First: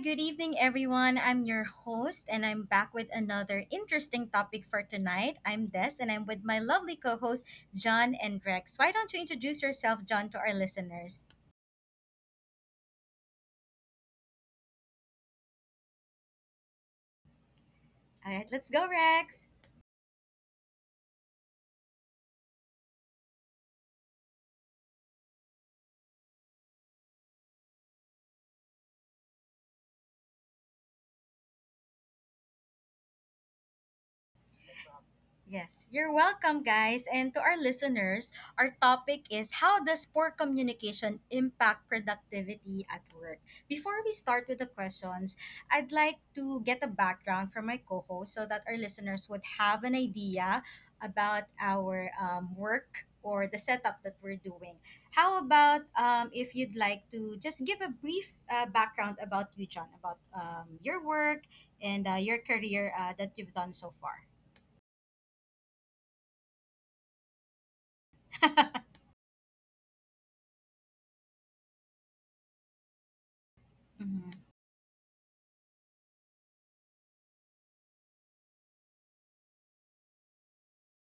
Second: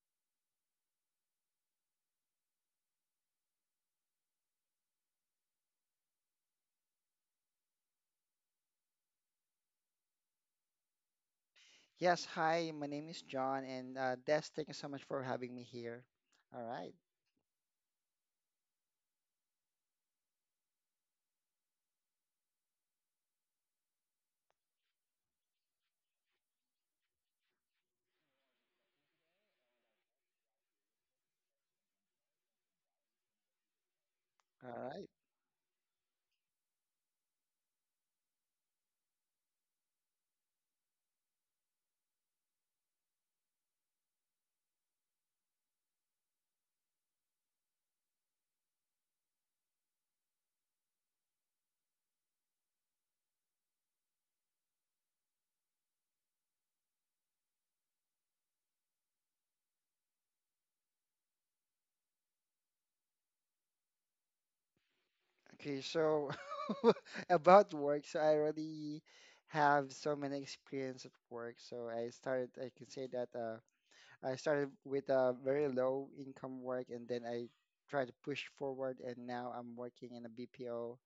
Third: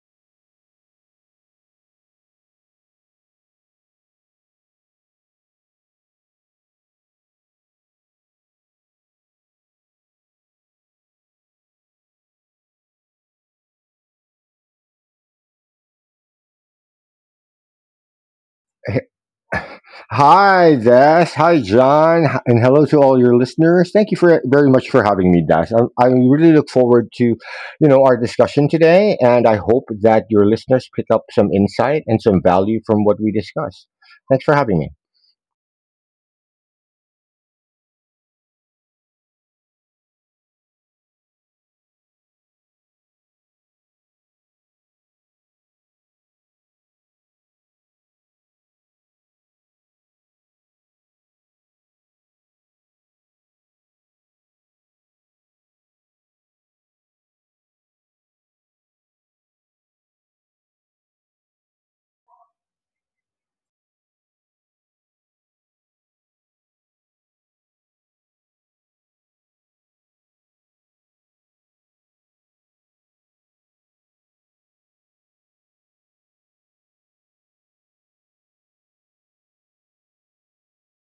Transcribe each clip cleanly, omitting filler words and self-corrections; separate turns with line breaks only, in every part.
good evening, everyone. I'm your host, and I'm back with another interesting topic for tonight. I'm Des, and I'm with my lovely co hosts, John and Rex. Why don't you introduce yourself, John, to our listeners?
Yes, hi, my name is John, and Des, thank you so much for having me here. All right,
All right, let's go, Rex.
Hi, Dash. Hi, John. And hello to all your listeners. Thank you for very much for having me, Dash. I really look forward to, our discussion today, and I hope that your listeners pick up some insight and some value from what we discuss. Thanks for
all
having me.
right.
Yes, you're welcome, guys. And to our listeners, our topic is how does poor communication impact productivity at work? Before we start with the questions, I'd like to get a background from my co host so that our listeners would have an idea about our work or the setup that we're doing. How about if you'd like to just give a brief background about you, John, about your work and your career that you've done so far?
Okay, so about work, so I already have so many experience at work. So I started, I can say that I
Mhm.
started with a very low income work, and then I tried to push forward, and now I'm working in a BPO.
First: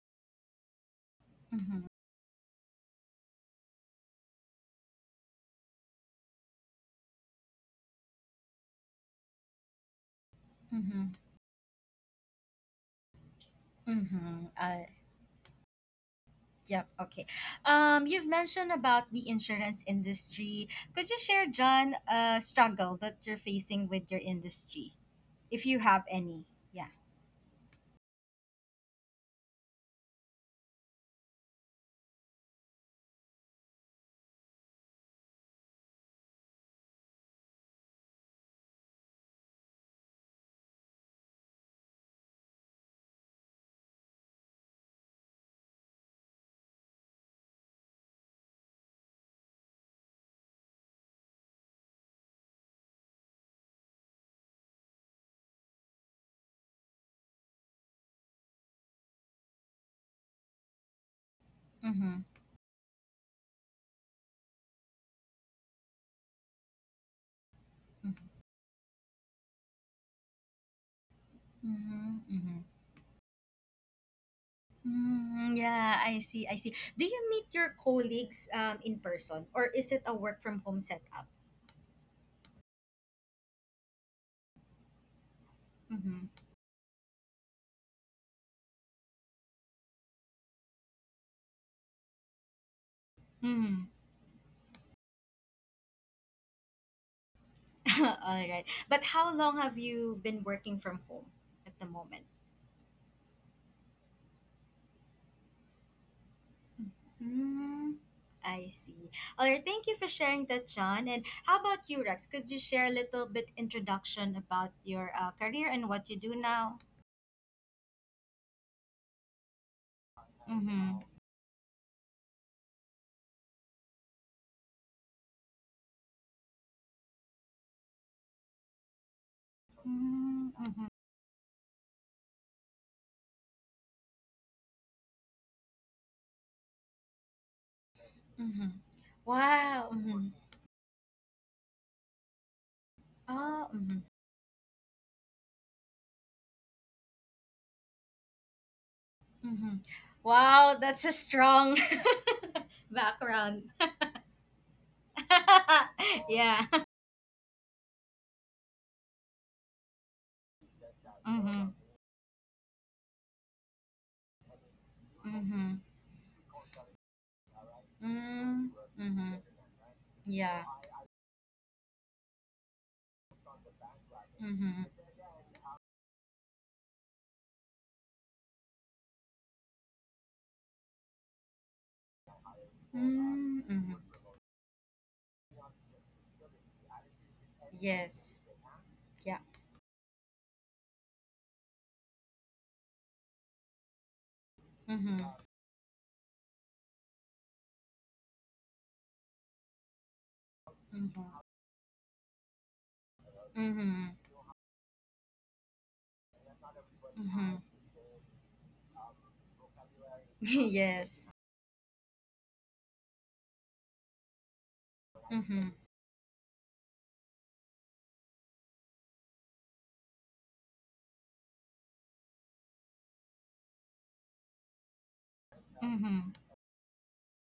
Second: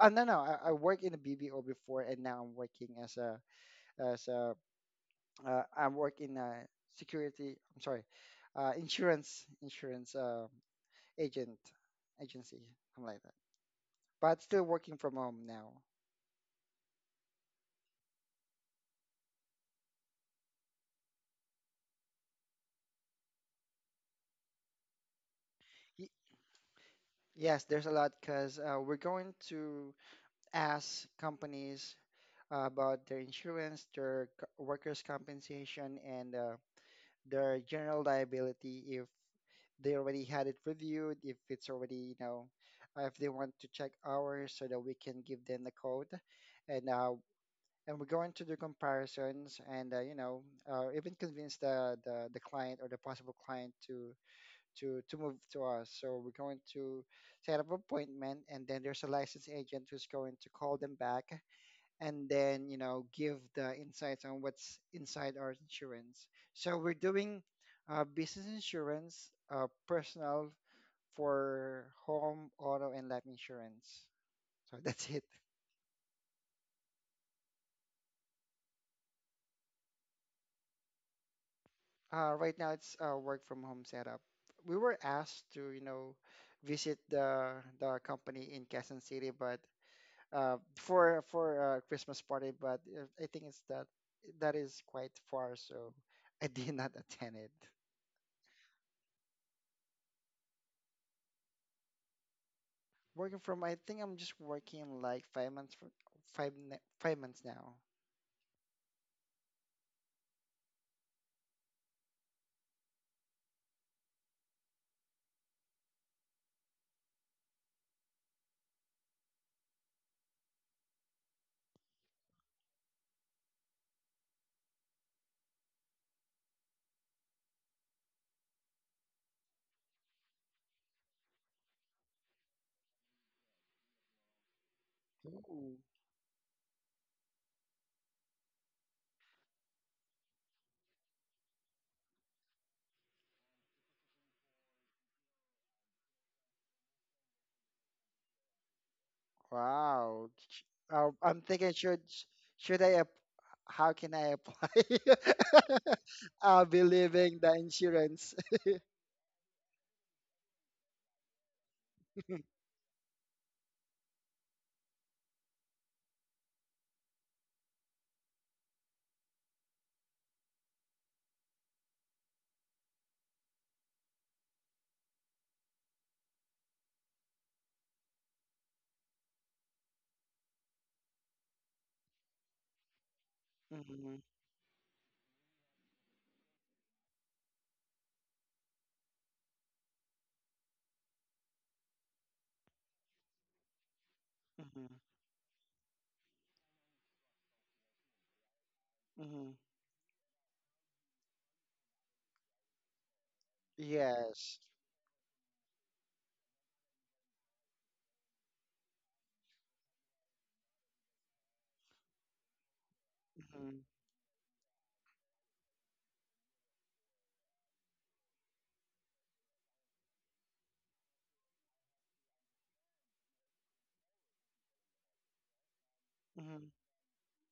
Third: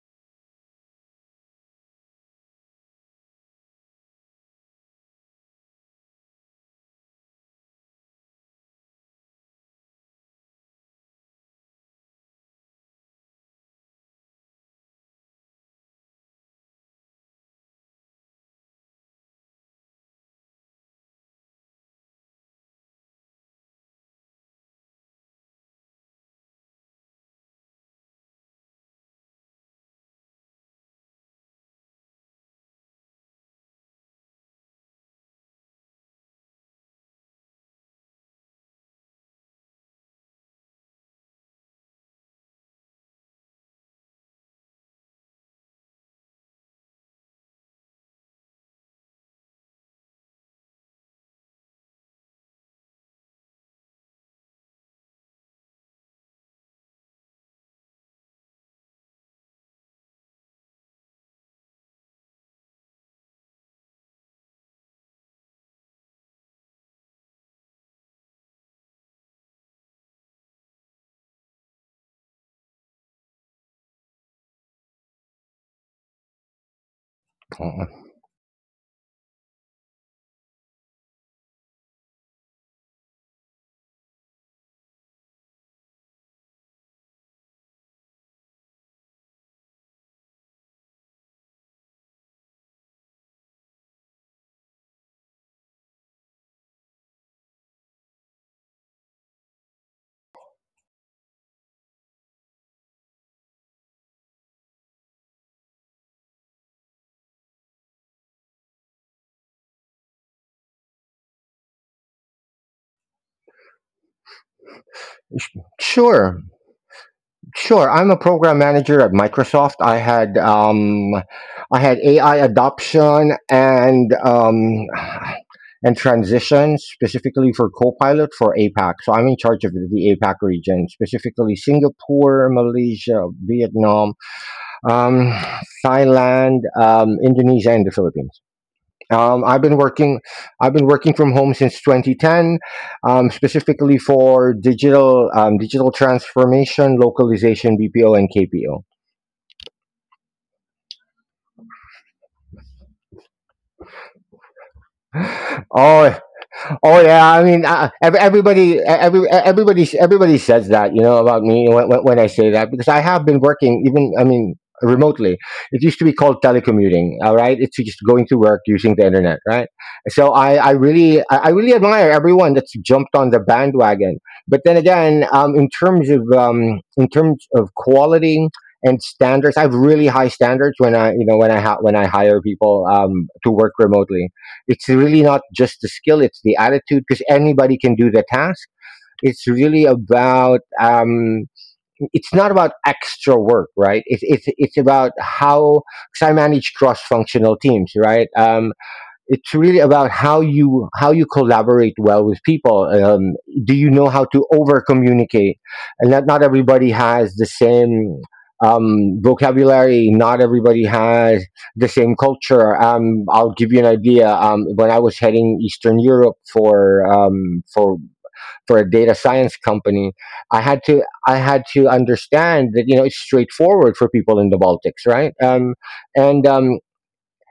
Oh, no, no, I worked in a BPO
Mm-hmm.
before, and now I'm working as a as a I work in a security. I'm sorry, insurance
Mm-hmm.
agent agency, something like that. But
Mm-hmm.
still working from home now.
Yep. Okay. You've mentioned about the insurance industry. Could you share, John, a struggle that you're facing with your industry, if you have
Y-
any? Yeah.
yes, there's a lot because we're going to ask companies about their insurance, their workers' compensation, and their general liability, if they already had it reviewed, if it's already, you know, if they want to check ours so that we can give them the code and uh, and we're going to do comparisons and you know, even convince the client or the possible client to to move to us. So we're going to set up appointment, and then there's a licensed agent who's going to call them back
Mm-hmm.
and then, you know, give the insights on what's inside our insurance. So we're doing business insurance, personal, for
Mm-hmm.
home,
Mm-hmm.
auto, and life insurance. So that's it.
Mm, yeah, I see. I see. Do you meet your colleagues in person, or is it a work from home setup?
Right now it's a work from home setup. We were asked to, you know,
Mm-hmm.
visit the company in Quezon City, but for a Christmas party, but I think it's that
Mm.
that is quite far, so I did not attend it.
All right. But how long have you been working from home at the moment?
Working from, I think I'm just working like 5 months 5 months now.
Hmm, I see. All right, thank you for sharing that, John. And how about you, Rex? Could you share a little bit introduction about your
Uh, sh-
career and what you do
Sure,
now?
sure. I'm a program manager at Microsoft.
Mm-hmm.
I had AI adoption and transition specifically for Copilot for APAC. So I'm in charge of the APAC
Mm-hmm.
region, specifically Singapore, Malaysia, Vietnam, um,
Ooh.
Thailand, Indonesia, and the Philippines.
Mm-hmm.
Um, I've been
Wow.
working,
Mm-hmm.
I've been working from home since 2010,
Oh. Mm-hmm.
specifically for digital digital transformation, localization, BPO, and KPO.
Mm-hmm.
Wow.
Wow, that's a
I'm thinking
strong
should
background.
how can I apply?
Oh,
I'll
yeah.
be
Oh yeah,
leaving
I
the
mean, ev-
insurance.
everybody, e-, every e-, everybody, everybody says that you know about me
Mm-hmm.
when I say that because I have been working even, I mean, remotely.
Mm-hmm.
It used to be called telecommuting. All right, it's just going to work
Mm-hmm.
using the
Mm-hmm.
internet, right? So I,
Yeah.
I really, I I really admire everyone that's jumped on the bandwagon. But then
Mm-hmm.
again, in terms of quality and standards, I have really high standards when I, you know, when I ha- when I hire people to
Mm-hmm.
work
Mm-hmm.
Mm-hmm.
remotely. It's really not just the skill; it's the attitude because anybody can do the
Yes.
task.
Yeah.
It's really about it's not about extra work, right? It's
Mm-hmm.
about
Mm-hmm.
how, because I manage cross functional teams, right?
Mm-hmm.
It's really about how you
Mm-hmm.
collaborate well with people. Do you
Mm-hmm.
know how to
Yes.
over communicate, and that not everybody has the
Mm-hmm.
same vocabulary, not everybody
yes.
has the same culture. I'll give you
Mm-hmm.
an idea. When I was heading
Mm-hmm.
eastern Europe for for a data science company, i had to I had to understand that, you know, it's straightforward for people in the Baltics, right?
Mm-hmm.
And
Mm-hmm.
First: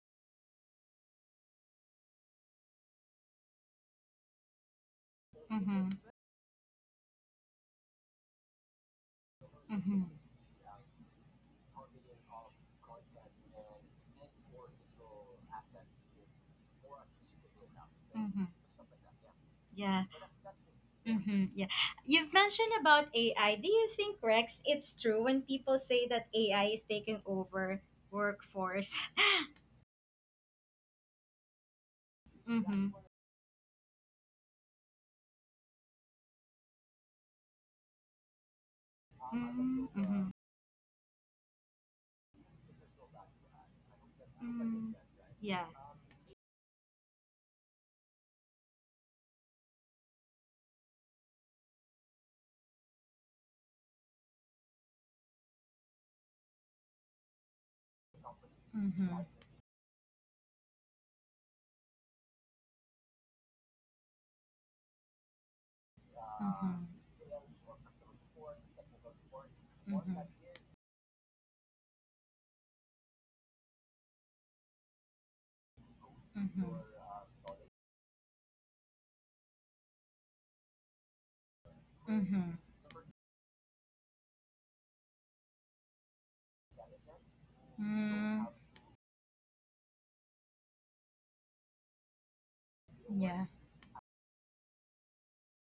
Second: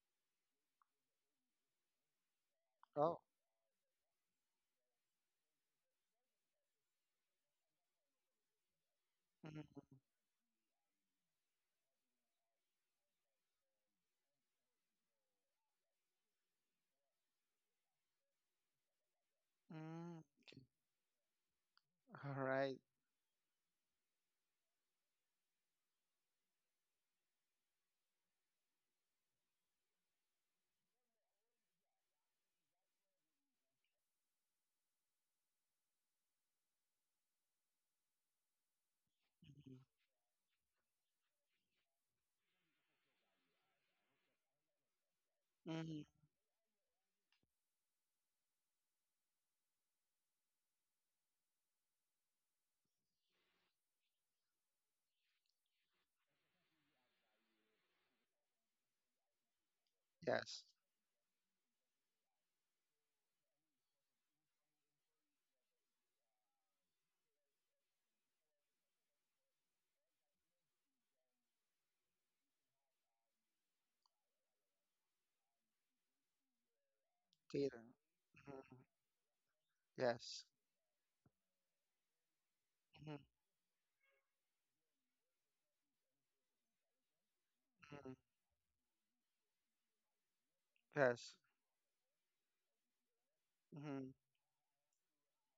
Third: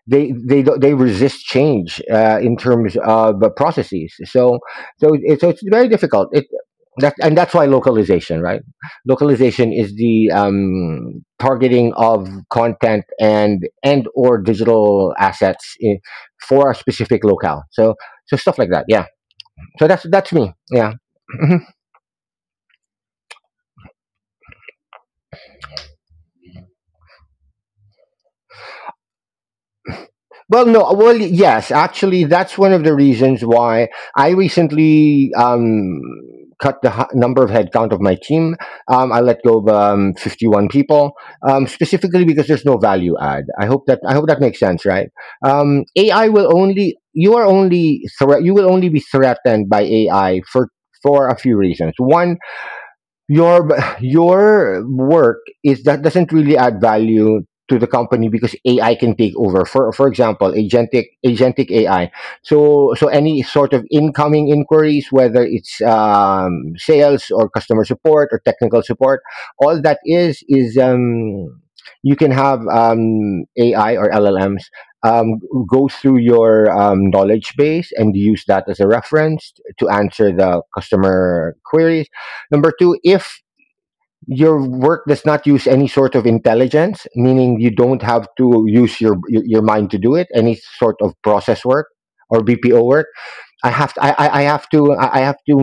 They they resist change in terms
Oh.
of the processes. So it's very
Mm-hmm.
difficult. It that and that's why localization, right? Localization is
Mm-hmm.
Mm-hmm.
the targeting of content and or digital assets for a specific locale. So
Mm-hmm.
stuff like that. Yeah. So
Yeah.
that's that's me.
Okay.
Yeah.
Mm-hmm. Yeah. You've
All
mentioned
right.
about AI. Do you think, Rex, it's true when people say that AI is taking over workforce?
Well, no. Well, yes. Actually, that's one of the
Mm-hmm.
reasons why I recently cut the number of headcount of my team. I let go of
Mm-hmm.
Mm-hmm.
51 people, specifically because there's no value add. I hope that makes sense,
Mm-hmm.
right?
Yeah.
Mm-hmm.
Um, AI will only you are only threat. You will only be threatened by AI for a few reasons. One, your your work is that doesn't really add value to the company because AI can
Mm-hmm.
take over. For example,
Yes.
agentic AI. So any sort of incoming inquiries, whether it's
Mm-hmm.
sales or customer support or technical support, all that is you can have AI or LLMs um, go through your
Mm-hmm.
knowledge
Peter.
base and use that as a reference to answer
Yes.
the customer queries.
Mm-hmm. Mm-hmm.
Number two,
Mm-hmm.
if your work does not use any sort of intelligence, meaning you don't
Mm-hmm.
have
Mm-hmm.
to use your mind to do it, any sort of
Yes.
process work or BPO work,
Yeah.
I have to,
Mm-hmm.
I have to I have to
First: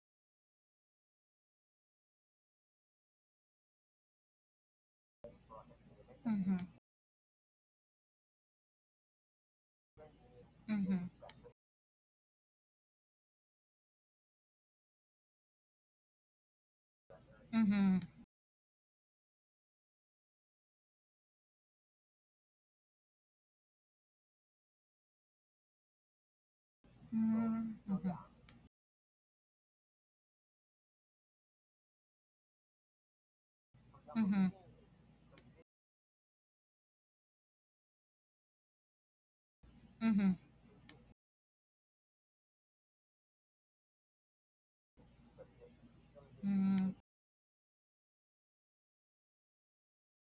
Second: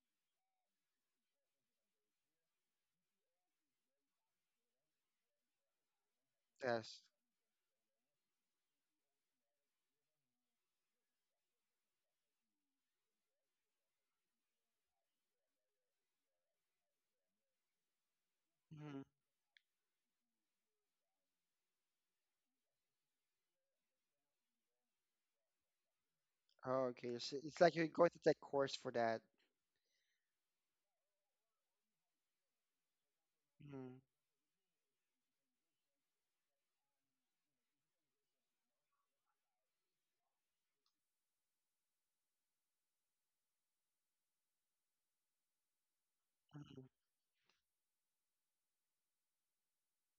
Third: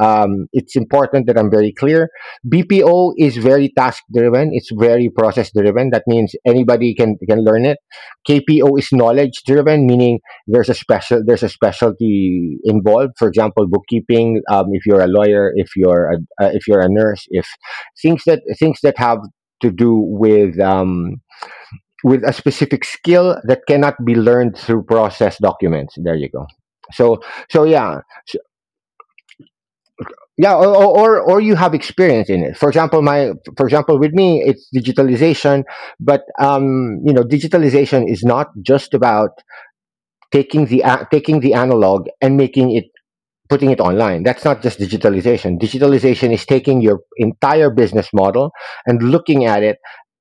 it's important that I'm very clear. BPO is very task driven. It's very process driven. That means
Mm-hmm.
anybody
Yes.
can learn it. KPO is knowledge driven, meaning
Mm-hmm.
there's a specialty involved. For example, bookkeeping. If you're a lawyer, if you're a nurse, if
Mm-hmm.
things that
Mm-hmm.
have to do with a specific skill that cannot be learned through process documents. There you go.
Oh, okay.
So
So it's
so
like you're
yeah
Mm-hmm.
going to
so,
take course for that.
yeah, or or you have experience in it. For example, with me
Mm-hmm.
it's digitalization, but you know digitalization is not just about
Mm-hmm.
taking the analog and making it putting it online. That's not just digitalization. Digitalization is taking
Mm-hmm.
Mm-hmm.
your entire business model and looking at it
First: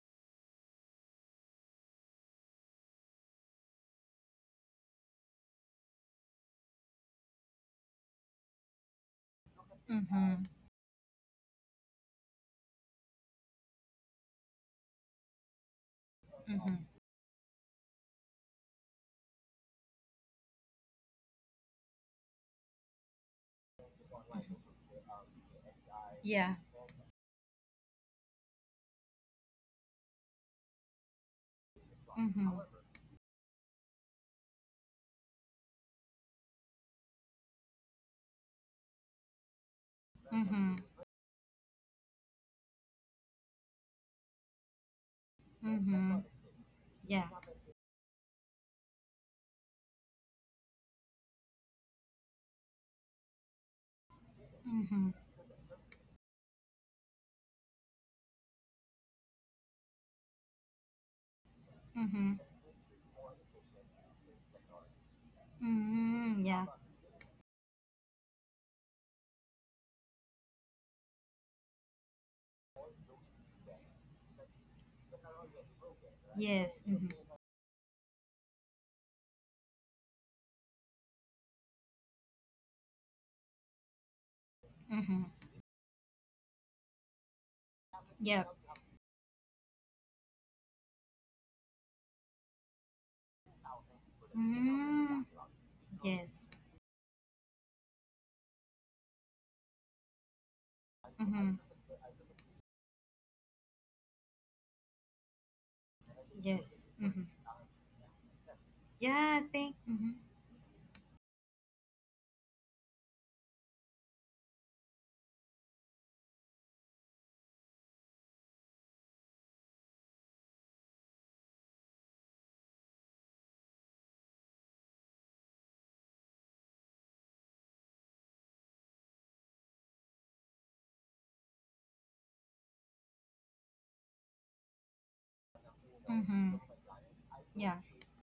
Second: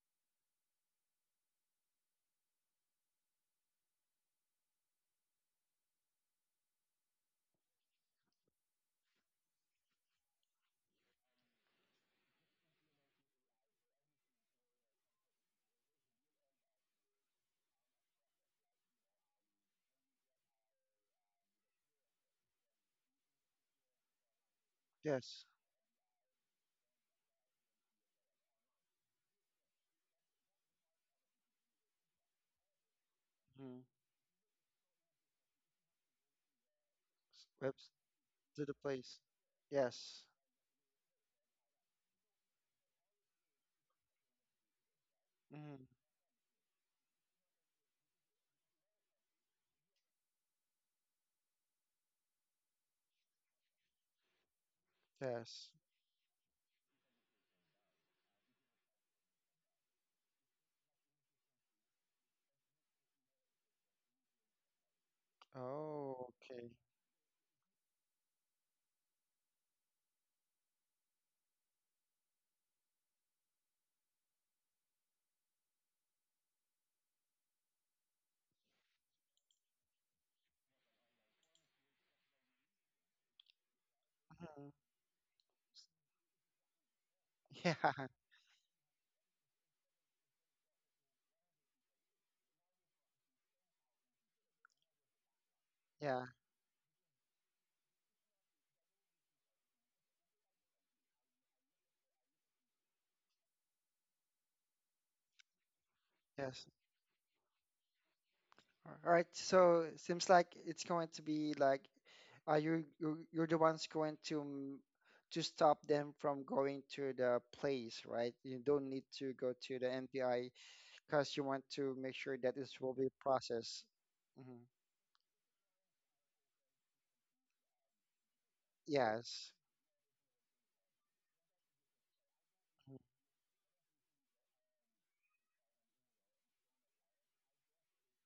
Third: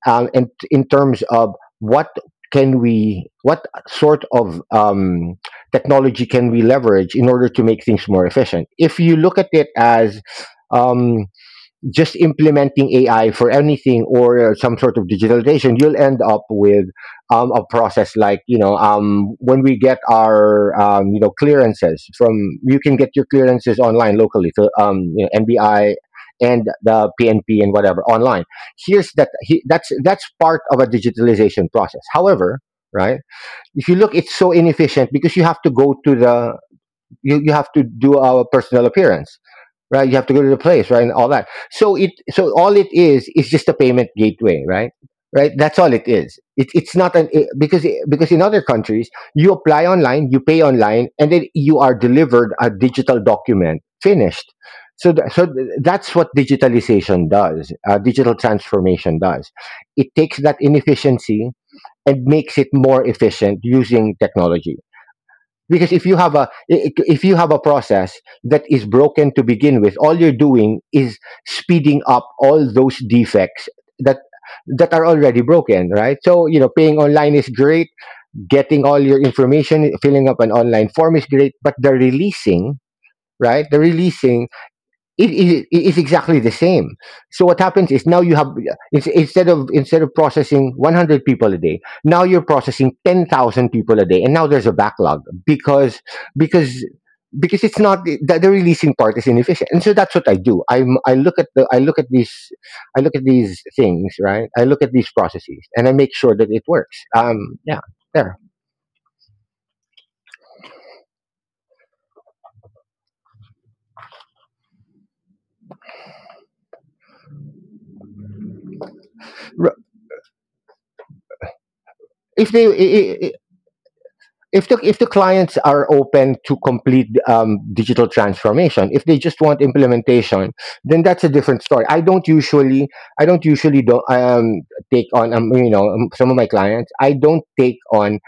in terms of what sort of technology can we leverage in order to make things more efficient. If you look at it as,
Mm-hmm.
um, just implementing AI for anything or some sort of digitalization, you'll end up
Mm-hmm.
with a process like when we get our clearances from, you can get your clearances online locally, so
Yes.
NBI
Yeah.
and the PNP and whatever online. Here's that he, that's part of a digitalization process.
Mm-hmm.
However, right?
Mm-hmm.
If you look, it's so inefficient because you, you have to
Webs
do a
to the
personal
place.
appearance, right? You
Yes.
have to go to the
Mm-hmm.
place, right, and all that. So so all it is just a payment gateway, right? Right. That's
Mm-hmm.
all it
Mm-hmm.
is. It, it's not
Yeah.
an it, because in other countries you apply online, you pay online, and then you are delivered a digital document finished.
Mm-hmm.
So
Yes.
that's what digitalization does. Digital transformation does. It takes that inefficiency and
Mm-hmm.
makes it more efficient using technology, because if you
Oh,
have
Mm-hmm.
a
Yeah.
okay.
I- if you have a process that is broken to begin with, all you're doing is speeding up all those defects that that are already broken, right? So, you know,
Yes.
paying
Mm-hmm.
online is great, getting all your information, filling up an online form is great, but the releasing, right, the releasing
Hmm.
Mm-hmm.
it is exactly the same. So what
Yeah.
happens is now you
Yep.
have instead of processing 100 people a day, now you're processing 10,000 people a day, and now there's a
Mm-hmm.
backlog, because
Yeah.
Yes.
because because it's not the releasing part is inefficient. And so that's what I do.
Mm-hmm.
I look at these, things, right. I look at these processes and I make sure that it
Yes.
Yes.
works.
Mm-hmm.
Yeah, there.
All right.
Yeah, I think.
So it
Mm-hmm.
seems like it's going to be like, you're the ones going to to stop them from going to the place, right? You don't need to go
R-
to the NPI because you want to make sure
If
that this will be processed. Hmm.
the if the clients are open to complete digital transformation, if they just
Yes.
want implementation, then that's a different story.
Mhm.
I don't usually do take on some of my
Mm-hmm.
clients. I don't
Yeah.
take on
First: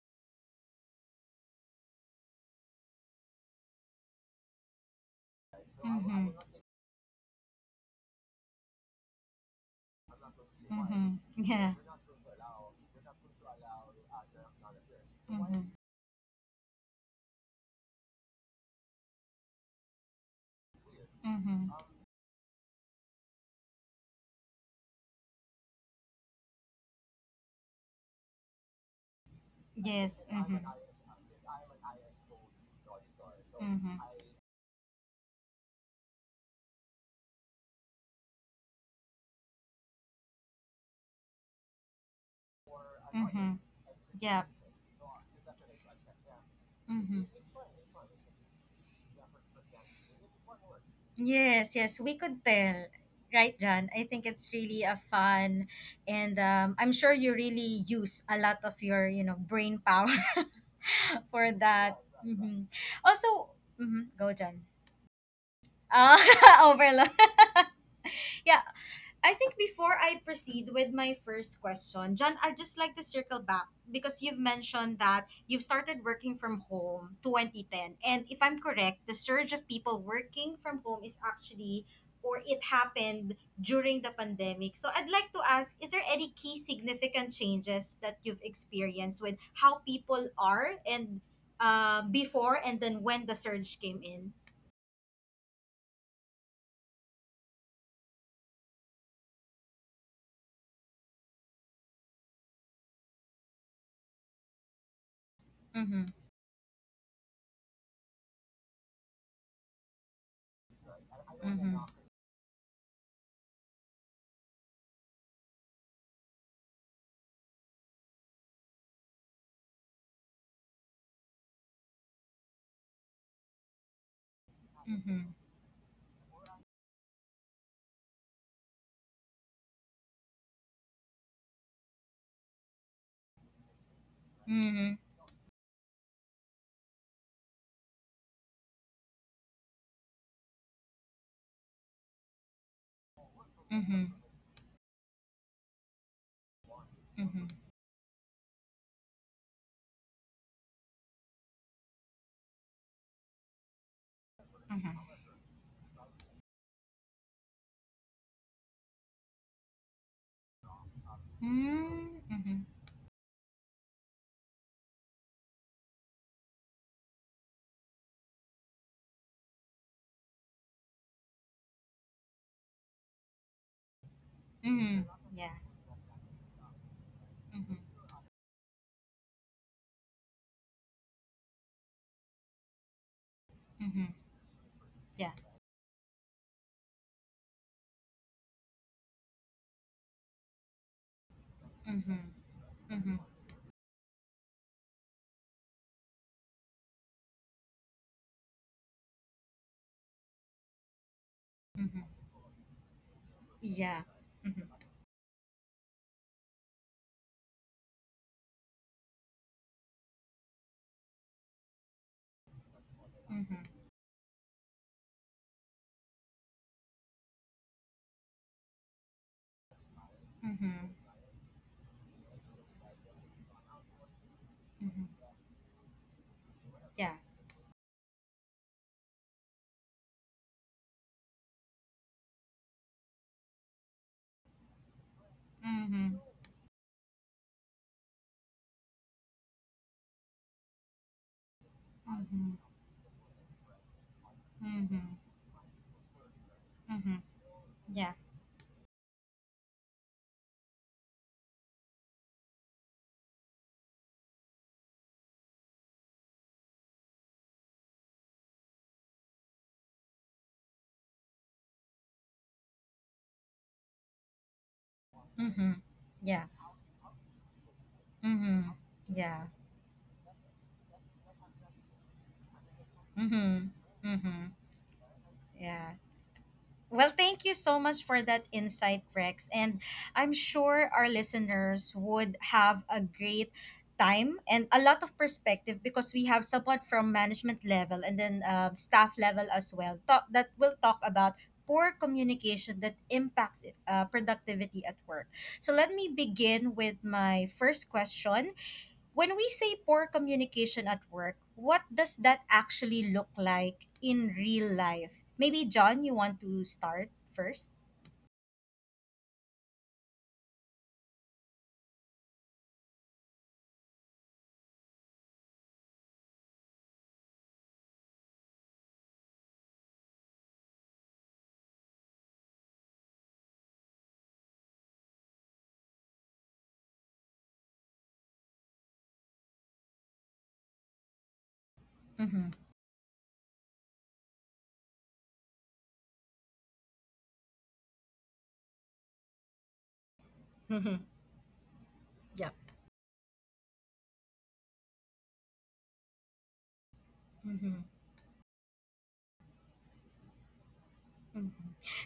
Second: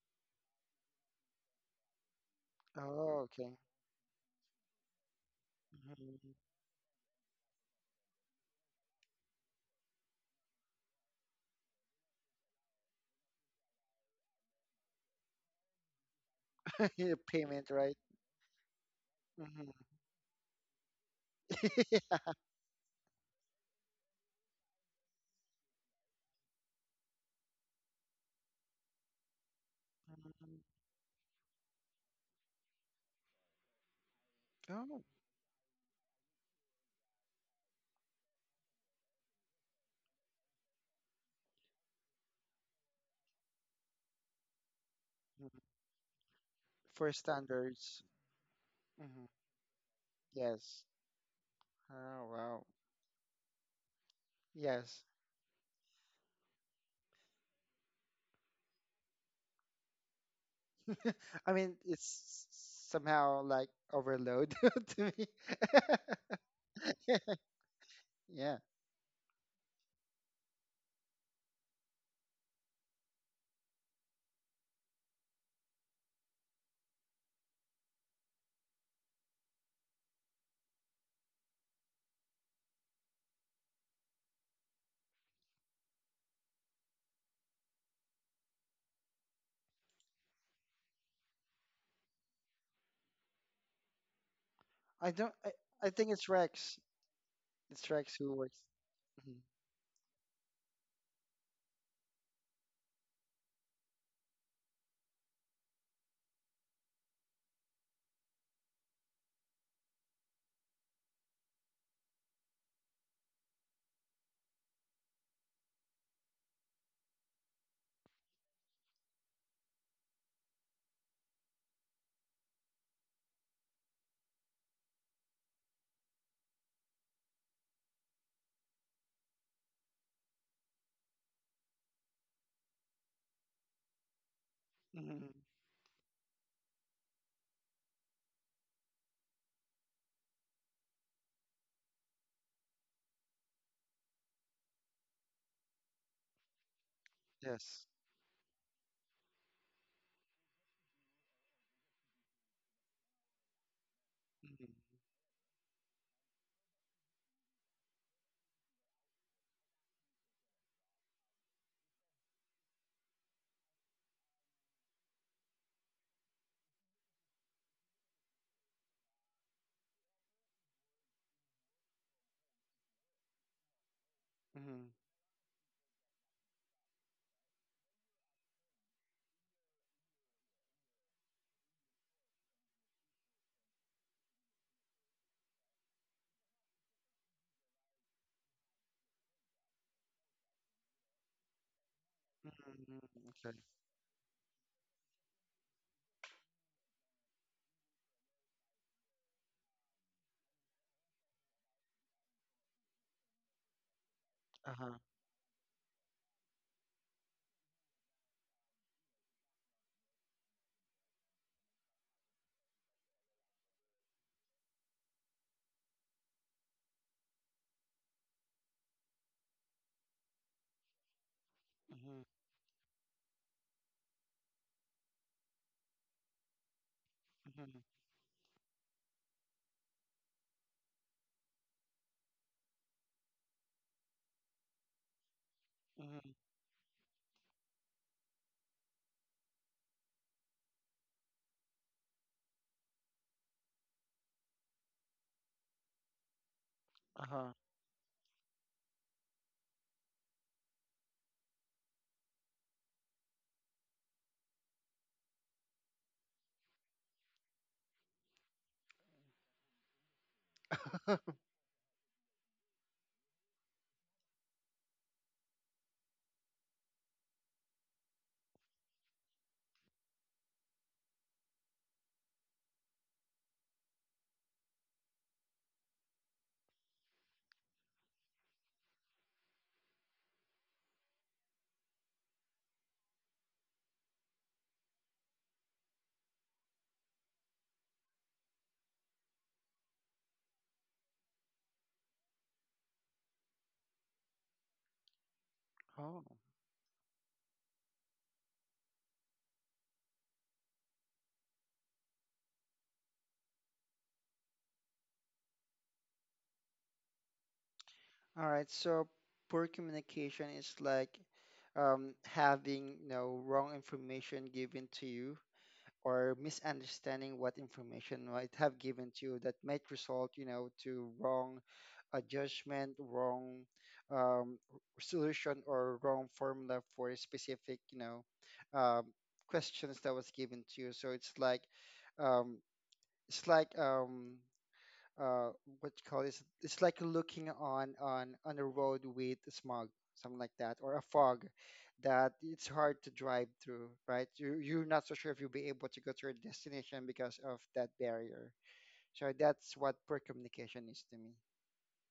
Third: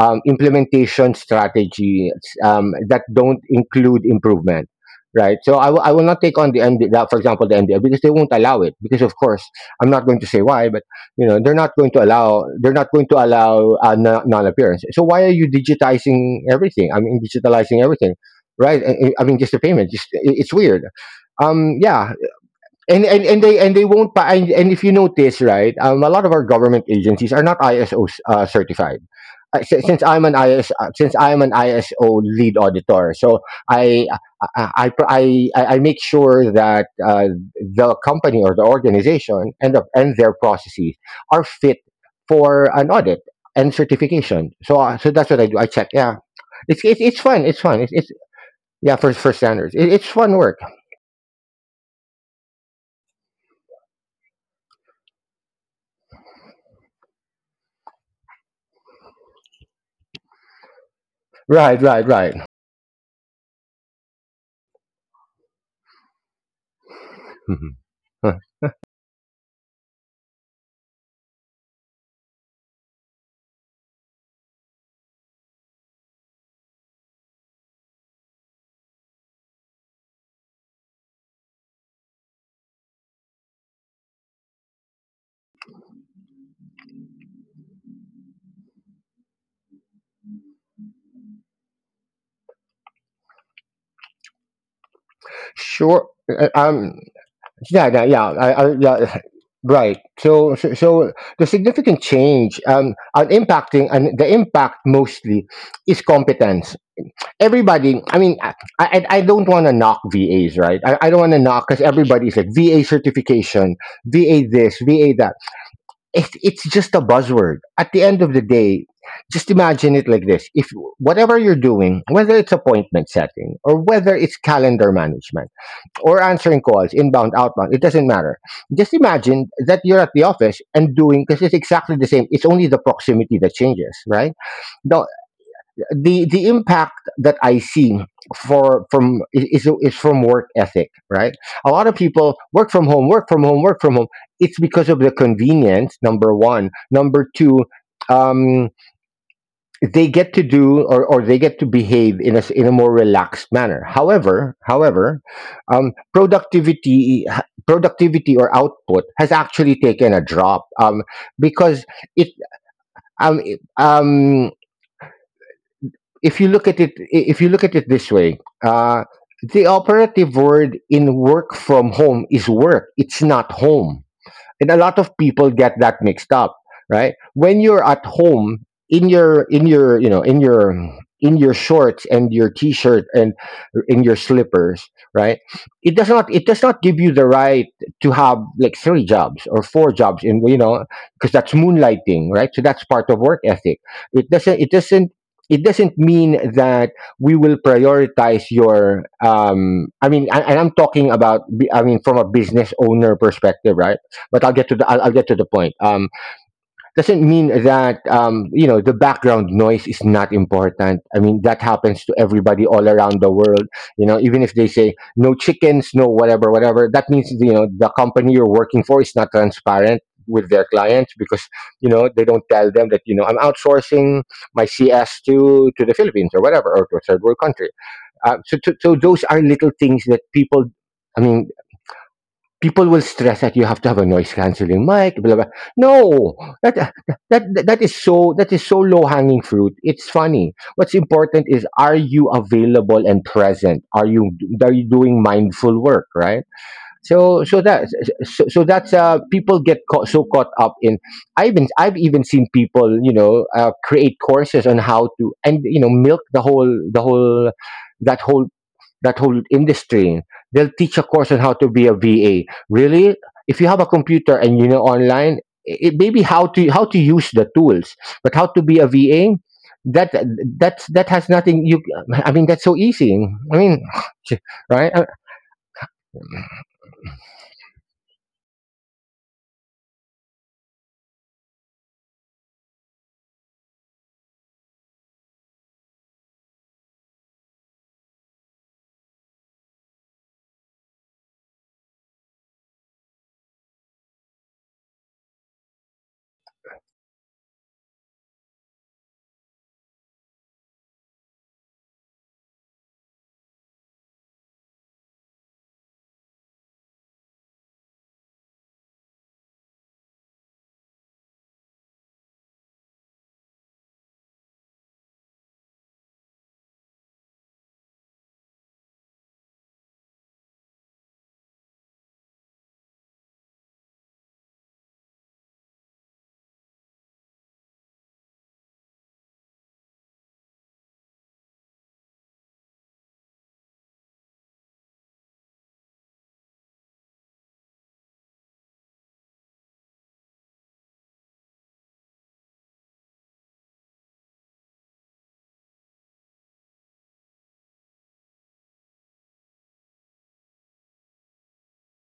implementation strategies that
Oh,
don't
okay.
include improvement, right? So I will not
Mm-hmm.
take on the MD, that, for example the mdl, because they won't allow it, because of course I'm not going to say why, but
Mm-hmm.
you know
Yeah.
they're not going to allow non-appearance. So why are you
Mm-hmm.
digitizing
Mhm.
everything, I mean
Payment,
digitalizing
right?
everything, right? I mean just the payment,
Mhm.
just it's weird.
Mm-hmm.
um yeah. And and they won't buy. And if you notice, right, a lot of our government agencies are not ISO certified.
Yes. Mm-hmm.
Mhm.
Since I'm an ISO lead auditor, so I
Mm-hmm.
I,
Oh,
pr- I make sure that the company or the organization and their processes are fit for an audit
Mm-hmm.
and
Yeah.
certification. So so that's what I
mhm.
do, I check. Yeah,
For
it's
Mm-hmm.
fun it's fun
standards.
it's Yeah,
Hmm.
for standards, it's fun work.
Yes.
Yes, yes, we
Oh,
could
wow.
tell. Right, John. I think it's really a
Yes.
fun, and I'm sure you really use a lot of your, you know, brain power for
I mean,
right
that.
right right
it's
Hmm.
somehow
Also,
like
mhm, go,
overload
John.
to me.
Uh, overload.
Mhm.
Yeah.
Yeah, I think before I proceed with my first question, John, I'd just like to circle back because you've mentioned that you've started working from home 2010. And if I'm correct, the surge of people working from home is actually or it happened during the pandemic. So I'd like to ask, is there any key significant changes that you've experienced with how people are and before and then when the surge came in?
I don't. I
Sure.
think it's Rex.
Yeah.
It's Rex who works.
Yeah.
Hmm.
Right. So the significant change and the impact mostly is
Mm-hmm.
competence. Everybody. I don't want to knock VAs, right? I don't want to knock,
Mm-hmm.
because everybody's like VA certification, VA this, VA that. It's just a buzzword. At the end of the day, just imagine it like this: if whatever you're doing, whether it's appointment setting or whether it's calendar
Mm-hmm.
management or answering calls, inbound, outbound, it doesn't matter. Just imagine that you're at the office and doing, because it's exactly the same. It's only the proximity that changes, right?
Mm-hmm.
The
Hmm.
the impact that I see for from is from work ethic, right? A lot of people work from home, work from home, work from
Mm-hmm.
home. It's because of the convenience. Number one, number
Mm-hmm.
two.
Yes.
Um, they get to do or they get to behave in a, in a more relaxed manner. however
Mm-hmm.
however um, productivity productivity or output has actually taken a drop, because
Mm,
it
mhm,
um, it- um, if you look at it if you look at it this way, uh, the operative word in work from home is work, it's not home, and a
Hmm.
lot
mhm,
of people
yeah,
get that mixed up. Right, when
mhm,
you're at home in your in your shorts and your t-shirt and in
mhm,
your slippers,
yeah,
right, it does not, it does not give you the right to have like three jobs or four jobs in you know because that's
mhm,
moonlighting, right? So that's part of
mhm,
work
Okay.
ethic. It doesn't, it doesn't mean that we will prioritize your, and I'm talking about I mean
mhm,
from a business owner perspective, right?
yeah,
But I'll
mhm,
get
Uh
to the
huh.
I'll get to the point. Doesn't mean that, you know, the background noise is not important. I mean, that happens to everybody all around the
mhm,
world. You know, even if they say no chickens, no whatever, whatever, that means, you know, the company you're working for is not transparent with
mhm,
their
mhm,
clients because, you know,
Hmm.
they don't tell them that, you know, I'm outsourcing my CS to the Philippines or whatever or to a
yeah,
third world country.
Hmm.
So, so those are little things that people. I mean, people will stress that you have to have a noise cancelling mic, blah, blah.
mhm,
Hmm.
No, that, that, that is so, that is so low hanging fruit, it's funny. What's important is, are you
mhm,
available and present, are you, are you doing mindful work, right?
mhm, mhm,
so
Uh
so that
yeah,
so that's people get caught, so caught up in, I've even seen people, you know, create courses on how to, and, you know, milk the whole that whole industry. They'll teach a
huh.
course on how to be a VA. Really, if you have a computer and, you know, online,
mhm,
it, maybe how
yeah,
to, use the tools, but how to
mhm,
be a VA,
yeah,
that that has nothing. You, I mean, that's so easy. I
mhm,
mean,
mhm,
right?
yeah. Well, thank you so much for that insight, Rex. And I'm sure our listeners would have a great time and a lot of perspective because we have someone from management level and then staff level as well that will talk about poor communication that impacts productivity at work. So let me
Oh.
begin with my first question. When we say poor communication at work, what does that actually look like in real life? Maybe John, you want to start 1st.
All right, so poor communication is like, having, you know, wrong information given to you, or misunderstanding what information might have given to you that might result, you know, to wrong judgment, wrong um, solution, or wrong formula for a specific, you know, um, questions that was given to you. So it's like,
Mm-hmm.
um, it's like um, uh what you call this, it's like looking on a road with smog, something like that, or a
Mhm.
fog, that
Yep.
it's hard to drive through, right? you you're not so sure if you'll be able to go to your destination because of
Mm-hmm.
that barrier. So that's what poor communication is to me.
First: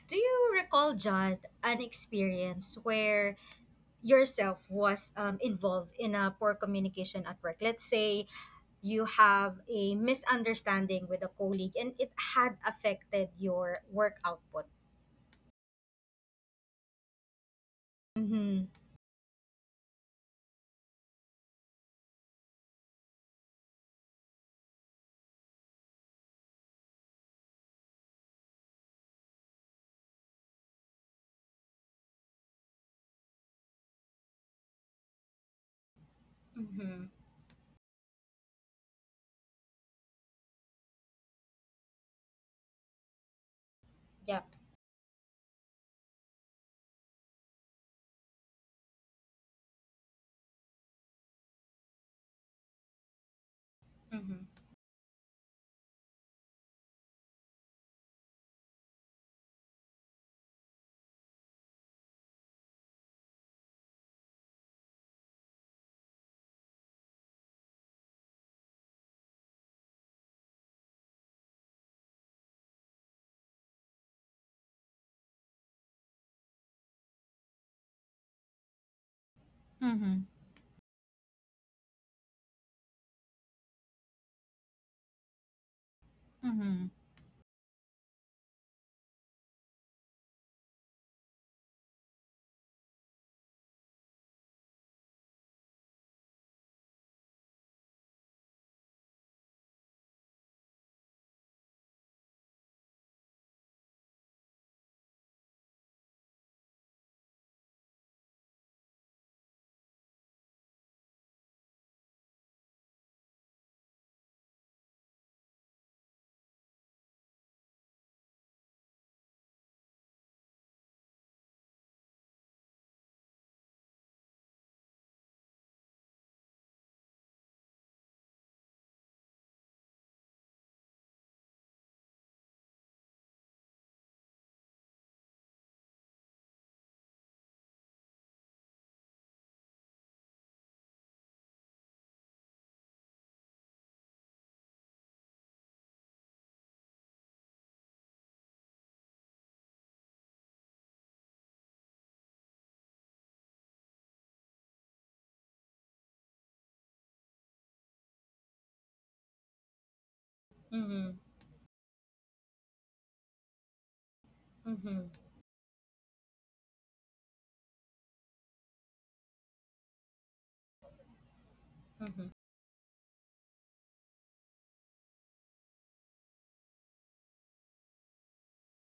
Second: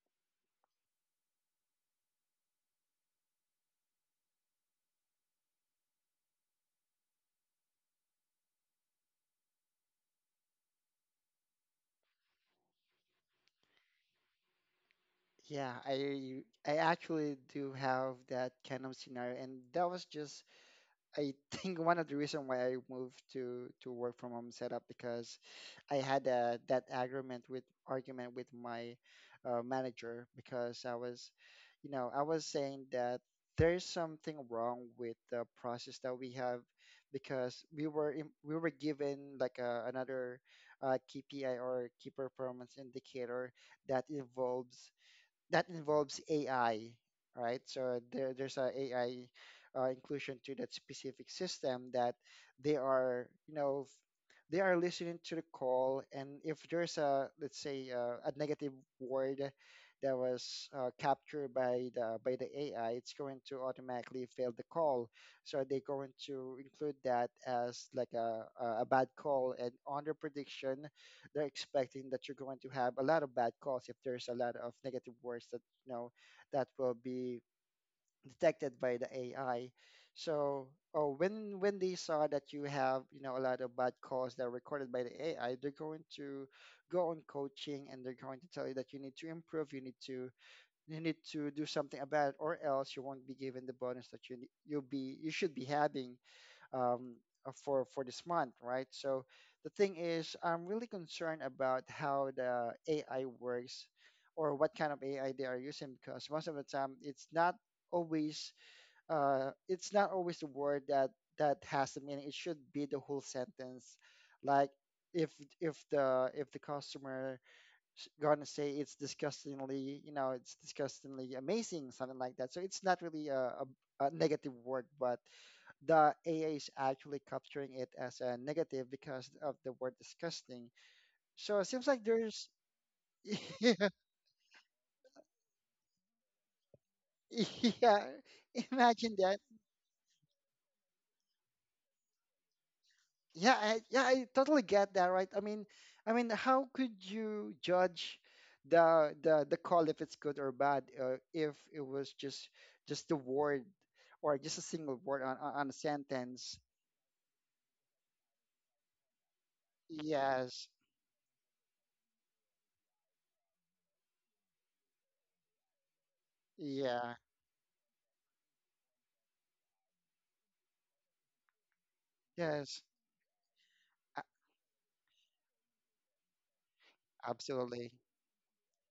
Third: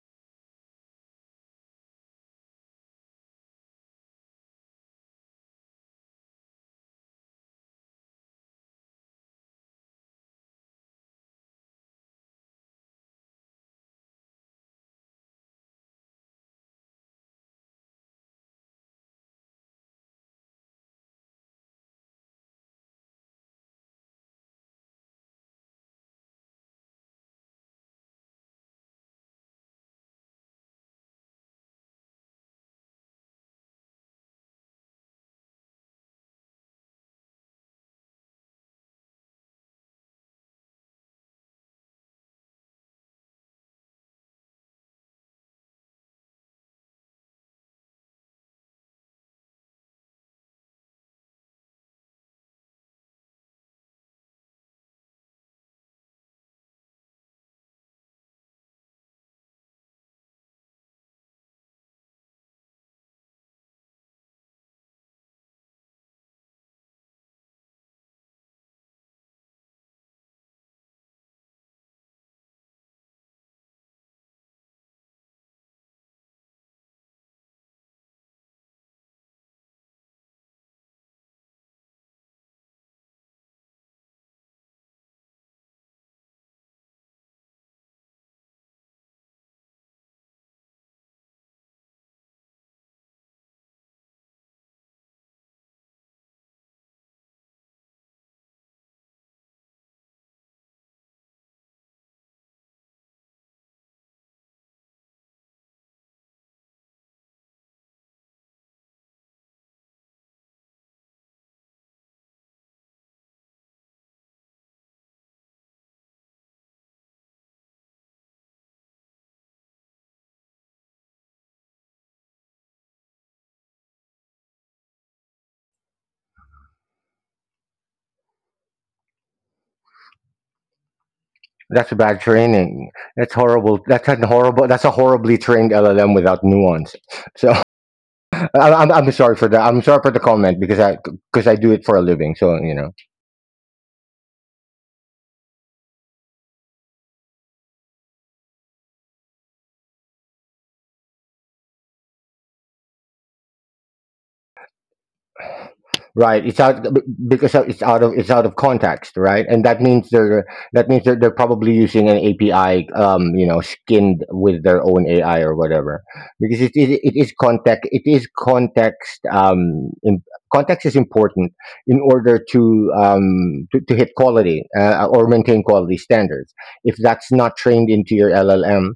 Do you recall, John, an experience where yourself was involved in a poor communication at work? Let's say you have a misunderstanding with a colleague and it had affected your work output.
Yeah, I actually do have that
Mm-hmm.
kind of scenario, and that was just, I think, one of the reason why I moved to work from home setup. Because I had that agreement with argument with my manager, because I was, you know, I was saying that there's something wrong with the process that we have,
Mm-hmm.
because we were given like a, another, KPI, or key performance indicator, that
Yep.
involves AI, right? So there's a AI inclusion to that specific system, that they are, you know,
Mm-hmm.
they are listening to the call, and if there's a, let's say, a negative word that was captured by the AI, it's going to automatically fail the call. So they're going to include that as like a bad call, and on the prediction they're expecting that you're going to have a lot of bad calls if there's a lot of negative words that, you know, that will be detected by the AI.
Mm-hmm.
So, oh, when they saw that you have, you know, a lot of bad calls that are recorded by the AI, they're going to
Mm-hmm.
go on coaching, and they're going to tell you that you need to improve, you need to do something about it, or else you won't be given the bonus that you'll be, you should be having, um, for this month, right? So the thing is, I'm really concerned about how the AI works, or what kind of AI they are using, because most of the time it's not always, it's not always the word that has the meaning. It should be the whole sentence, like. If if the customer gonna say it's disgustingly, you know, it's disgustingly amazing, something like that, so it's not really a negative word, but the AA is actually capturing it as a negative because of the word disgusting. So it seems
That's
like
bad
there's
training. That's horrible.
yeah,
That's a horribly trained LLM without nuance. So,
yeah.
I'm
Imagine
sorry
that.
for that. I'm sorry for the comment because I, because I do it for a living. So, you know.
Yeah, yeah, I totally get that, right? I mean, how could you judge the call if it's good or bad, if it was just the word, or just a single word on on a
Right,
sentence?
because it's out of, it's out of context, right, and that means they're,
Yes,
that means
Mhm.
they're probably using an api, you know, skinned with their own
Mhm.
ai or whatever, because it
yeah,
is context, it is context, context is important in
Mhm.
order
yes,
to, to hit
a-
quality, or maintain quality standards. If that's not trained
absolutely
into your llm,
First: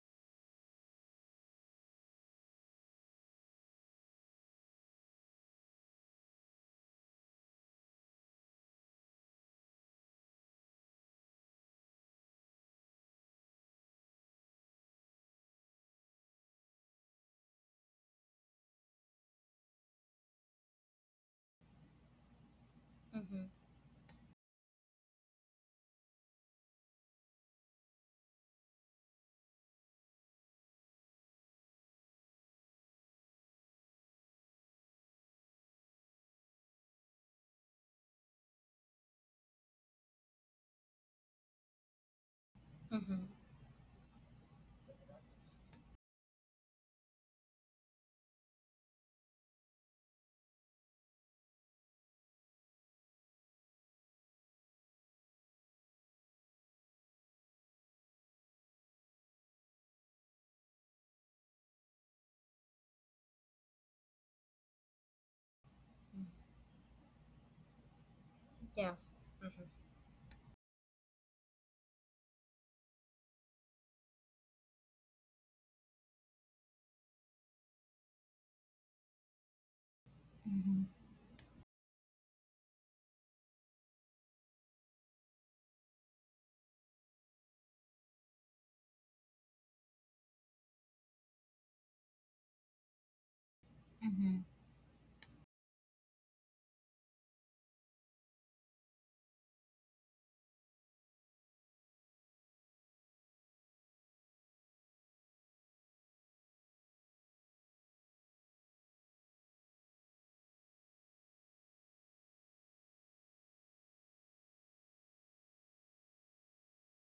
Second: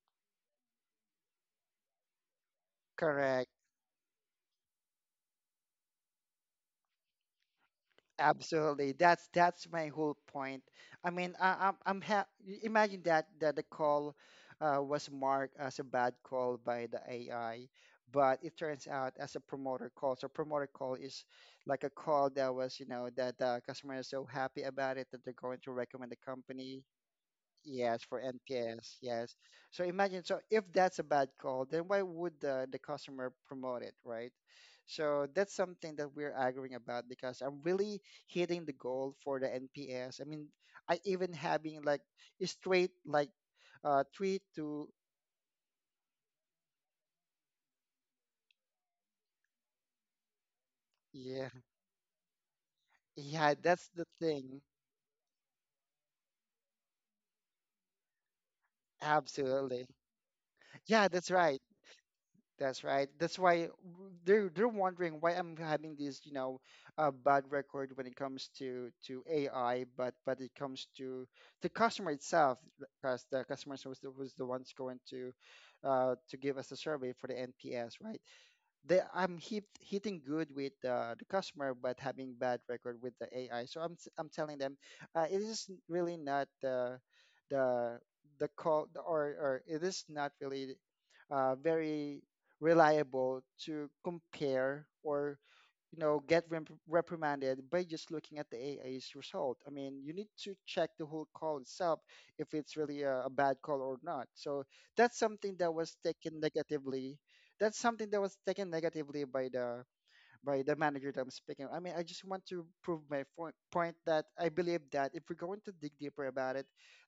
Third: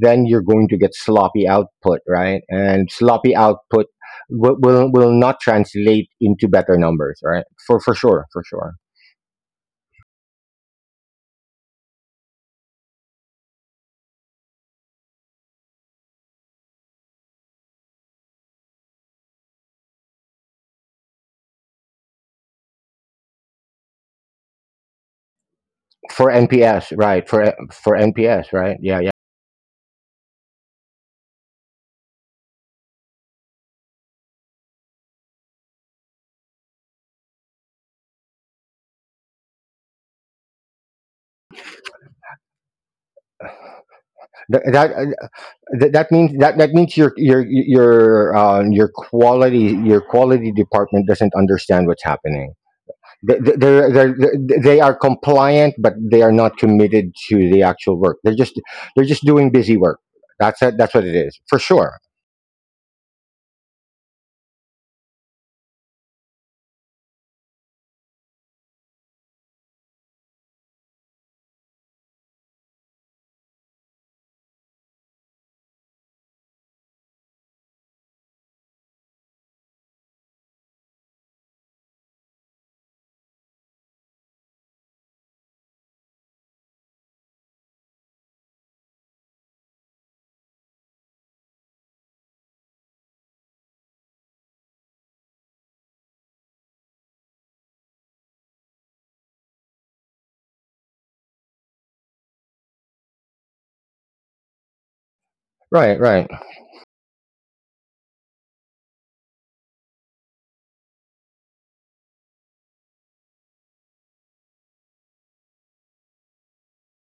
then you're going to get sloppy output, right, and sloppy
correct.
output will not translate into better numbers, right? For sure, for sure.
Absolutely. That's my whole point. I mean, I, I'm ha- imagine that the call was marked as a bad call by the AI, but it turns out as a promoter call. So promoter call is like a call that was, you know, that
Mhm.
the customer is so happy about it that they're going to recommend the
For
company.
NPS, right? For
Yes, for
NPS, right? Yeah,
NPS.
yeah.
Yes. So imagine, so if that's a bad call, then why would the customer promote it, right? So that's something that we're arguing about, because I'm really hitting the goal for the NPS. I mean, I even having like a straight
Mhm.
like three
That,
to
that means that, that means your your quality, your quality department doesn't
yeah,
understand what's happening. They
yeah, that's the
they
thing.
they are compliant, but they are not committed to the actual work. They're just, they're just doing busy
Absolutely.
work. That's it. That's what
Yeah,
it
that's
is, for
right.
sure.
That's right. That's why they're wondering why I'm having this, you know, bad record when it comes
Yeah.
to AI, but it comes to the customer itself, because the customer was was the ones going to give us a survey for the NPS, right? They, I'm hitting good with
Mhm.
the customer, but having bad record with the AI. So I'm telling them it is really not the the call or it is not really very reliable to
Mhm.
compare, or, you know, get reprimanded by just looking at the AI's result. I mean, you need to check the whole call itself if it's really a bad call or not. So that's something that was
Right, right.
taken negatively. That's something that was taken negatively by the manager that I'm speaking. I mean, I just want to prove my point that I believe that if we're going to dig deeper about it,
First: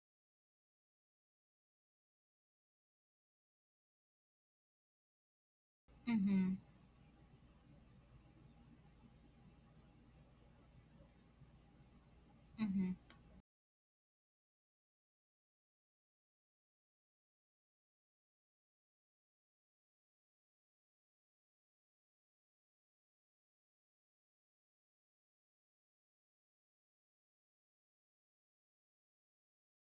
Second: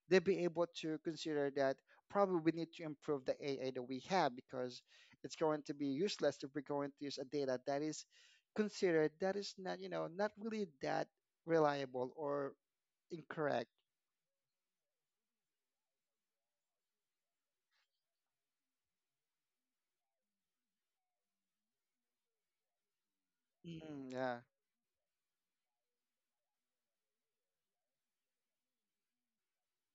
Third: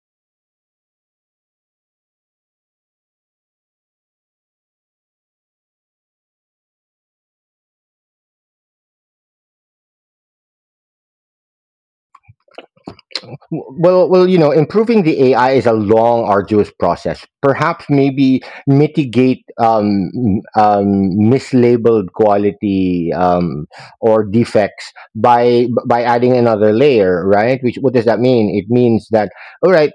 they'll be able to consider that probably we need to improve the AI that we have, because it's going to be useless if
Mhm.
we're going to use a data that is considered, that is not, you know, not really that reliable, or
Mhm.
incorrect.
Well, well, you know, improving the ai is a long arduous process. Perhaps maybe mitigate, mislabeled quality,
Mm,
or
yeah.
defects by adding another layer, right. Which, what does that mean? It means that, all right,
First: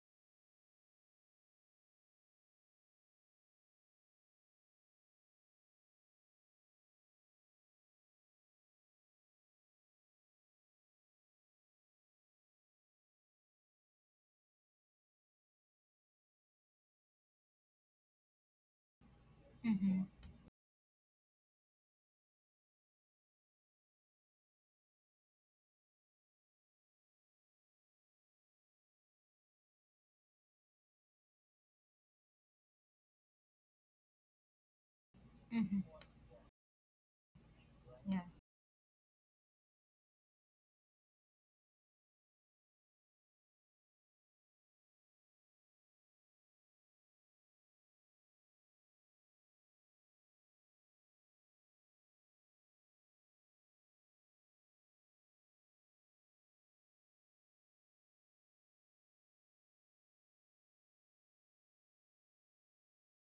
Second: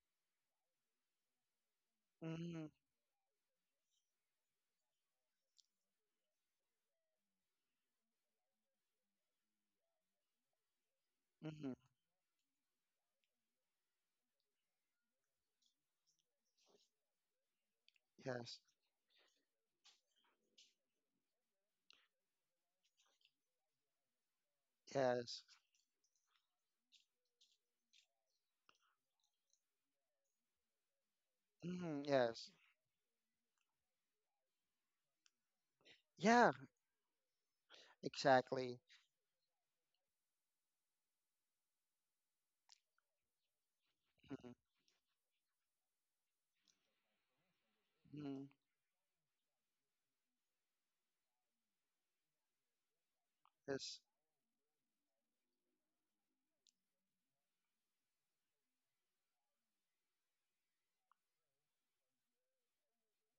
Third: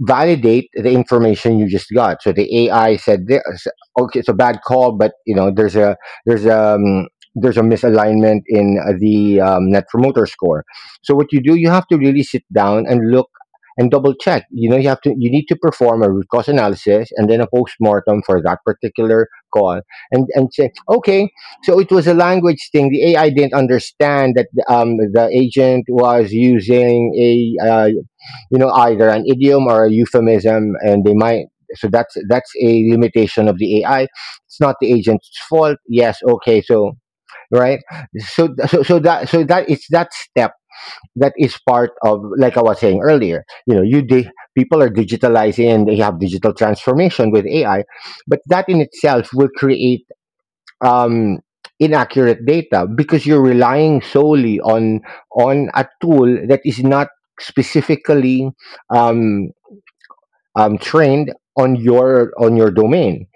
validate the information you just got. So the
Hmm.
ai said this, okay, it's a bad call, but you know, there's a, there's a um, there's a misalignment in, the net promoter score. So what you do, you
Hmm.
have to really sit down and look and double check. You know, you have to, you need to perform a root cause analysis and then a postmortem for
Yes.
that particular call,
Mhm.
and say, okay, so it was a language thing. The AI didn't understand that, the
Yes.
agent was using a, you know, either an idiom or a euphemism, and they might. So
Hmm.
that's
Yes.
that's a limitation of the AI. It's not the agent's fault.
Mhm.
Yes,
Yeah.
okay, so right.
Yeah.
Exactly.
So that, it's that step that is part of, like I was saying earlier, you know, people are digitalizing and they have digital transformation with ai, but
Mm-hmm.
that in itself will create, um inaccurate data, because you're
Yes.
relying solely on a tool that is not specifically, um trained on your, on your domain,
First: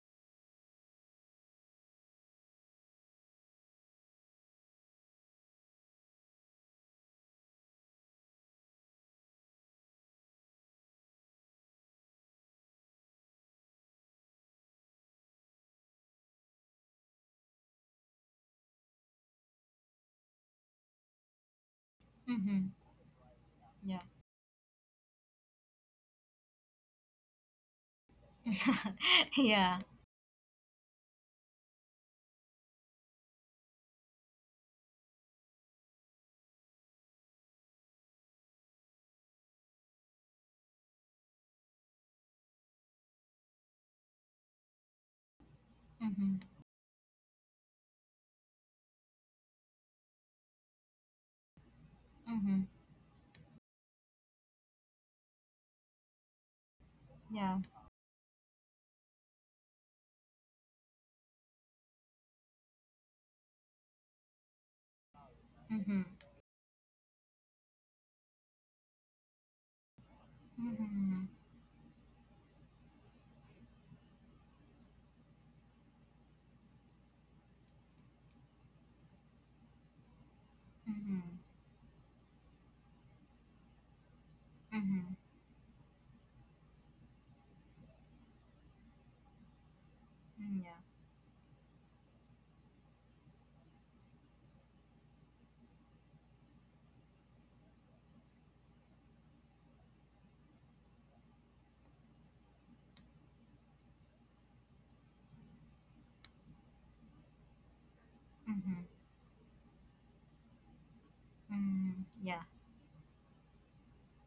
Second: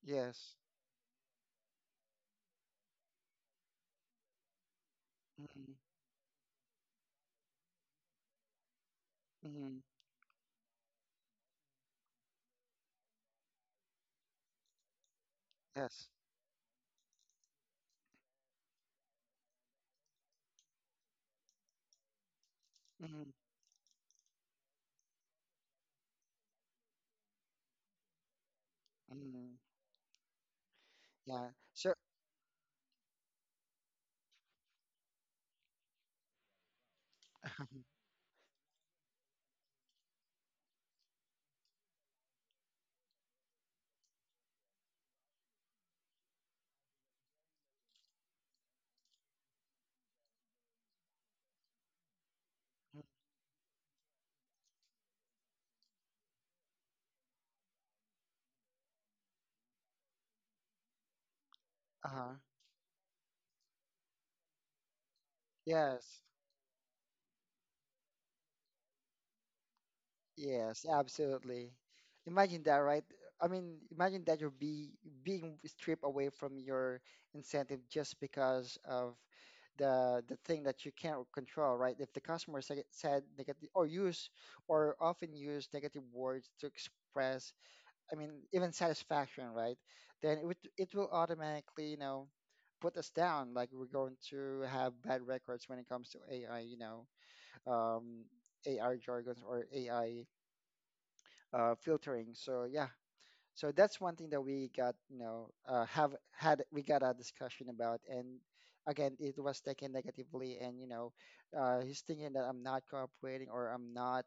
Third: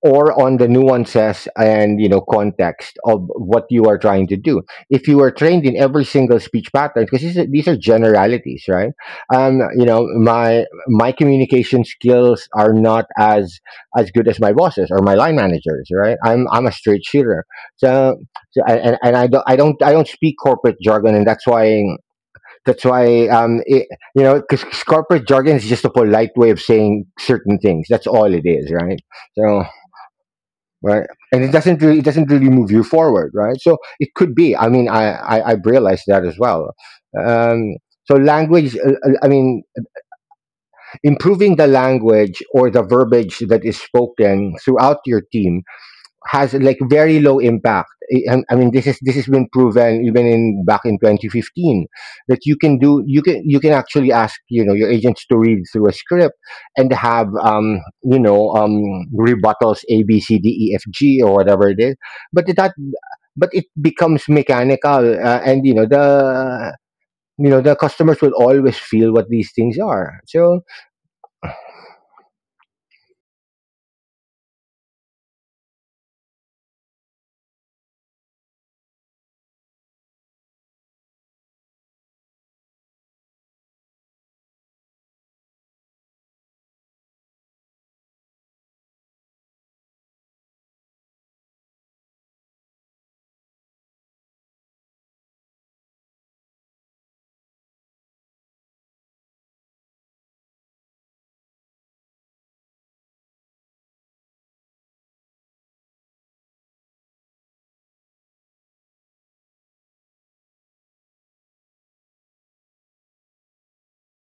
or
Yes.
on the nuances and, you know, context of what you are trying to do. If you are trained
Hmm.
in every single speech pattern, because these are generalities, right?
Hmm.
You know, my communication skills are not as as good as my bosses or my line managers,
Yes.
right? I'm a straight shooter. So, so I-, and I don't, I don't speak corporate jargon, and that's why,
Mhm.
that's why,
Hmm.
it,
Yeah.
you know, because corporate jargon is just a polite way of saying certain things. That's all it is, right?
Hmm.
So,
Yeah.
right, and
Yeah. Sure.
it doesn't really move you forward, right? So it could be. I mean, I realized that as well. Um, so language, I mean, improving the language or the verbiage that is spoken throughout your team
Mhm.
has like very low impact. Mean, this is, this has been proven even in, back in 2015, that you
Mhm.
can do, you can, you can actually ask, you know, your agents to read through a script and have,
Yeah.
you know, rebuttals ABCDEFG or whatever it is,
Uh-huh.
but it, that but it becomes mechanical, and you know
Mhm.
Yes.
the, you know, the customers will always feel what these things are. So,
Yes,
Mhm.
absolutely. Imagine that, right? I mean, imagine that you're be being stripped away from your incentive just because of the thing that you can't control, right? If the customer said negative, or use,
Mhm.
or
Mhm.
often use negative words to express, I mean, even satisfaction, right? Then
Mm, yeah.
it will automatically, you know, put us down. Like we're going to have bad records when it comes to AI, you know, um, AI jargons, or AI filtering. So yeah, so that's one thing that we got, you know, have had we got a discussion about, and
Mhm.
again, it was taken negatively, and you know, he's
Mhm.
thinking that
Yeah.
I'm not cooperating, or I'm not,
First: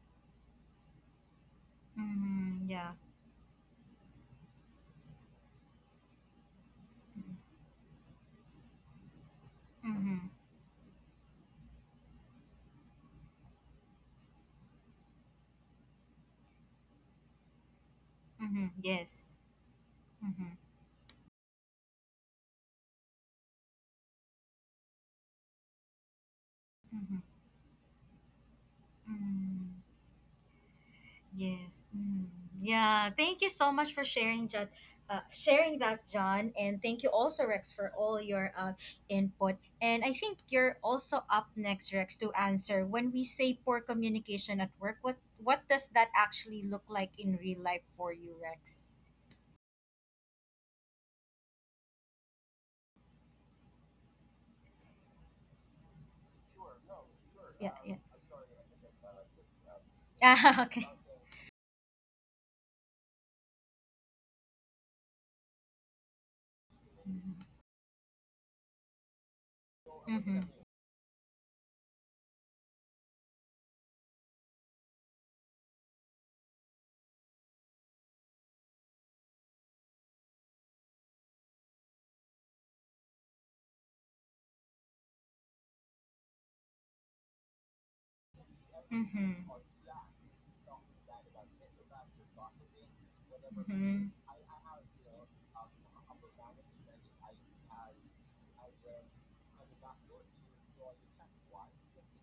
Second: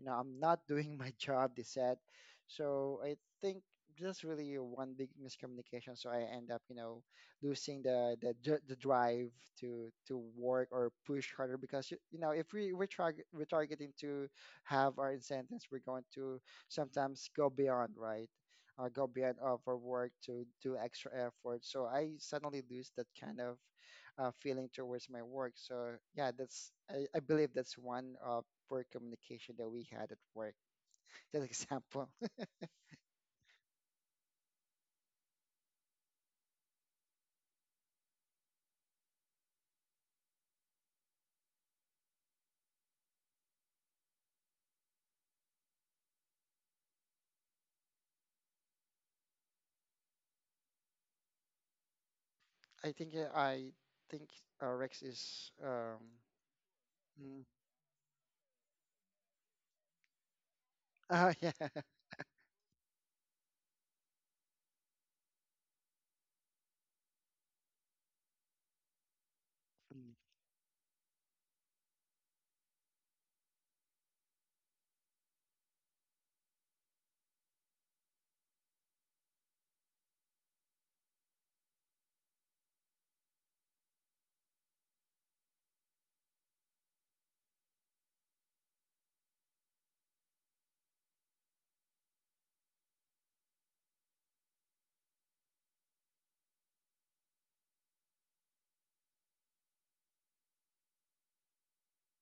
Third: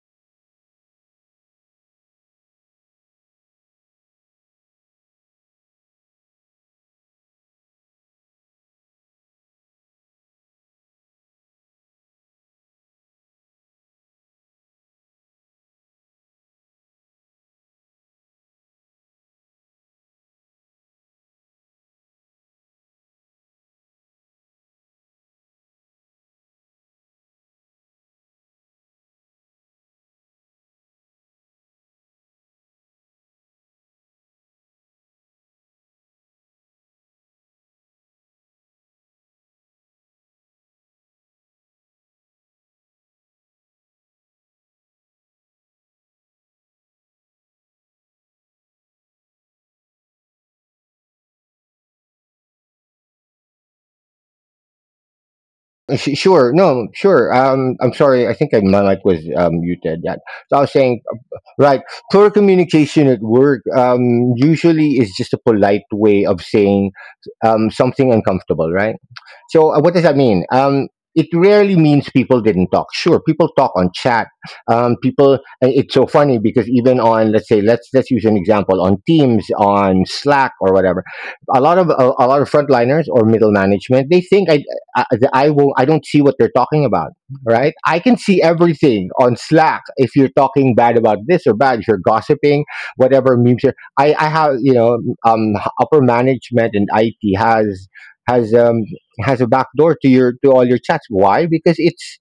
you know, I'm not doing my job, they said.
Mhm. Yeah.
So I think just really one big miscommunication. So I end up, losing the drive to
Mhm.
to work or push harder because you know if we're targeting to have our incentives, we're going to sometimes go beyond, right?
Mhm.
Go
Yes.
beyond of our work to
Mhm.
do extra effort. So I suddenly lose that kind of feeling towards my work. So yeah, that's I
Mhm.
believe that's one of poor communication that
Mhm.
we had at work. That
Yes.
example.
Mm. Yeah. Thank you so much for sharing that, John, and thank you also, Rex, for all your input. And I think you're also up next, Rex, to answer when we say poor communication at work. What does that actually look like in real life for you, Rex?
I think Rex is
Su sure. No, sure.
mm,
Yeah.
I'm
Yeah.
sorry. I think I, my mic was, muted. Yeah. So
Ah.
I was
Okay.
saying,
oh yeah
right. Poor communication at work, usually is just a polite way of saying, something uncomfortable, right? So, what does
Mm,
that
Mm-hmm.
mean? It rarely means people didn't talk. Sure, people talk on chat. People, and it's so funny because even on, let's say, let's use an example on Teams, on Slack, or whatever. A lot of frontliners or middle management, they think I, I won't, I don't see what they're talking about, right? I can see everything
Mm-hmm.
on Slack. If you're talking bad about this or bad, if you're gossiping, whatever memes you're,
Mm-hmm.
I have, you know, um, upper management and IT has, has um has a backdoor to your, to all your chats. Why? Because it's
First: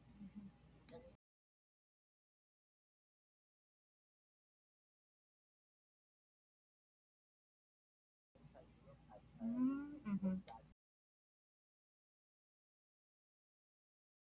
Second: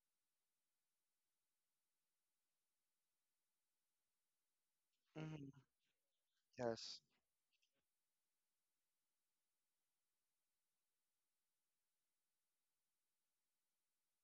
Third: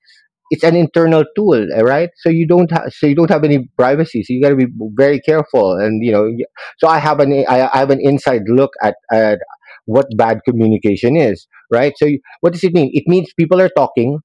it's an internal tool, right? So you don't ha- so you don't have any privacy. So you got to be very
mhm,
careful, and you know. So I
yes.
have an, I have an inside look at what
Mm-hmm.
bad communication is, right? So you, what does it mean? It means people are talking,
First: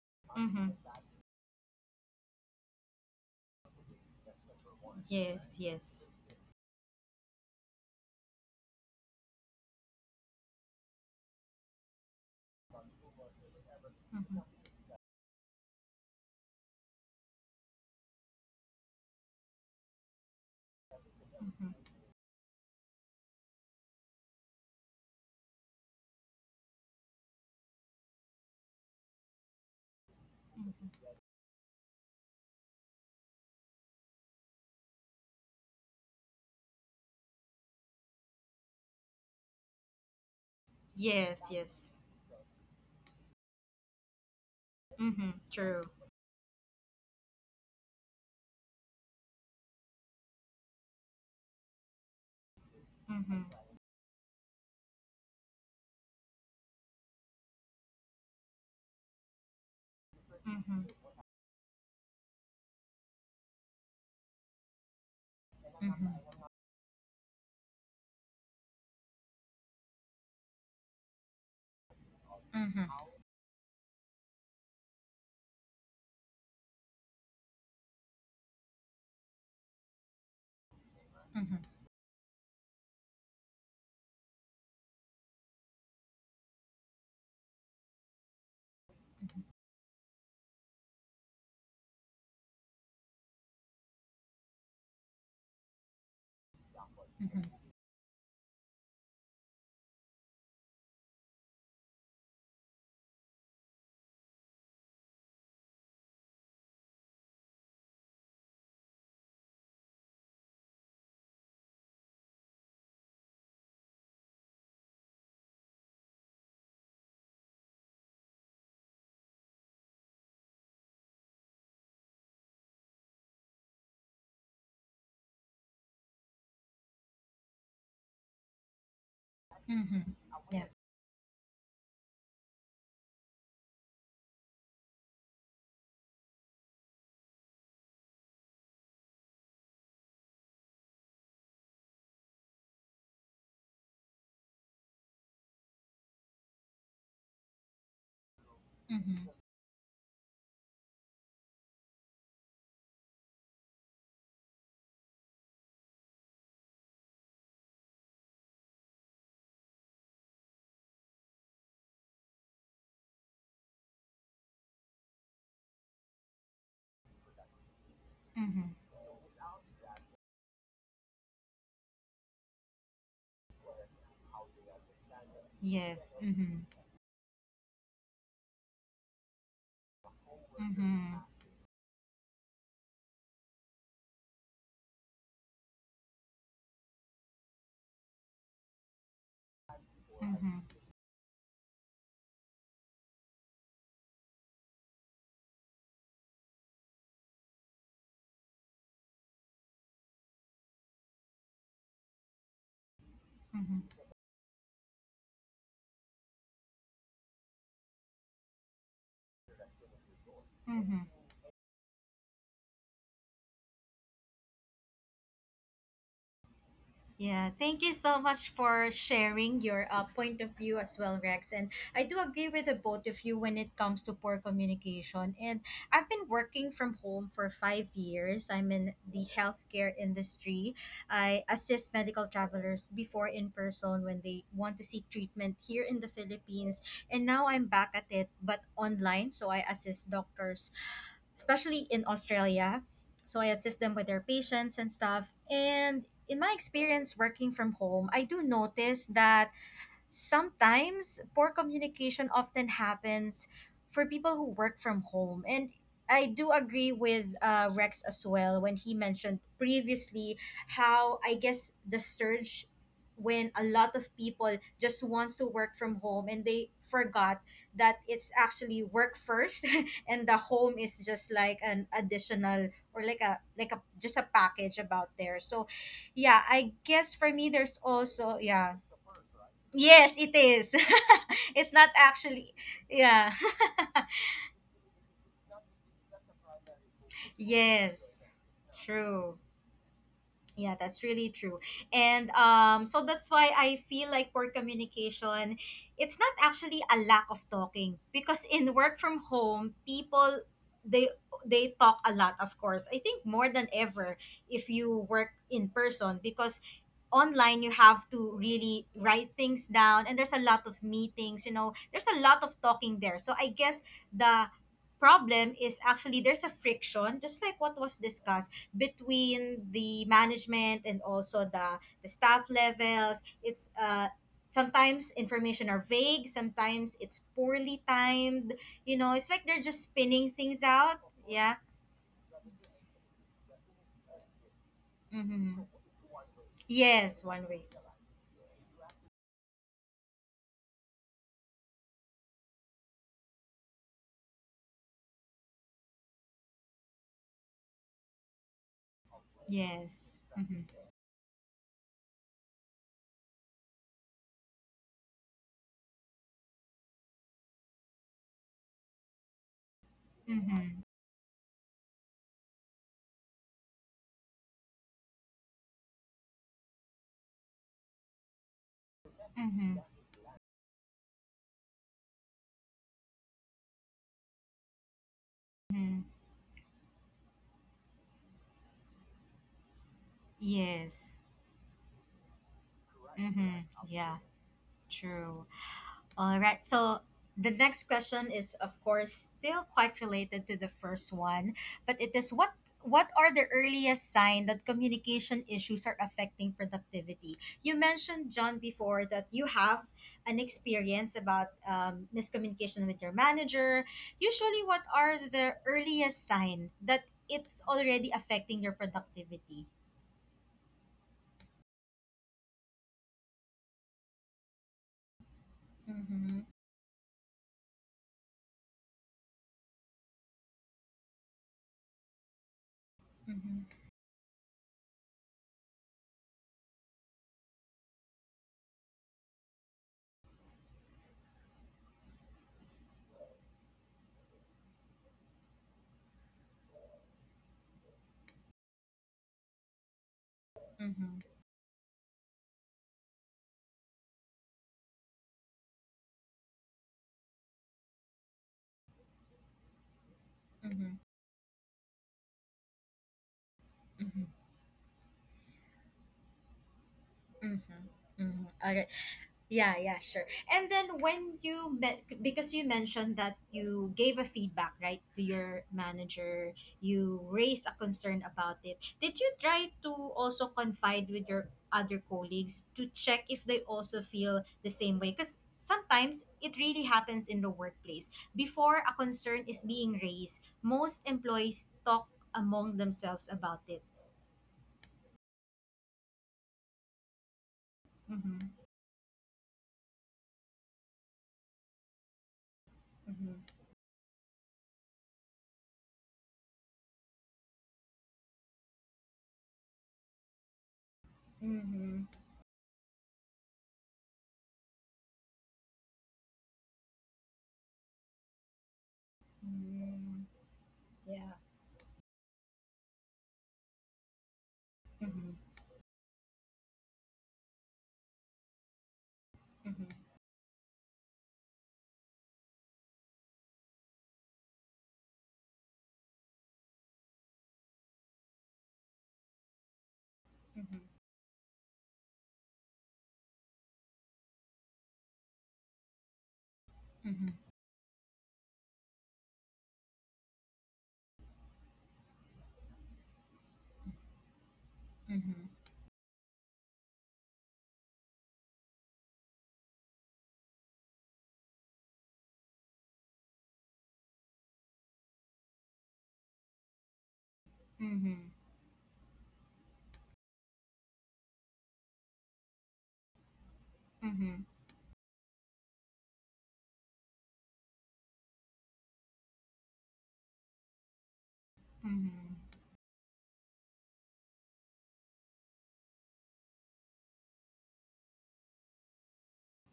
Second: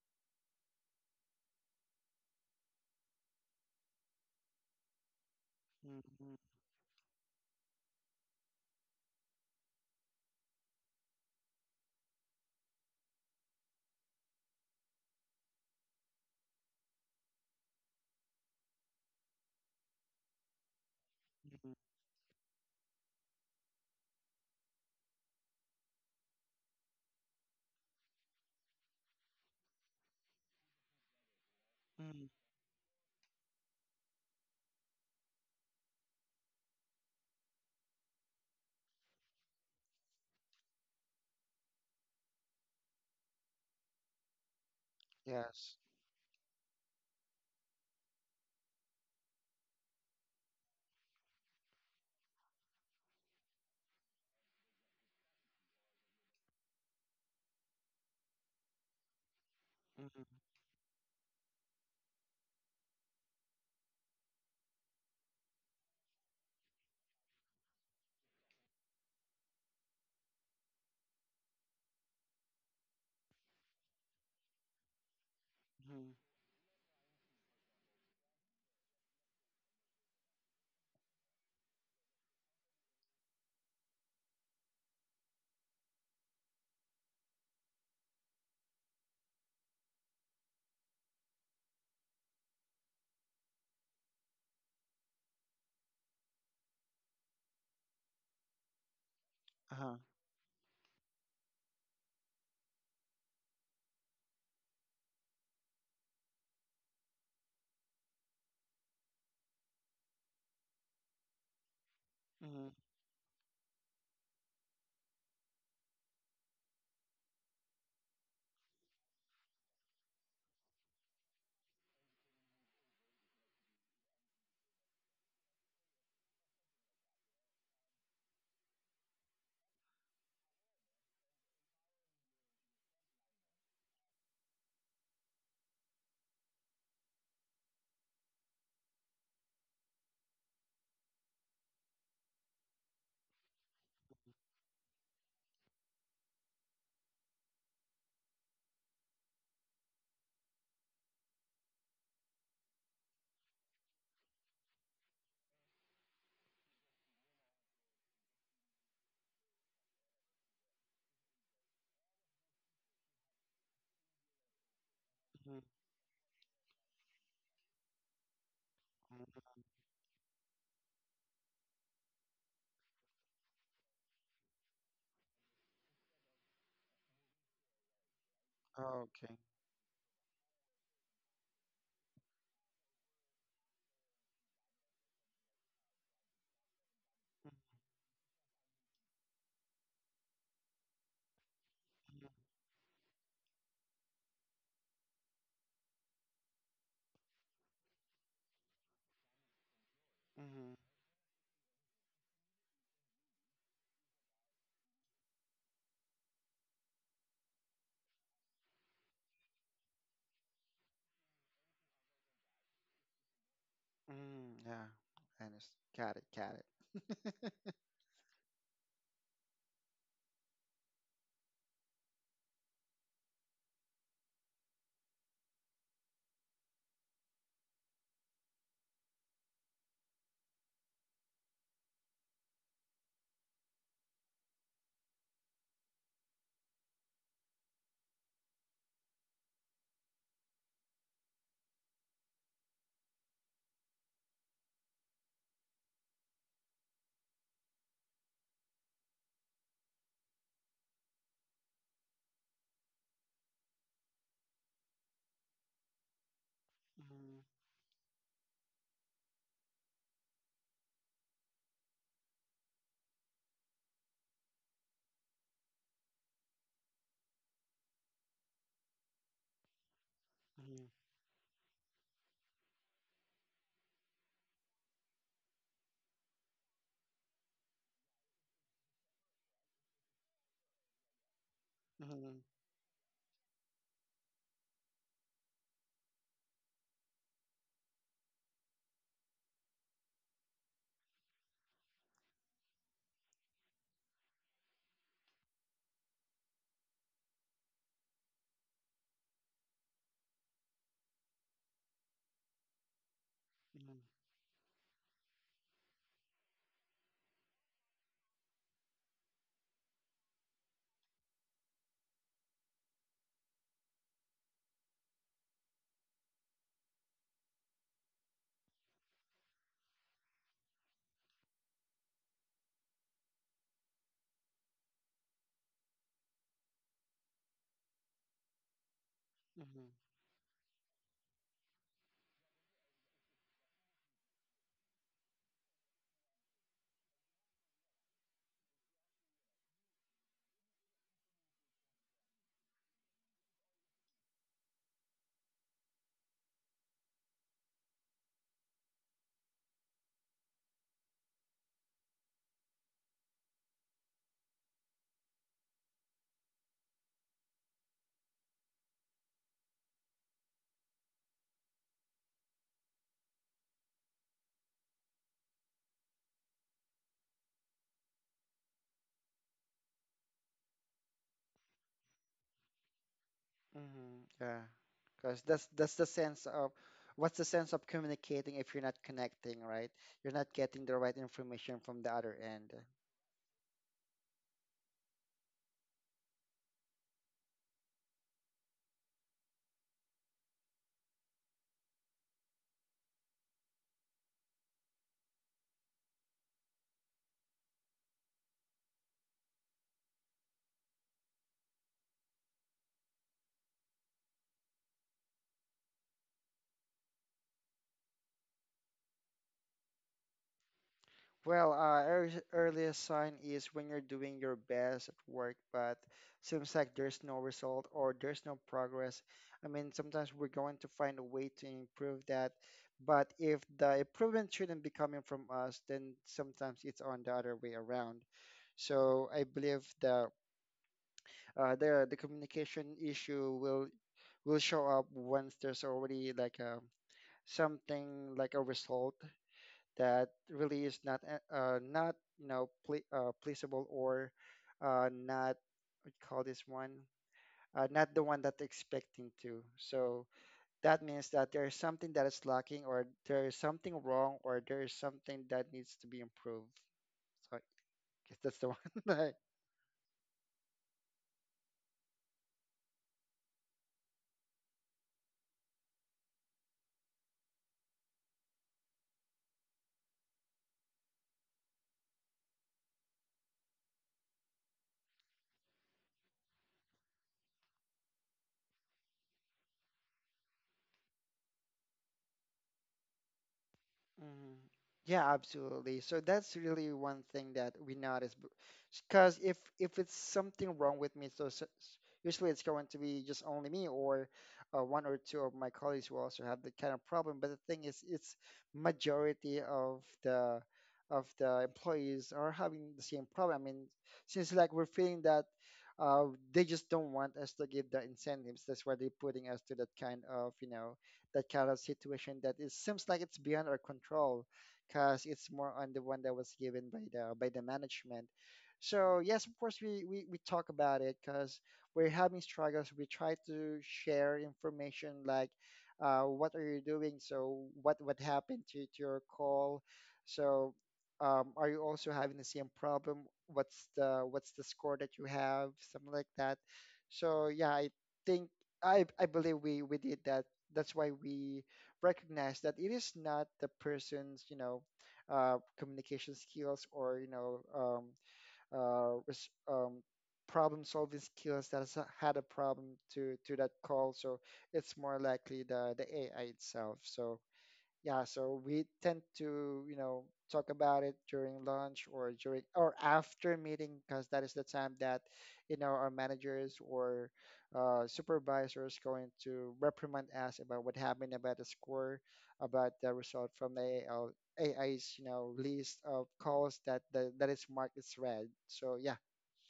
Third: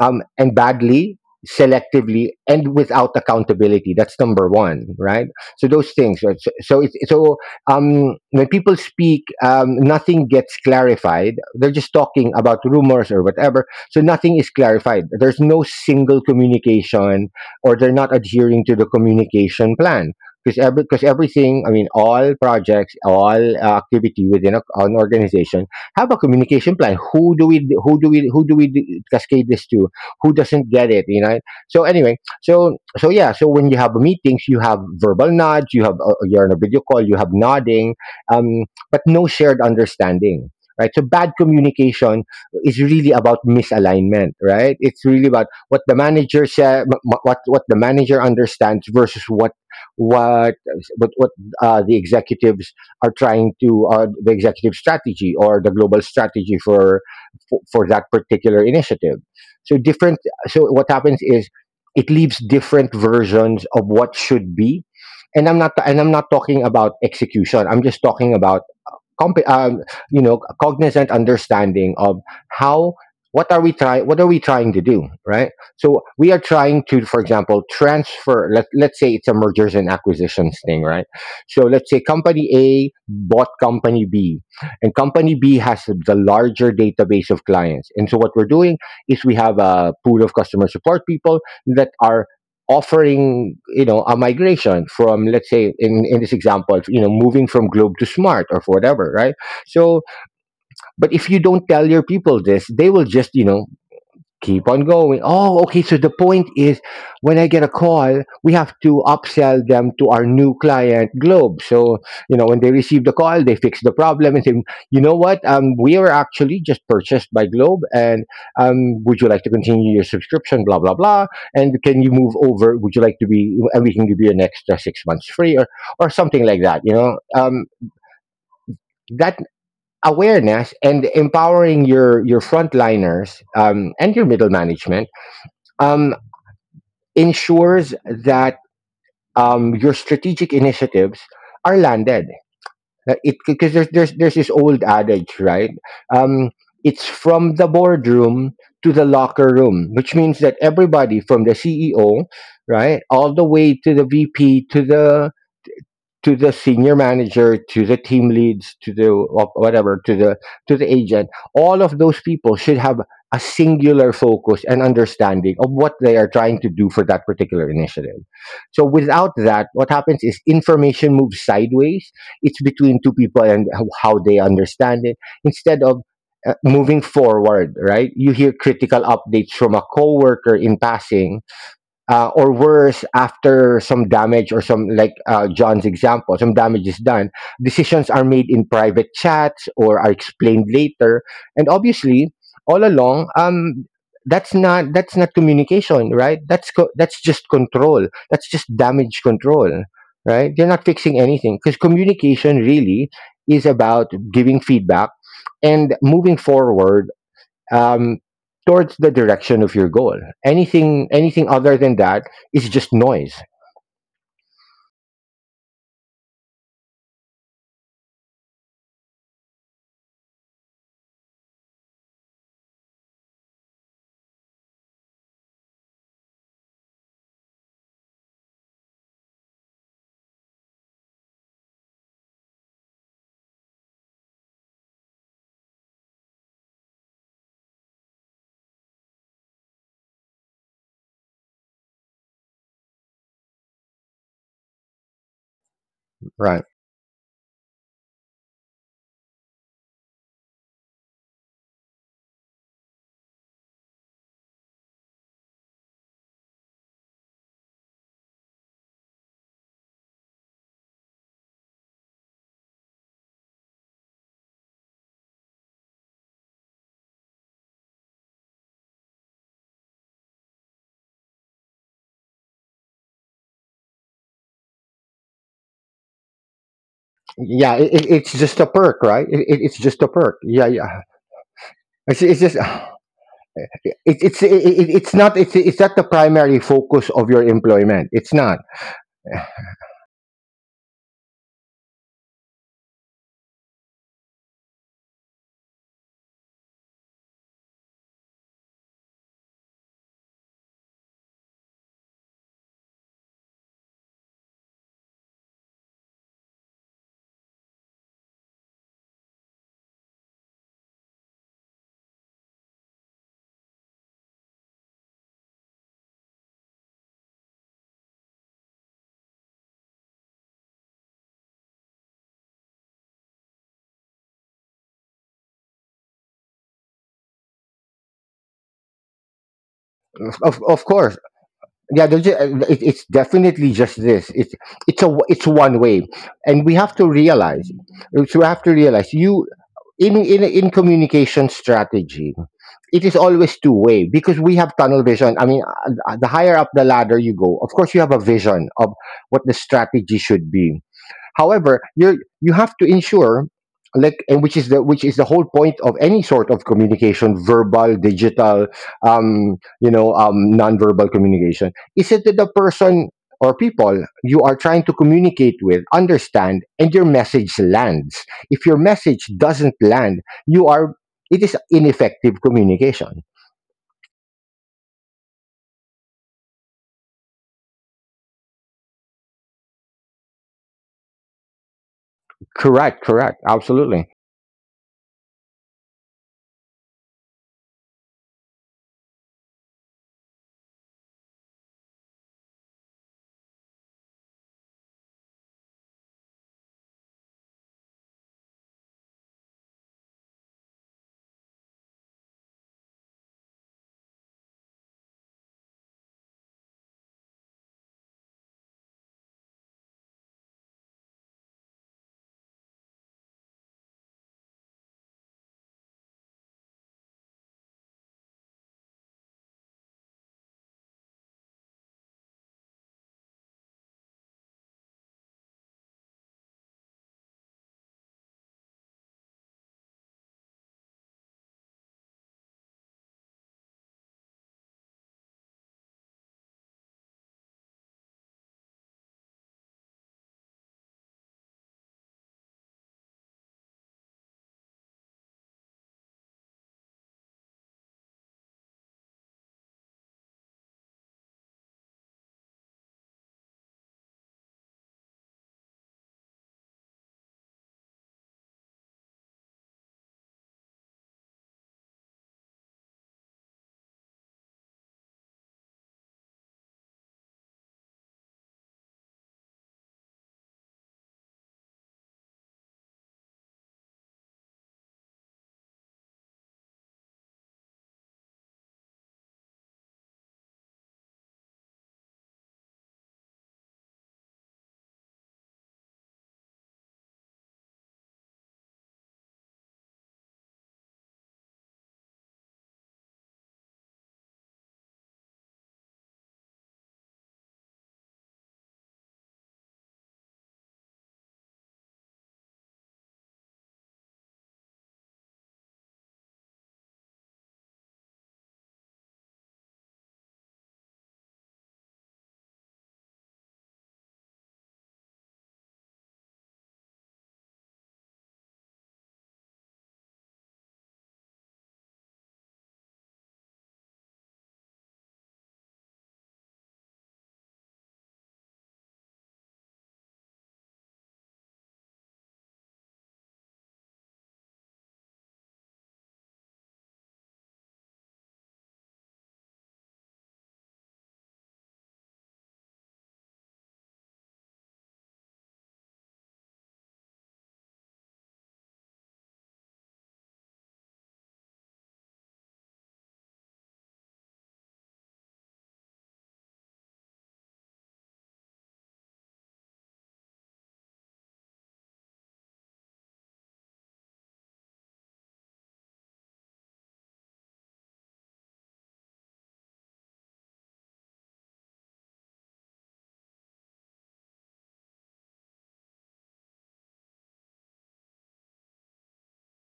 and
Mm-hmm.
badly, selectively, and without accountability. That's number one, right?
Yes.
So those
Yes.
things. Right?
Mhm,
So, so it's so, when people speak, nothing gets clarified. They're just talking about rumors or whatever. So nothing
Mm-hmm.
is clarified. There's no single communication, or they're not adhering to the communication plan. Because every, cause everything, I
mhm,
Mm-hmm.
mean, all projects, all activity within an organization have a communication plan. Who do we, who do we cascade this to? Who doesn't get it, you know? So anyway,
mhm,
yeah, so when you have meetings, you have verbal nods, you have, you're on a video call, you have nodding, um but no shared understanding, right? So bad
Yes. Yes.
communication is really about misalignment, right? It's really
Mm-hmm.
about
yes.
True.
what the manager said, what the manager understands versus what what, the executives are
Mm-hmm.
trying to, the executive strategy or the global strategy for, for that particular initiative, so different.
Mhm,
So
Mm-hmm.
what happens is, it leaves different versions of what should be, and I'm not, and I'm not
Mm-hmm.
talking about execution. I'm just talking about, comp- um, you know, cognizant understanding of how,
Mm-hmm.
what are we trying, what are we trying to do, right? So
mhm,
we are trying to, for example, transfer, let's say it's a mergers and acquisitions thing, right?
Mm-hmm.
So let's say company a bought company b, and company b has the larger database of clients, and so what we're doing is, we have a pool of customer support people that are offering, you know, a migration from, let's say, in this example, you know,
Mm-hmm.
moving from Globe to Smart or whatever, right?
uh-huh.
So, but if you don't tell your people this, they will just, you know, keep on going. Oh, okay. So the point is, when I get a call, we have to upsell them to our new client, Globe. So, you know, when they
Mhm,
receive the call, they fix the problem and say, you know what, we were actually just purchased by Globe, and would you like to continue your subscription? Blah blah blah. And can you move over? Would you like to be? And we can give you an extra 6 months free, or something like that. That
Mm-hmm. Yeah.
awareness and empowering your frontliners and your middle management um ensures that your strategic initiatives are landed. Like It Because there's this old adage, right? Um, it's from the boardroom to the
Mm-hmm.
locker room, which means that everybody from the CEO, right, all the way to the VP to the senior manager to the team leads to the whatever to the agent, all of those people should have a singular focus and
mhm,
understanding of
mhm,
what they are trying to do for that particular initiative.
Mm-hmm.
So without that, what happens is information moves sideways. It's between two people and how they understand it, instead of
Yes. Mm-hmm.
moving forward, right? You hear critical
oh, okay.
updates from a coworker in
Mm-hmm.
passing, or worse, after some damage or some like John's example, some damage is done.
Mhm,
Decisions are made in private chats or are explained
Mm-hmm.
later, and obviously all along, that's not communication, right? That's just control, that's just damage control, right? They are
mhm,
not fixing anything because communication really is
Mm-hmm.
about giving feedback and moving forward, um, towards the direction of your goal.
Mm-hmm.
Anything other than that is just noise.
mhm, yeah, and it's got it got
Yeah,
it.
thank you so much for sharing your point of view as well, Rex. And I do agree with the both of you when it comes to poor communication. And I've been working from home for 5 years. I'm in the healthcare industry. I assist medical travelers before in person when they want to seek treatment here in the Philippines. And now I'm back at it, but online. So I assist doctors especially in Australia. So I assist them with their patients and stuff. And in my
Right.
experience working from home, I do notice that sometimes poor communication often happens for people who work from home. And I do agree with
Mhm,
Rex as well when he mentioned previously how I guess the surge when a lot of people just wants to work from home and they forgot that it's actually work first and the home
mhm,
is just like an additional or like a just a package about there, so yeah, I guess for me
Yeah,
there's
it's
also
just a
yeah.
perk, right? It's just a
Yes, it
perk. Yeah,
is.
yeah.
It's not
It's,
mhm,
it's
actually.
just
Yeah.
it's not, it's not the primary focus of your employment.
Yes.
It's not.
True. Yeah, that's really true. And so that's why I feel like poor communication, it's not actually a lack of talking because in work from home, people they they talk a lot, of course. I think more than
mhm.
ever if you work in person because online you have to really write things down and there's a lot of meetings, you know. There's a lot of talking there. So I guess the problem is actually there's a friction just like what was discussed between the management and also the staff levels. It's sometimes information are vague, sometimes it's poorly timed. You know, it's like they're just
Mm-hmm.
spinning things
Of
out,
course,
yeah.
yeah. It, it's definitely just this. It's a, it's
Mm-hmm.
one way, and we have to
Yes, one week.
realize. So we have to realize, you in communication strategy, it is always two-way because we have tunnel vision. I mean, the higher up the ladder you go, of course, you have a vision of what the
Yes,
strategy should
mm-hmm.
be. However, you have to ensure, like and which is the whole point of any sort of communication, verbal, digital,
Mm-hmm.
nonverbal communication, is it that the person or people you are trying to communicate with understand and your message lands. If your message
Mm-hmm.
doesn't land, you are, it is ineffective communication.
Mm-hmm. Yeah. Because that's
Mm-hmm.
the sense of what's the sense of communicating if you're not connecting, right? You're not getting the
Yes,
right information from the other end.
Correct, correct,
mm-hmm.
absolutely.
Yeah, true. All right. So the next question is, of course, still quite related to the first one, but it is what are the earliest sign that communication issues are affecting productivity? You mentioned John before that you have an experience about miscommunication with your manager. Usually, what are the earliest sign that it's already affecting your productivity?
Well, earliest sign is when you're doing your best at work, but
Mm-hmm.
seems like there's no result or there's no progress. I mean, sometimes we're going to find a way to improve that, but if
Mm-hmm.
the improvement shouldn't be coming from us, then sometimes it's on the other way around. So I believe the communication issue will show up once there's already like a something like a result that really is
Mm-hmm.
not not pleasable or not what you call this one, not the one that they're expecting to. So
Mm-hmm.
that means that there is something that is lacking, or there is something
Mm-hmm.
wrong, or there is something that needs to be improved. So I guess that's the
Mm-hmm.
one.
Yeah, yeah, sure. And then when you met, because you mentioned that you gave a feedback, right, to your manager, you raised a concern about it. Did you try to also confide with your other colleagues to check if they also feel the same way? Because sometimes it really happens in the workplace. Before a concern is being raised, most employees talk among themselves about it.
Mhm. Yeah, absolutely. So that's really one thing that we notice,
Mm-hmm,
because if it's something wrong with me, usually it's going to be
mm-hmm,
just only me or one or two of my colleagues who also have that kind of problem. But the thing is, it's majority of the
mm-hmm,
employees are having the same problem. I mean, since like we're feeling that uh, they just don't want us to give the incentives, that's why they're putting us to that
mm-hmm,
kind of, you know,
yeah.
that kind of situation that it seems like it's beyond our control because
Mm-hmm,
it's more on the one that was given by the management. So yes, of course
mm-hmm,
we talk about it because we're having struggles. We try to share information like, what are you doing? So what happened to your call? So
mm-hmm.
are you also having the same problem? What's the score that you have? Something like that.
Mhm,
So yeah, think I believe we did that, that's why we recognize that it is not the person's, you know,
mhm,
communication skills or, you know, uh, res- um, problem solving skills that has had a problem to that call. So it's more likely the AI itself. So yeah,
mhm,
so we tend to, you know, talk about it during lunch or during or after meeting because
mhm,
that is the time that, you know, our managers or supervisors going to reprimand us about what happened about the
mhm,
score, about the result from the AI's, you know, list of calls that is marked as red. So yeah,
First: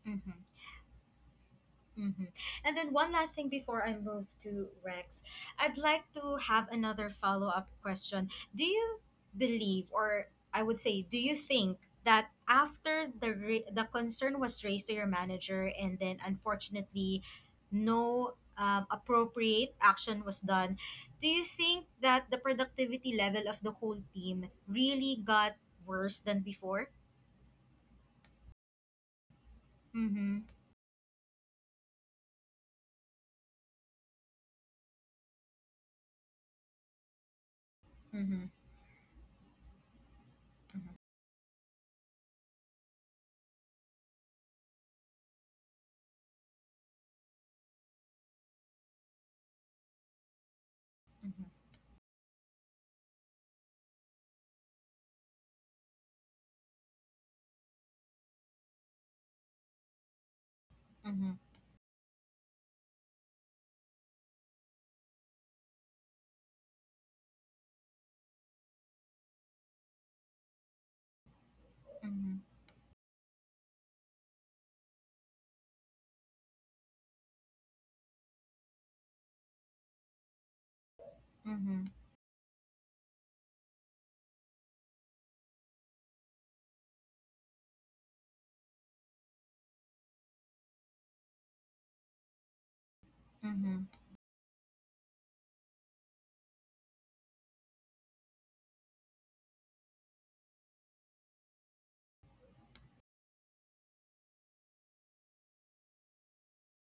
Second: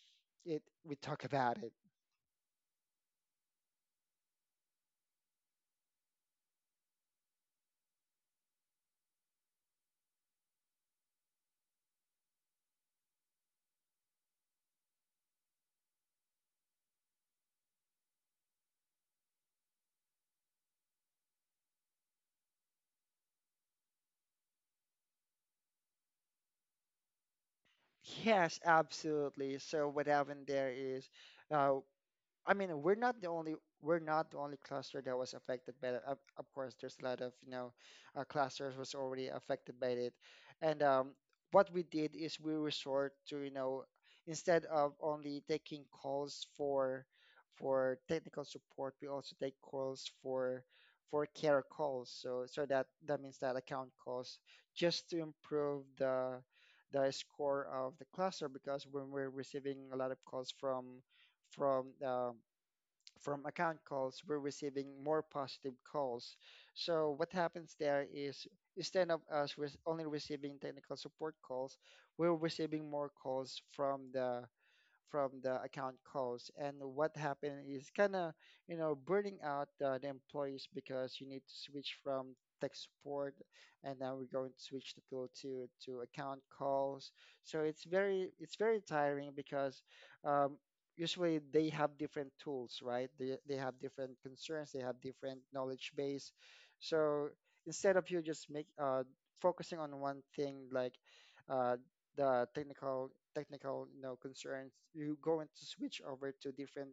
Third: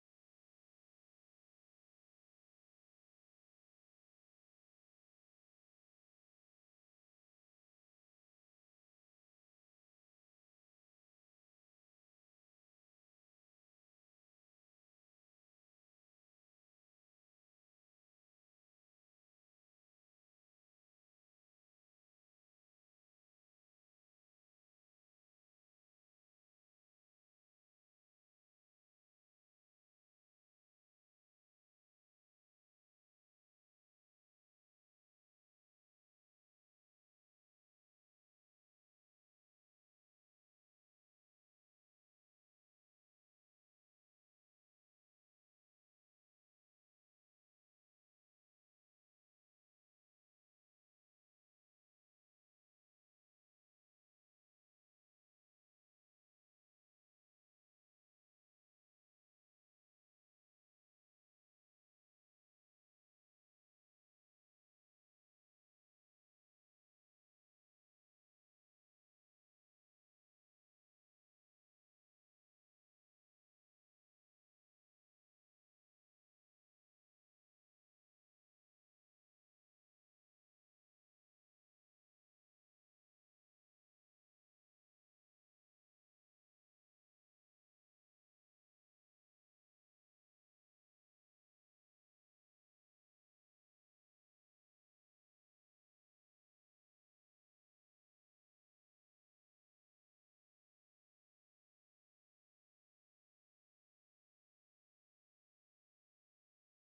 mhm,
it we talk about it.
mhm. And then one last thing before I move to Rex, I'd like to have another follow up question. Do you believe, or I would say, do you think that after the concern was raised to your manager, and then unfortunately, no appropriate action was done, do you think that the productivity level of the whole team really got worse than before?
Yes, absolutely. So what happened there is, uh, I mean, we're not the only cluster that was affected by it. Of course, there's a lot of, you know,
Mhm,
clusters was already affected by it, and what we did is we resort to, you know, instead of only taking calls for technical support, we also take calls for
mhm,
care calls. So so that that means that account calls just to improve the score of the cluster, because when we're receiving a lot of calls
mhm,
from um, from account calls, we're receiving more positive calls. So what happens there is instead of only receiving technical support calls, we're
mhm,
receiving more calls from the account close. And what happened is kind of, you know, burning out the employees because you need to
mhm,
switch from tech support and now we're going to switch to go to account calls. So it's very tiring because um, usually they have different tools, right? They have
mhm,
different concerns, they have different knowledge base. So instead of you just make, focusing on one thing like uh, the technical, you know, concerns, you're going to switch over to different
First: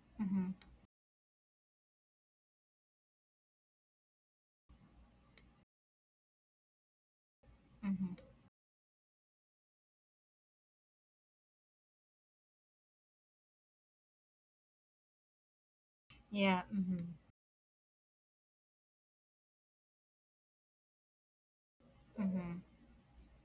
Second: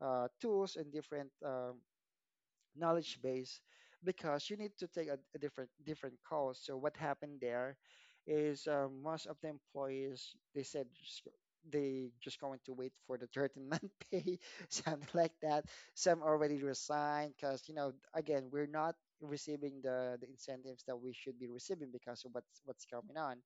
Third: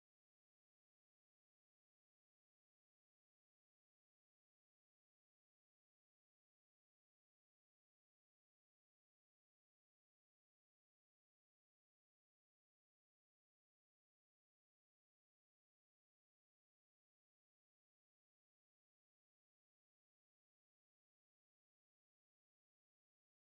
mhm,
tools and different knowledge base because you need to take a different different course. So what happened there
mhm.
is, most of the employees they said just, they just going to wait for the 13th month pay, something like that. Some already
Yeah. Mhm.
resigned because, you know, again, we're not receiving the incentives that we should be receiving because of
Mhm.
what's coming on.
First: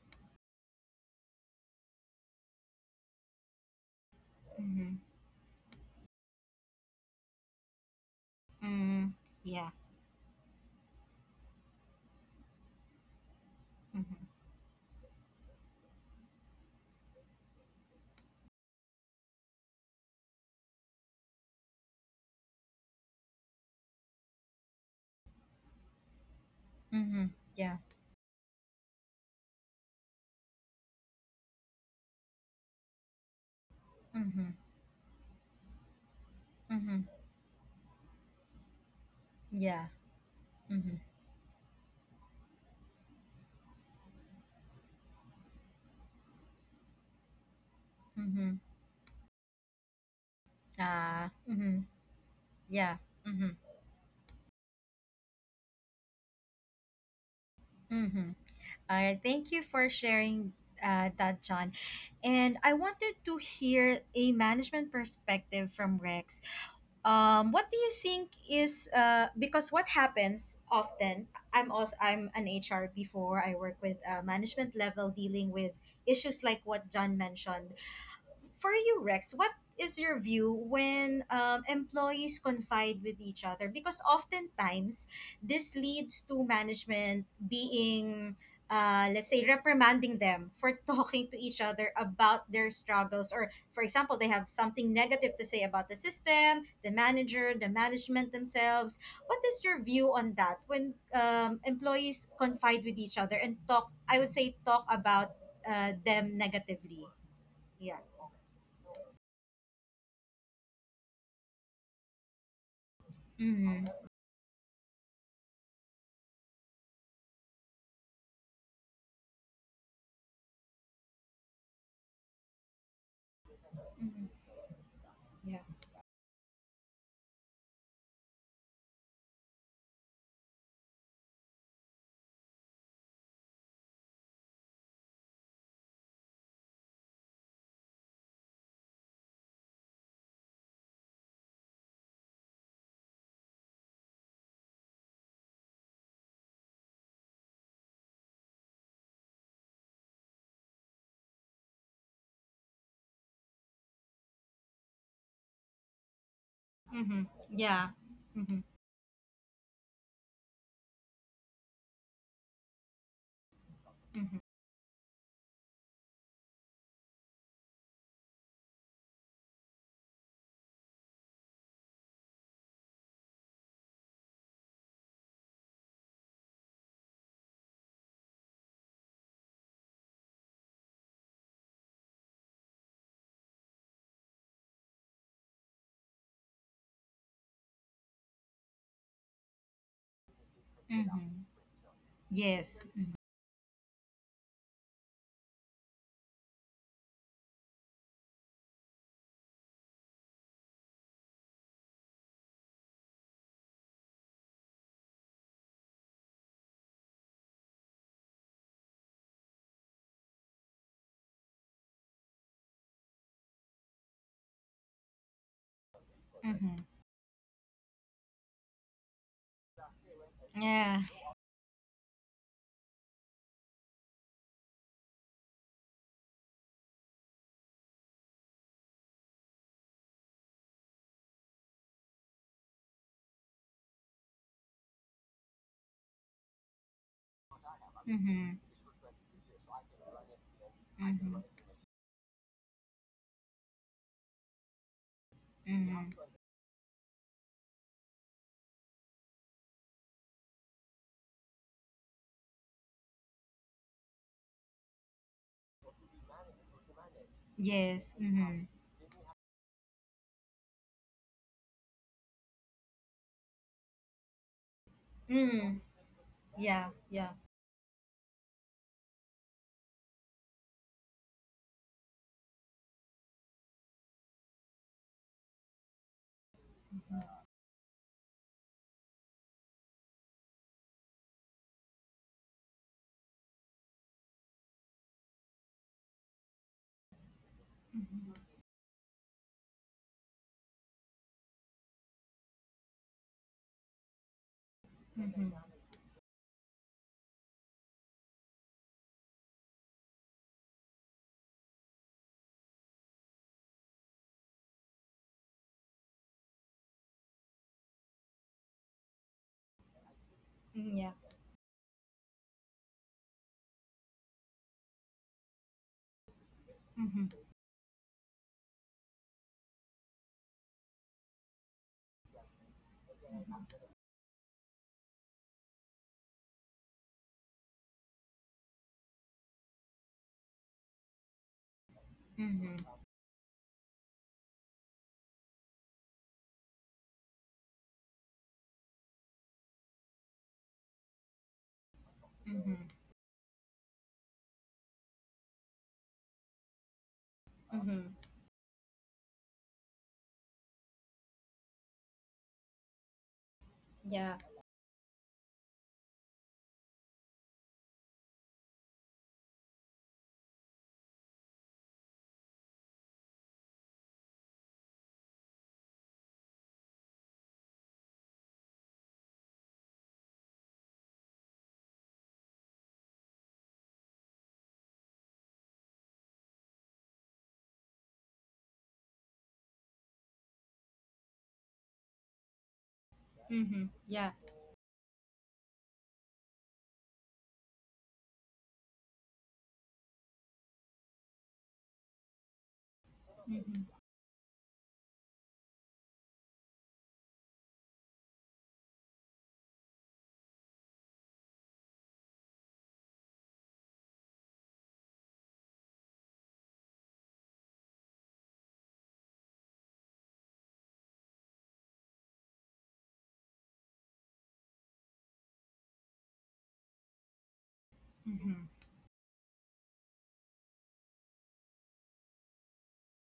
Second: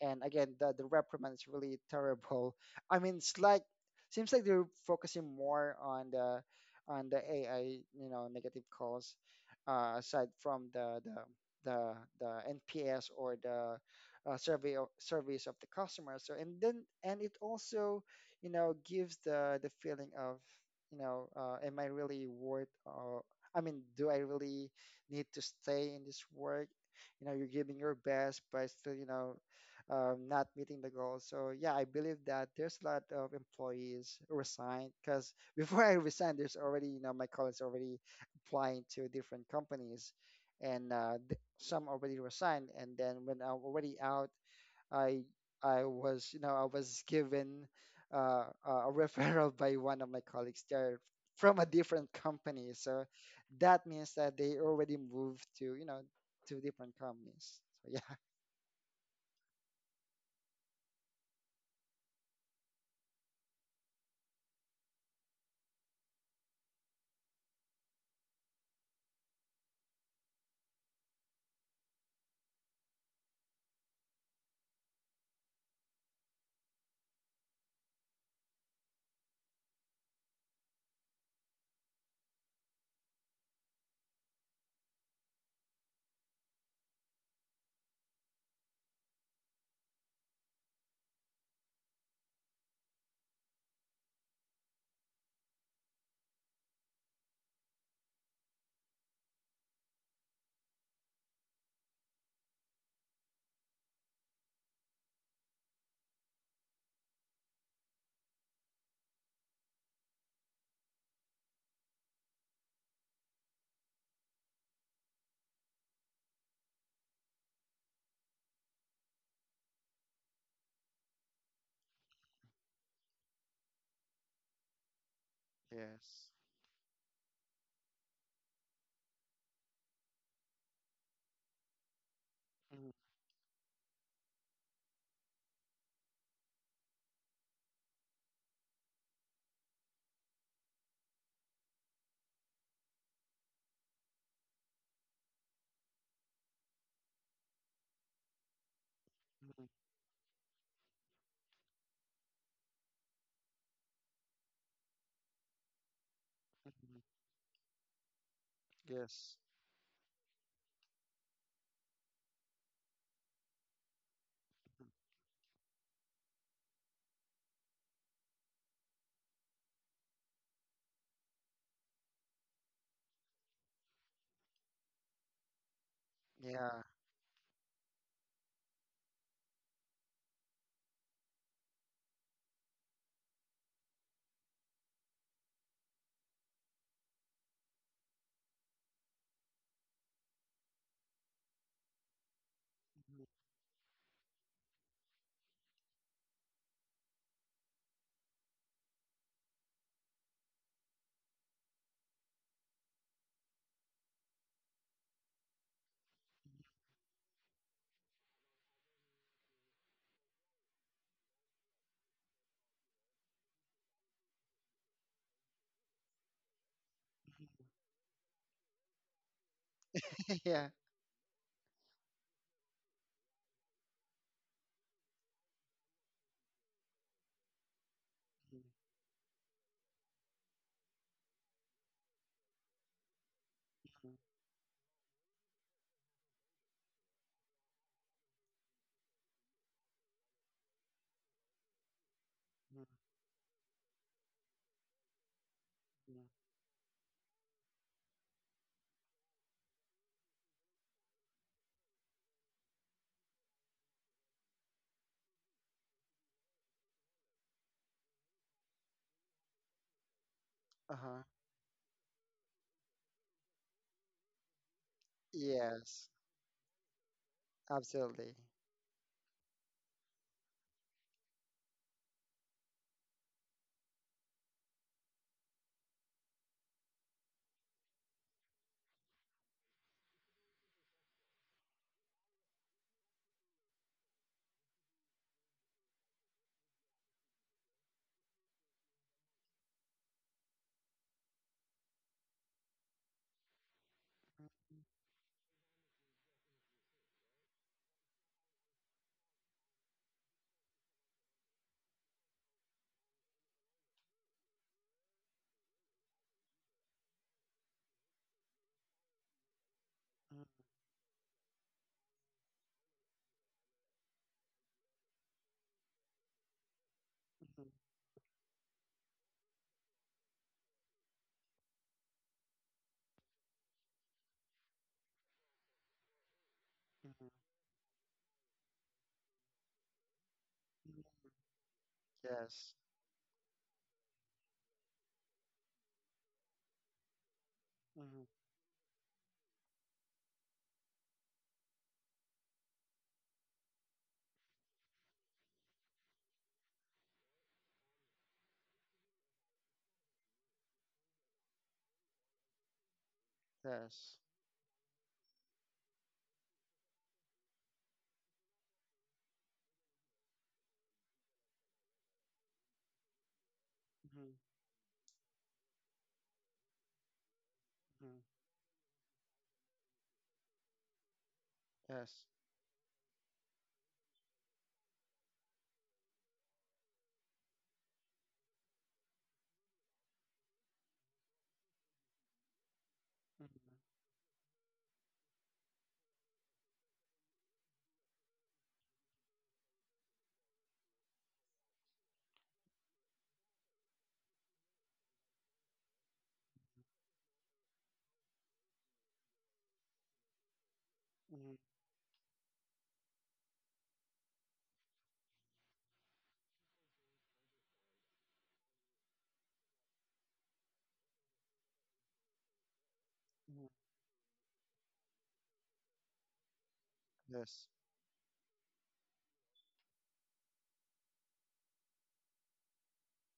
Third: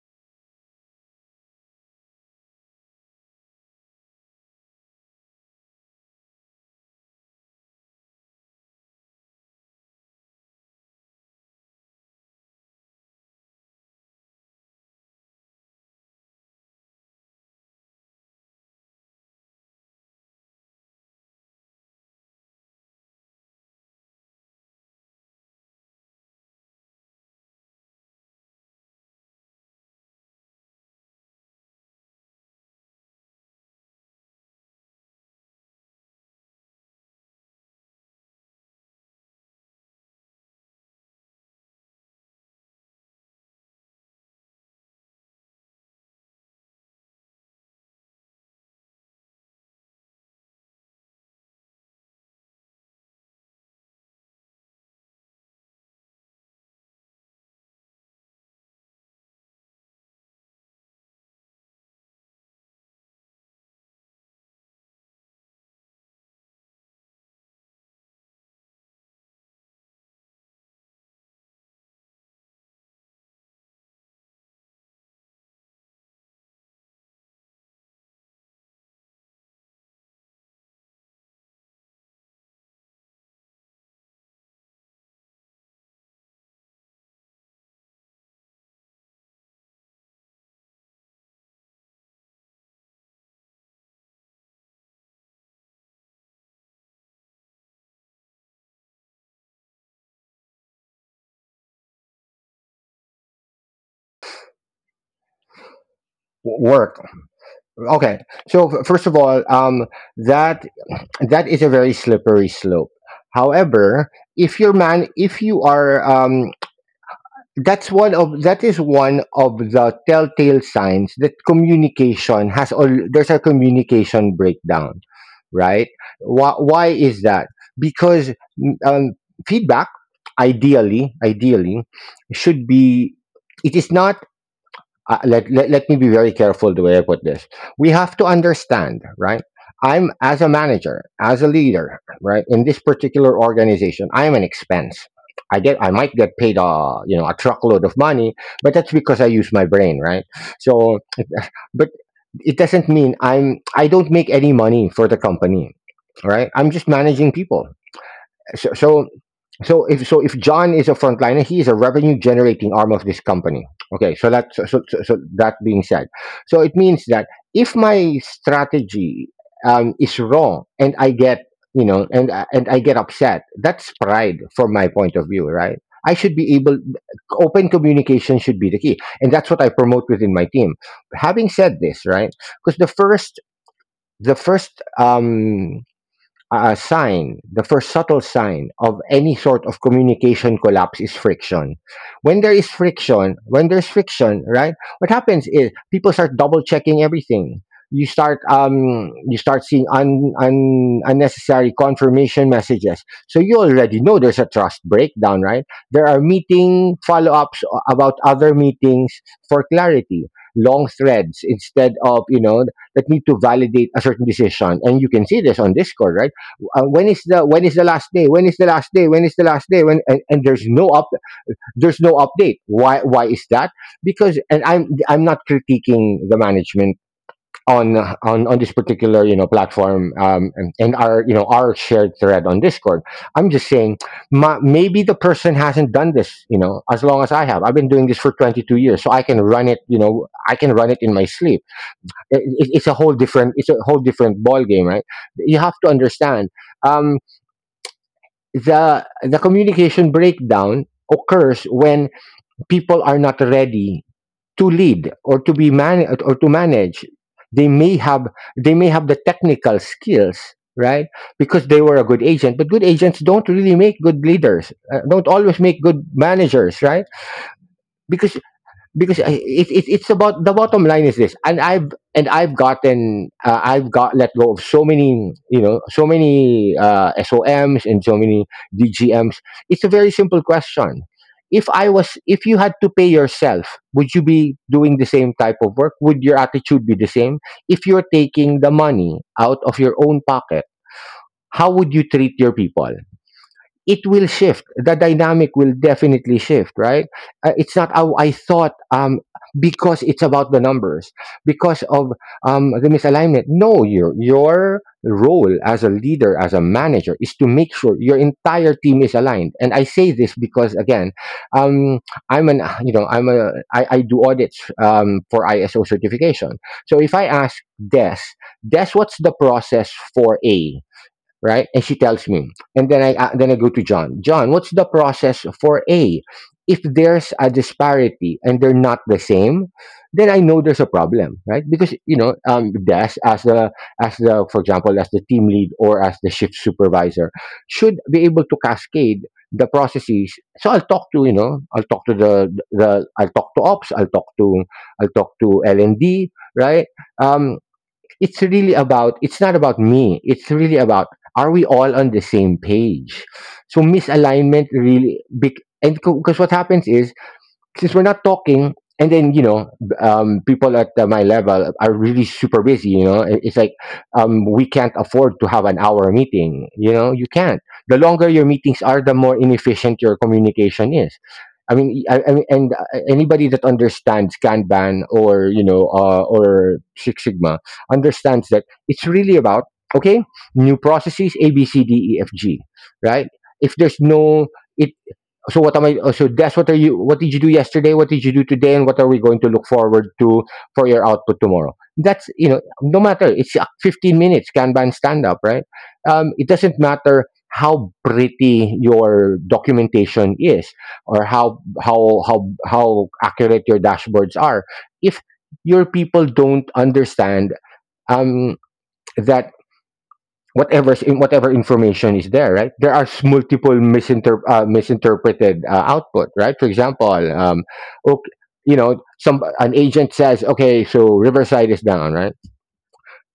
And again, the reprimand is really terrible. I mean, it's like seems like they're
Mhm.
focusing more on the AI, you know, negative
Mm.
calls,
Yeah.
aside from the the NPS or the
Mhm.
surveys of the customer. So and then and it also, you know, gives the feeling of, you know, am I really worth? I mean, do I really need to stay in this work? You
Mhm.
know, you're
Yeah.
giving your best, but still, you know, not meeting the goals. So yeah, I believe that there's a lot of employees
Mhm.
resigned because before I resigned, there's already, you
Mhm.
know, my colleagues already applying to different
Yeah.
companies, and
Mhm.
some already resigned. And then when I'm already out, I I was you know I was given
Mhm.
a referral by one of my colleagues there
Ah.
from a
Mhm.
different company.
Yeah.
So
Mhm.
that means that they already moved to, you know, to different companies. So yeah.
Mhm. All right. Thank you for sharing that, John. And I wanted to hear a management perspective from Rex. What do you think is because what happens often, I'm also, I'm an HR before. I work with management level dealing with issues like what John mentioned for you, Rex. What is your view when employees confide with each other? Because oftentimes this leads to management being, let's say, reprimanding them for talking to each other about their struggles. Or, for example, they have something negative to say about the system, the manager, the management themselves. What is your view on that when employees confide with each other and talk, I would say, talk about them
Work,
negatively? Yeah.
okay. So first of all, that, that is a very slippery slope.
Mm-hmm.
However, if you are, that's one of, that is one of the telltale signs that communication has all, there's a communication breakdown,
Yeah.
right?
Yes.
Why is that? Because mm, um, feedback, ideally should
Mhm.
be, it is not, let me be very careful the way I put this. We have to understand, right? I'm, as a manager, as a leader, right, in this particular organization, I am an expense. I might get paid a, you know, a truckload of money, but that's because I use my brain, right? So, but it doesn't mean I don't make any money for the company, right? I'm just
Mhm.
Mm-hmm.
managing people.
Yeah. Mm-hmm.
So, so
Yes.
so if, so if John is a frontliner, he is a revenue generating arm of this company. Okay, so
Mm-hmm.
that,
Mhm.
so that being said, so it means that if my strategy is wrong and I get, you know and I get upset, that's pride from my point of view, right? I should be able.
Yeah.
Open communication should be the key, and that's what I promote within my team. Having said this, right? Because the first, a sign, the first subtle sign of any sort of communication collapse is
Mm-hmm.
friction.
Yes.
Mhm.
When there's friction, right? What happens is people start double checking everything. You start seeing unnecessary confirmation messages. So you already know there's a trust breakdown, right? There are meeting follow-ups about other meetings for clarity, long threads instead of, you know, that need to validate a certain decision. And you can see this on Discord, right?
Mm-hmm.
When is the,
Mhm.
last day, when is the last day when is the last day when and there's
Yeah.
no
Yeah.
up there's no update. Why is that? Because and I'm not critiquing the management on on
Mhm.
this particular, you know, platform, and our, you know, our shared thread on Discord. I'm just saying,
Mhm.
maybe the person hasn't done this. You know, as long as I have, I've been doing this for
Mm-hmm.
22 years, so I can run it, you know, I can run it in my
Mm-hmm.
sleep.
Mhm.
It's a whole different, it's a whole different ball game, right? You have to
Mm-hmm.
Mhm.
understand. Um, the communication breakdown occurs when people are not ready to lead or to manage. They may
Yes.
have,
Mm-hmm.
they may have the technical skills, right,
Uh-huh.
because they were a good agent, but good agents don't really make good leaders, don't always
Mm-hmm.
make good
Yes.
managers,
Yeah.
right?
Yeah.
Absolutely.
because because it's about, the bottom line is this, and I've gotten, I've got let go of so many, you know, so many, SOMs and so many DGMs. It's a very simple question. If I was If you had to pay yourself, would you be doing the same type of work? Would your attitude be the same if you're taking the money out of your own pocket? How would you treat your people? It will
Mhm.
shift. The dynamic will definitely shift, right? It's not how I thought, because it's about the numbers, because of the misalignment. No, your role as a leader, as a manager, is to make sure your entire team is aligned. And I say this
Mhm.
because
Mm, yeah.
again, um, I'm an you know I'm a, I do audits, for ISO certification. So if I
Mm-hmm.
ask
Mhm.
Des, Des, what's the process for A? Right? And she tells me, and then I go to John. John, what's the process for A? If
Mhm.
there's a disparity and they're not the same, then I know there's a
Mhm.
problem, right? Because, you know,
Yes.
Mm-hmm.
Des, as the, as the, for example, as the team lead or as the shift supervisor, should
Mhm.
be able to cascade the processes. So I'll talk to, you know, I'll talk to
Mm-hmm.
the I'll talk to ops, I'll talk to L and D, right? Um
Mm-hmm.
it's really about, it's not about me it's really about, are we all on the same page? So
Yes.
Yeah.
misalignment, really big. And because what happens is, since we're not talking, and then, you know, people at my level are really super busy, you know. It's like,
Mhm.
we can't afford to have an hour meeting, you know. You can't, the
Mhm.
longer your meetings are, the more inefficient your communication is.
Yes.
I mean, and anybody that understands Kanban, or, you know, or Six Sigma, understands that it's really about, okay, new processes A B C D E F G, right? If
Mm-hmm.
Mhm.
there's
Yeah.
no, it, so what am I? So that's, what are you? What did you do yesterday? What did you do today? And what are we going to look forward to for your output tomorrow? That's, you know, no matter. It's
Mm-hmm.
15 minutes Kanban stand up, right? It doesn't matter how pretty your documentation is, or
Mhm.
how accurate your dashboards are, if your people don't understand, um, that whatever, in whatever information is there, right, there are
Mhm.
multiple misinterpreted output, right? For example,
Yes.
okay,
Mm-hmm.
you know, some an agent says, okay, so Riverside is down, right?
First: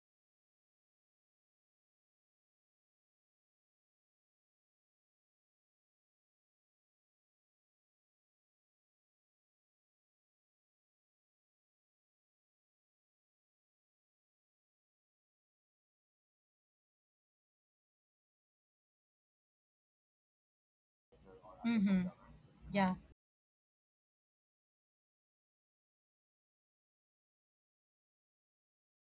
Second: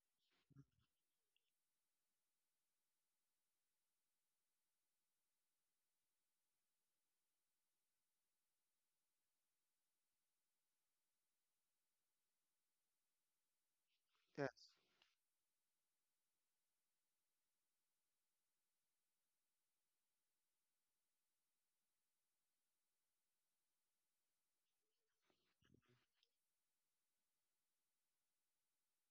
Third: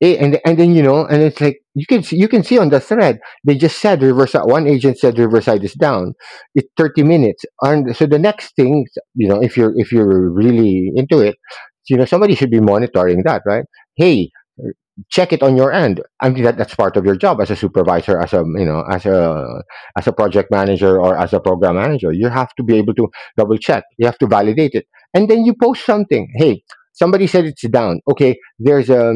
And
Mhm.
then, you know, and it's like, you can see, on the thread, they just said Riverside, one agent said Riverside is down, it's 30 minutes, and so the next thing, you know, if you're, if you're really into it, you know, somebody should be monitoring that, right? Hey,
Yes.
check it on your end. I mean, that, that's part of your job as a supervisor, as a, you know, as a, as a project manager or as a program manager.
Mm-hmm.
You have to be able
Yeah.
to double check. You have to validate it, and then you post something. Hey, somebody said it's down. Okay, there's a,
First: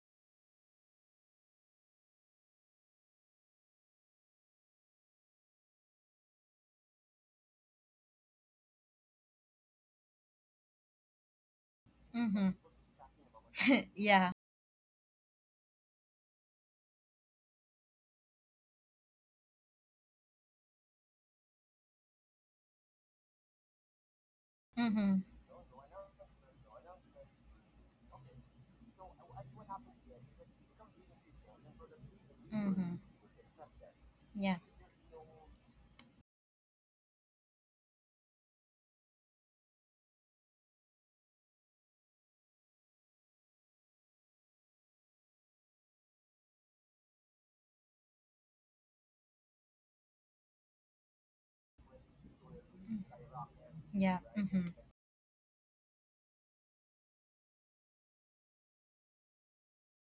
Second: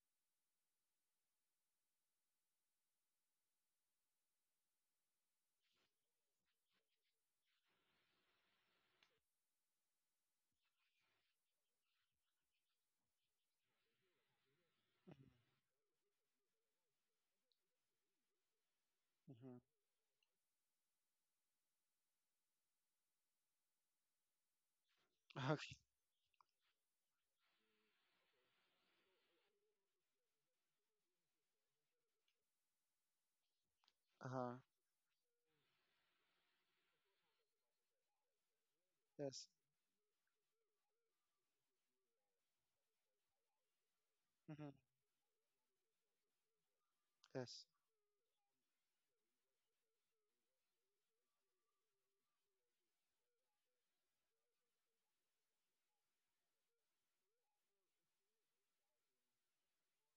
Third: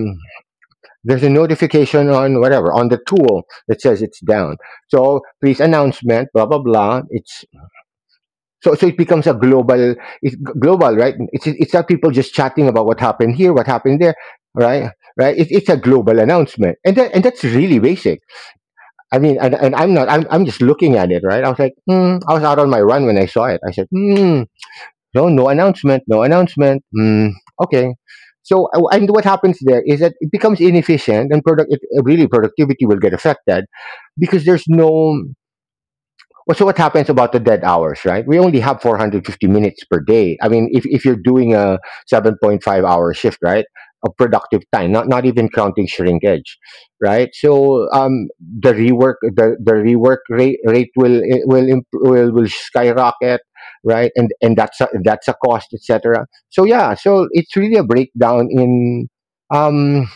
there's a notification on whatever, on the tool that says it's down. So please, announcement, blah blah blah. It's, so, so it becomes a global, global, right? It's not people just
Mm-hmm.
chatting about what happened here, what happened there,
Yeah.
right? Right? It, it's a global announcement, and that, and that's really basic. I mean,
Mhm.
and I'm not. I'm just looking at it, right? I was like, hmm. I was out on my run when I saw it. I said, hmm.
Mm-hmm.
No, no
Mhm. Okay.
announcement, no announcement. Hmm. Okay. So and what happens there is that it becomes inefficient, and really productivity
Mm-hmm.
will get affected because
Yeah.
Uh-huh.
there's no. Well, what happens about the dead hours, right? We only have
Yes.
450 minutes per day. I mean, if you're doing a 7.5-hour shift, right, of productive
Mhm.
time, not even counting shrinkage, right?
Yes.
The rework rate, rate will, imp- will skyrocket, right?
Yeah.
And
Mm-hmm.
that's a cost, etc. So yeah, so it's really a breakdown in um,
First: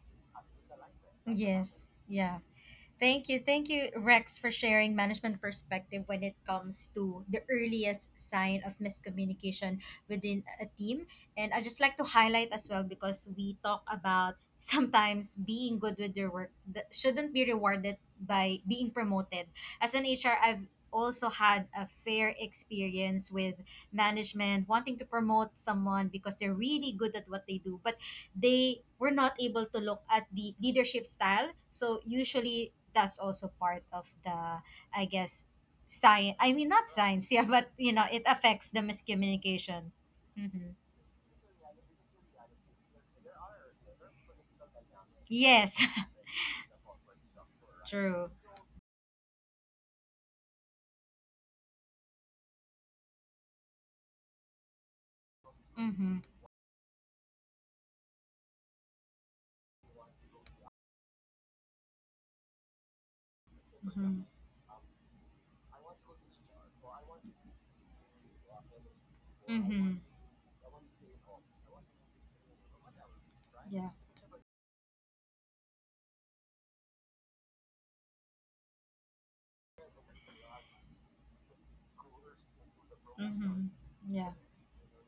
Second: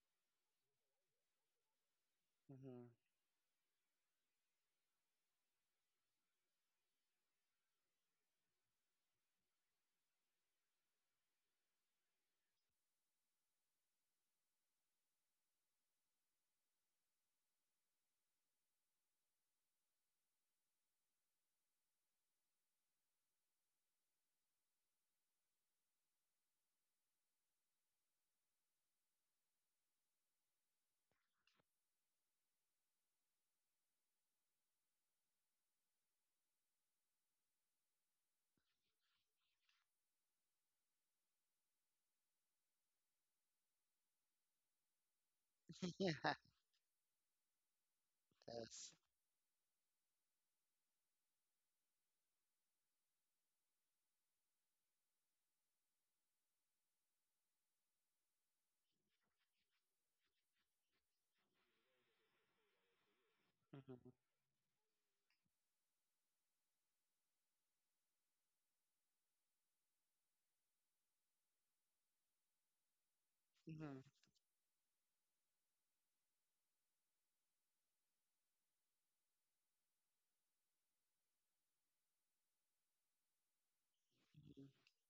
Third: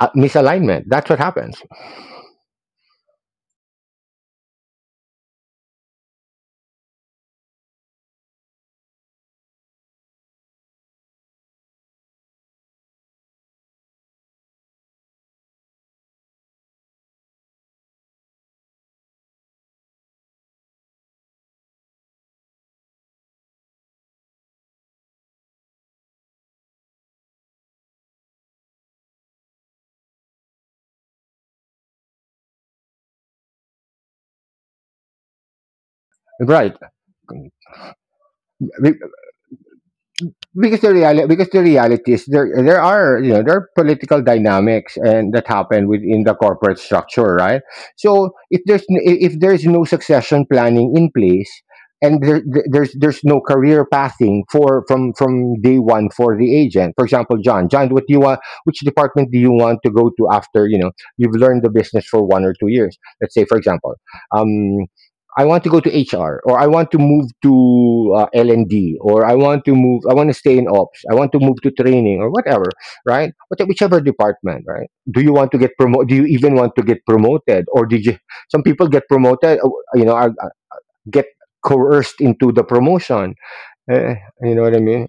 misalignment. That's what happens,
Yes. Yeah.
Mhm.
Thank you. Thank you, Rex, for sharing management perspective when it comes to the earliest sign of miscommunication within a team. And I just like to highlight as well because we talk about sometimes being good with your work that shouldn't be rewarded by being promoted. As an HR, I've also had a fair experience with management wanting to promote someone because they're really good at what they do. But they were not able to look at the leadership style. So usually that's also part of the, I guess, science. I mean,
right?
not science, yeah, but it affects the miscommunication. Mm-hmm.
Because the reality is there are there are political dynamics and that
Yes,
happen
Yeah.
within the corporate structure, right?
true.
So if there's
Yes.
n- i- if there's no succession planning in place and there's no career pathing for from day one
Mm-hmm.
for the agent. For example, John, what do you want, which department do you want to go to after, you know, you've learned the business for 1 or 2 years? Let's say, for example,
Mhm.
Mm-hmm.
um. I want to go to HR, or I want to move to L&D, or
Mm-hmm.
I want to stay in ops, I want to move to training, or whatever, right?
Yeah.
Mhm.
Whichever department, right? Do you want to get promoted? Do you even want to get promoted? Or did you, some people get promoted, you know, get coerced into the promotion.
Mm-hmm.
Eh,
Yeah.
you know
Mhm.
what I mean?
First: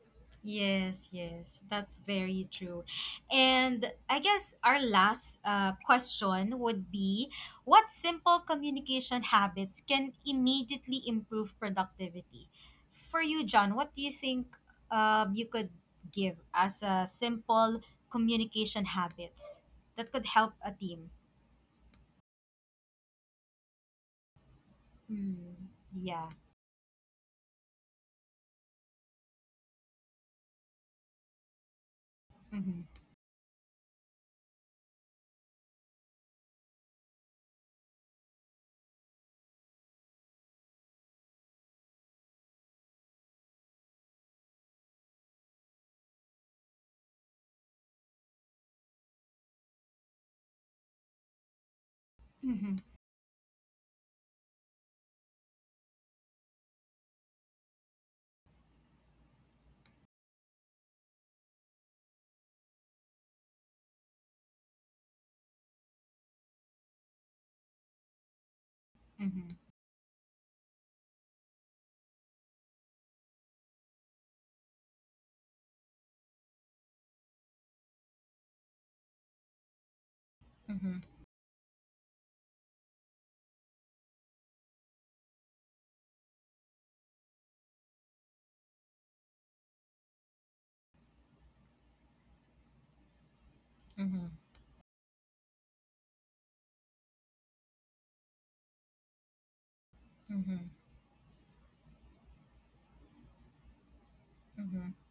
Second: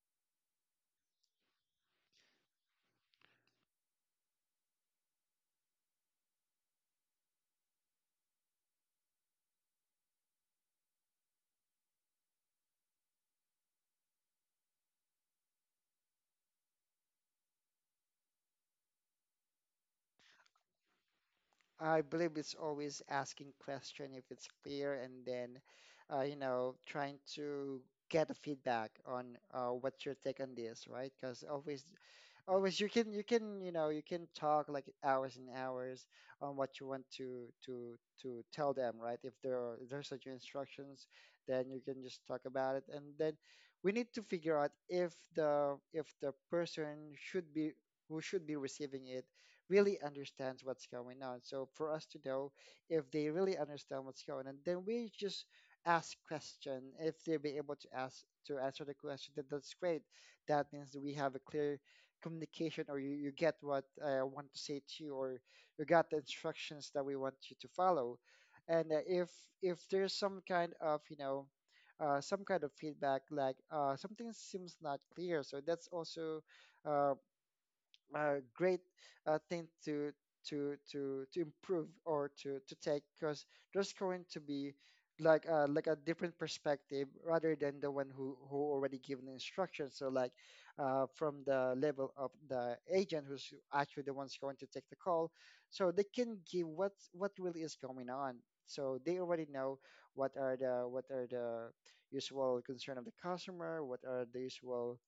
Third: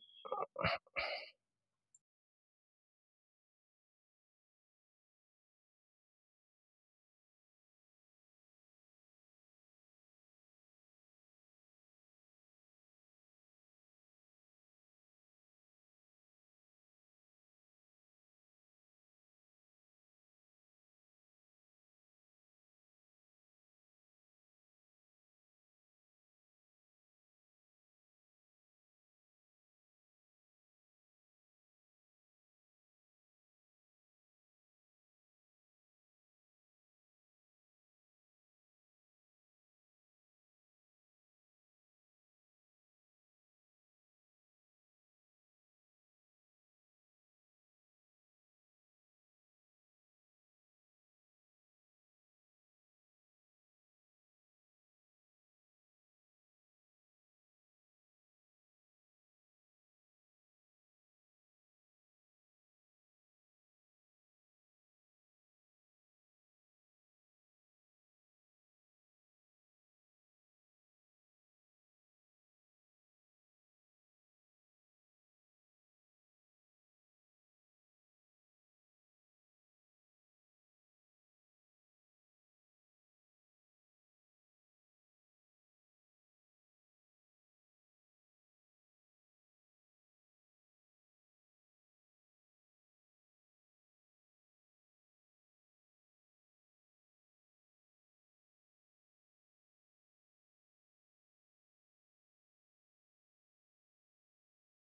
Yes, yes, that's very true. And I guess our last question would be, what simple communication habits can immediately improve productivity? For you, John, what do you think you could give as a simple communication habits that could help a team?
I believe it's always asking question if it's clear, and then,
Mm, yeah.
you know, trying to get a feedback on, what's your take on this, right? Because always
Mm-hmm.
you can, you know, you can talk like hours and hours on what you want to to tell them, right? If there are, if there's such instructions, then you can just talk about it, and then we need to figure out if the person should be who should be receiving it really understands what's going on. So for us to know
Mm-hmm.
if they really understand what's going on, then we just ask question. If they be able to ask to answer the question, then that's great. That means that we have a clear communication or you get what, I want to say to you, or you got the instructions that we want you to follow. And uh, if
Mm-hmm.
if there's some kind of, you know, some kind of feedback like, something seems not clear, so that's also, uh, a great thing to to
Mm-hmm.
to to improve or to take because there's going to be like a different perspective rather than the one who already given instructions, so like, from the level of the agent who's actually the
Mm-hmm.
ones going to take the call, so they can give what really is going on, so they already know
Mm-hmm.
what are the usual concern of the customer, what are the
Mm-hmm.
usual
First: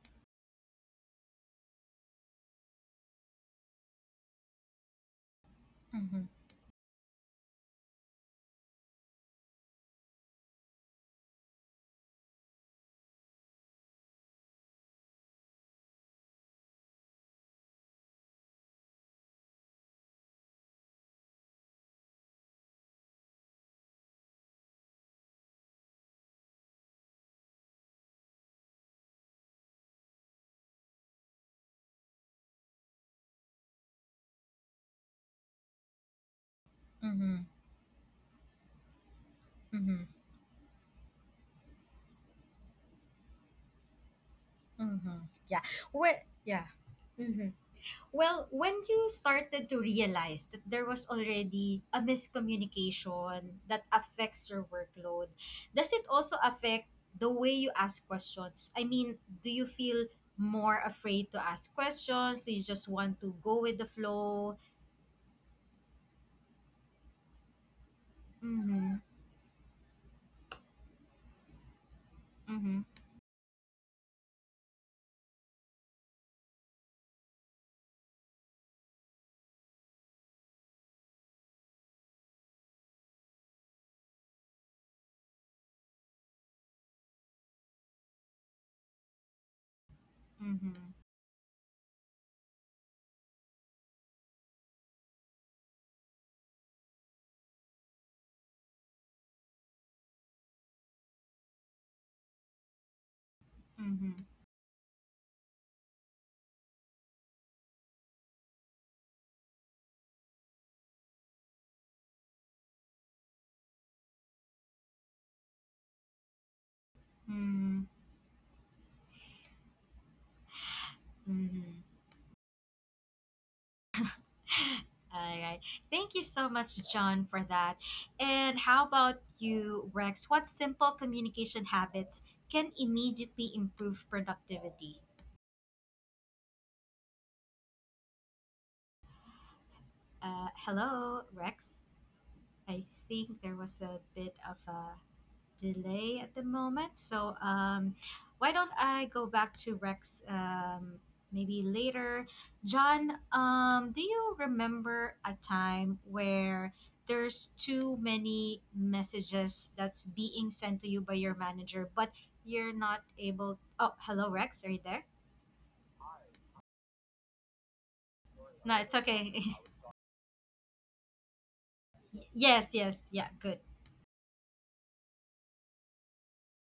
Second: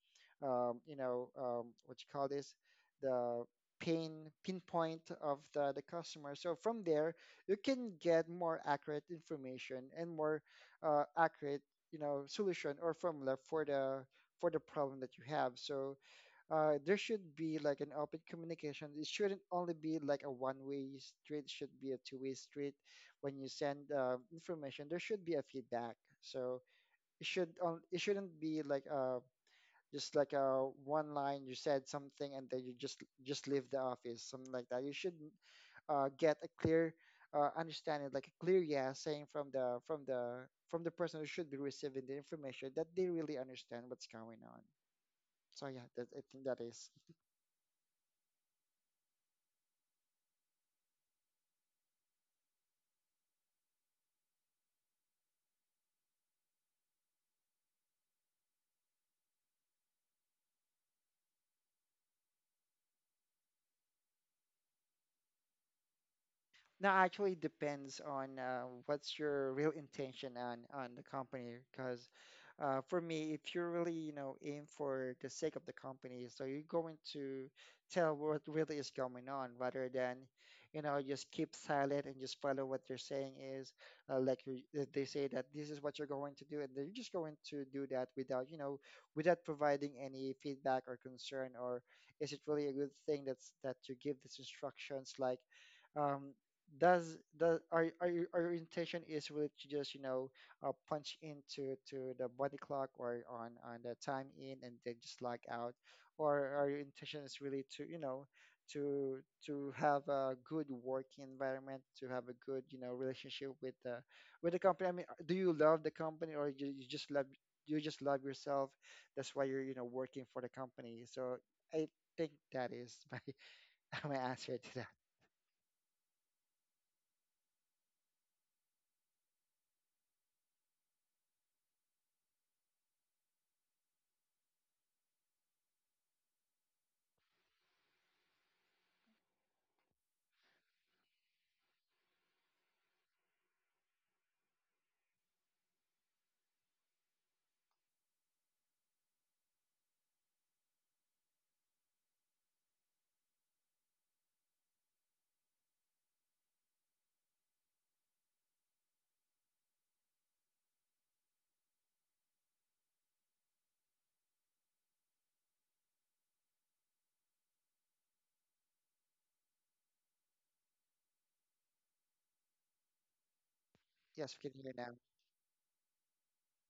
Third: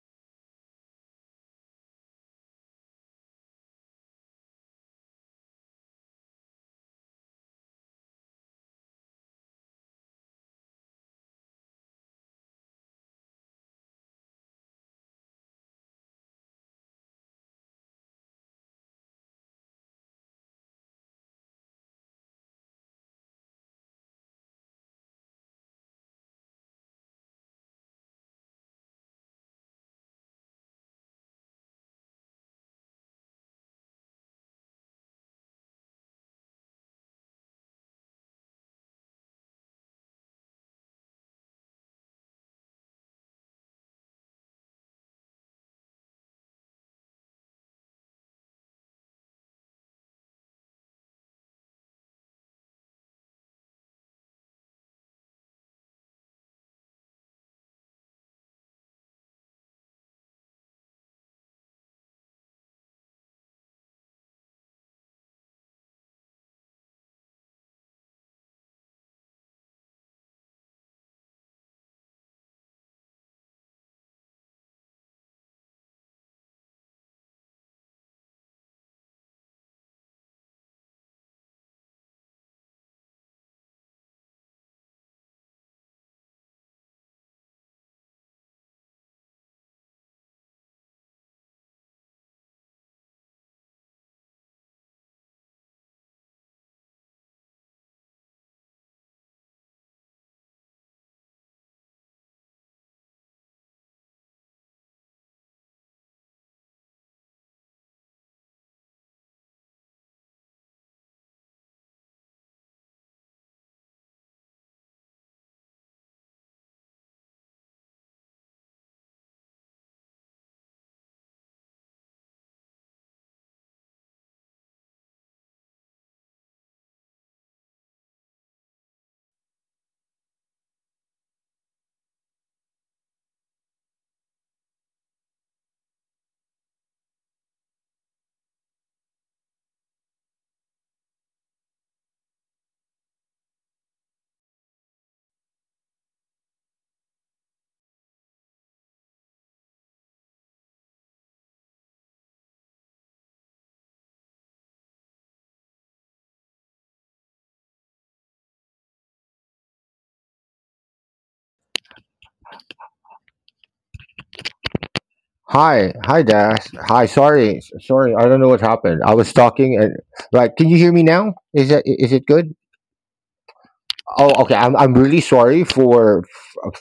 what you call this, the pain pinpoint of the
Mm-hmm.
customer. So from there, you can get more accurate information and more accurate, you know, solution or formula for the problem that you have. So there should be like an open communication. It shouldn't only be like a one-way street. It should be a two-way street. When you send, information, there should be a feedback. So it shouldn't be like a just like a one line, you said something and then you just leave the office something like that. You should get a clear,
Mm-hmm.
understanding, like a clear yes saying from the
Mm-hmm.
from the from the person who should be receiving the information that they really understand what's going on.
Mm-hmm. Yeah.
So yeah,
Well,
I think that
yeah.
is.
Mm-hmm. Well, when you started to realize that there was already a miscommunication that affects your workload, does it also affect the way you ask questions? I mean, do you feel more afraid to ask questions? Do you just want to go with the flow?
No, actually depends on,
Mm-hmm.
what's your real intention on the company. Because
Mm-hmm.
for me, if you're really aim for the sake of the company, so you're going to tell what really is going on rather than just keep silent and just follow what they're saying is like you, that they say that this is what you're going to do, and they're just going to do that without without providing any feedback
Mm-hmm.
or concern or is it really a good thing that you give these instructions like. Um, does our intention is really to just punch into to the body clock or on the
Mm-hmm.
time in and then just log out, or our intention is really to to to have a good working environment, to have a good relationship with the company. I mean, do you love the company or you just love
Mm-hmm.
yourself? That's why you're working for the company. So I
Mm-hmm.
think that is my my answer to that.
All right. Thank you so much, John, for that. And how about you, Rex? What simple communication habits can immediately improve productivity? Hello, Rex. I think there was a bit of a delay at the moment. So why don't I go back to Rex maybe later? John, do you remember a time where there's too many messages that's being sent to you by your manager, but you're not able? Oh, hello, Rex. Are you there?
Hi, hi, Dash. Hi, sorry, sorry. I don't know what
No, it's
happened. I was
okay.
talking and, like, can you hear me now? Is that is it good?
yes, yes, yeah, good.
Oh,
Yes,
okay.
we can
I'm
hear
I'm
now.
really sorry for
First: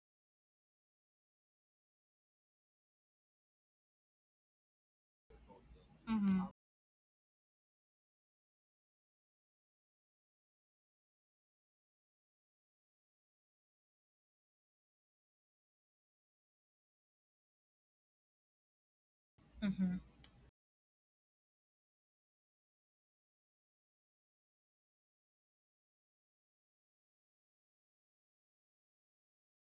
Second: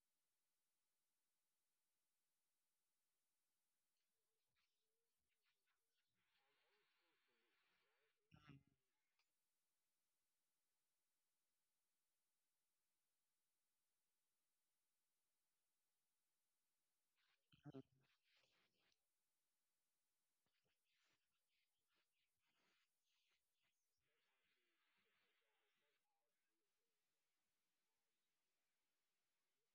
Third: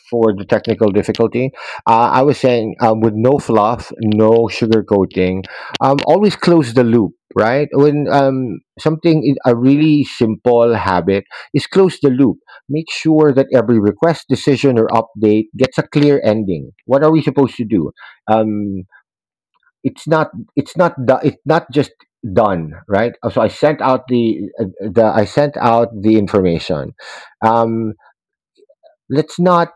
for the technical difficulty. I was saying, with no fluff, no sugar coating. Always
Mm-hmm.
close the loop, right? When something is, a really simple habit is close the loop. Make sure that every request, decision, or update gets a clear ending. What are we supposed to do? Um,
Mm-hmm.
it's not, it's not just done, right? So I sent out the I sent out the information. um let's not,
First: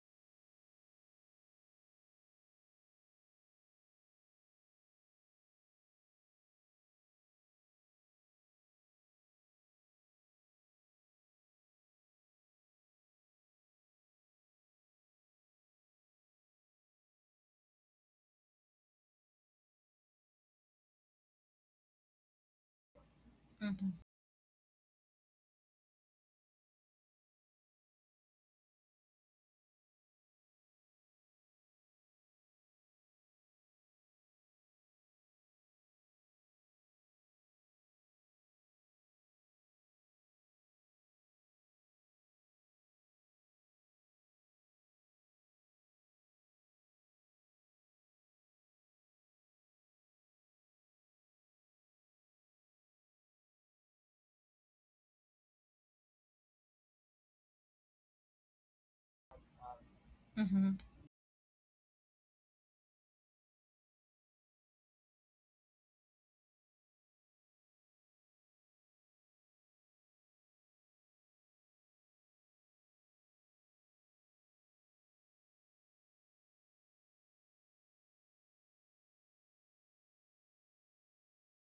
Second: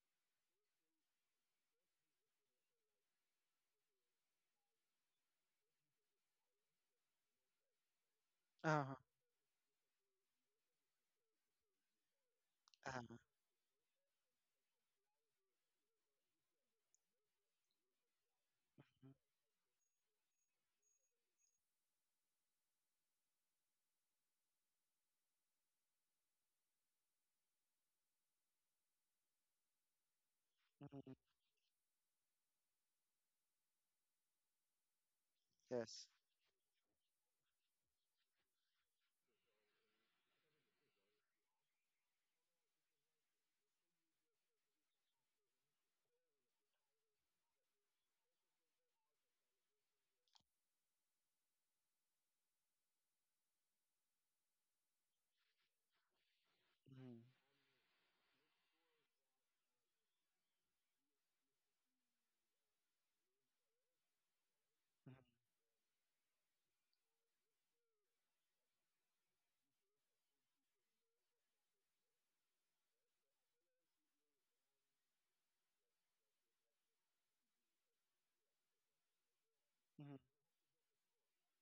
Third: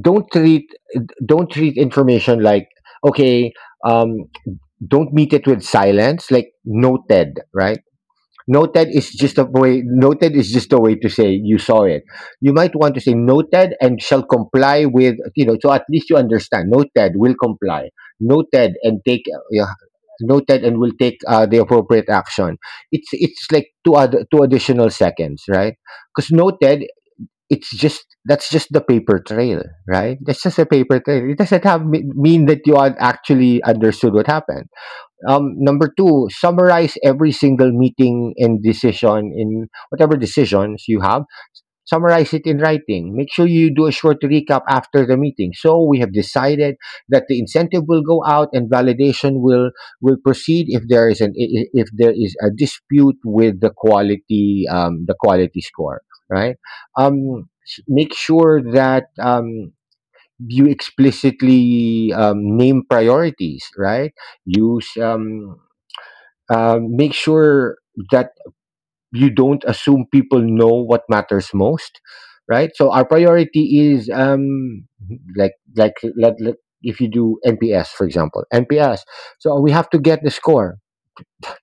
don't treat, don't treat information like okay. um don't meet it with silence, like noted, right? Noted
Uh-huh.
is just a way, noted is just a way to say you saw it. You might want to say
Uh-huh.
noted and shall comply, with, you know, so at least you understand noted will comply, noted and take, yeah, noted and will take the appropriate action. It's like two
Mm-hmm.
other, two additional seconds, right? Because noted, it's just, that's just the paper trail, right? That's just a paper
Mm-hmm.
trail. It doesn't have mean that you had actually understood what happened. Number
Yes.
two, summarize every single meeting and decision in whatever decisions you have. Summarize it in writing. Make sure you do a short recap after the meeting. So we have decided that the incentive will go out and validation will proceed if there is an if there is a dispute with the quality, the quality score, right?
Mm-hmm.
Make sure that you
Mm-hmm.
explicitly name priorities, right? Use make sure that you don't assume people know what matters most, right? So our priority is, like, let, if you do NPS, for example, NPS, so we have to
Mm-hmm.
get the score.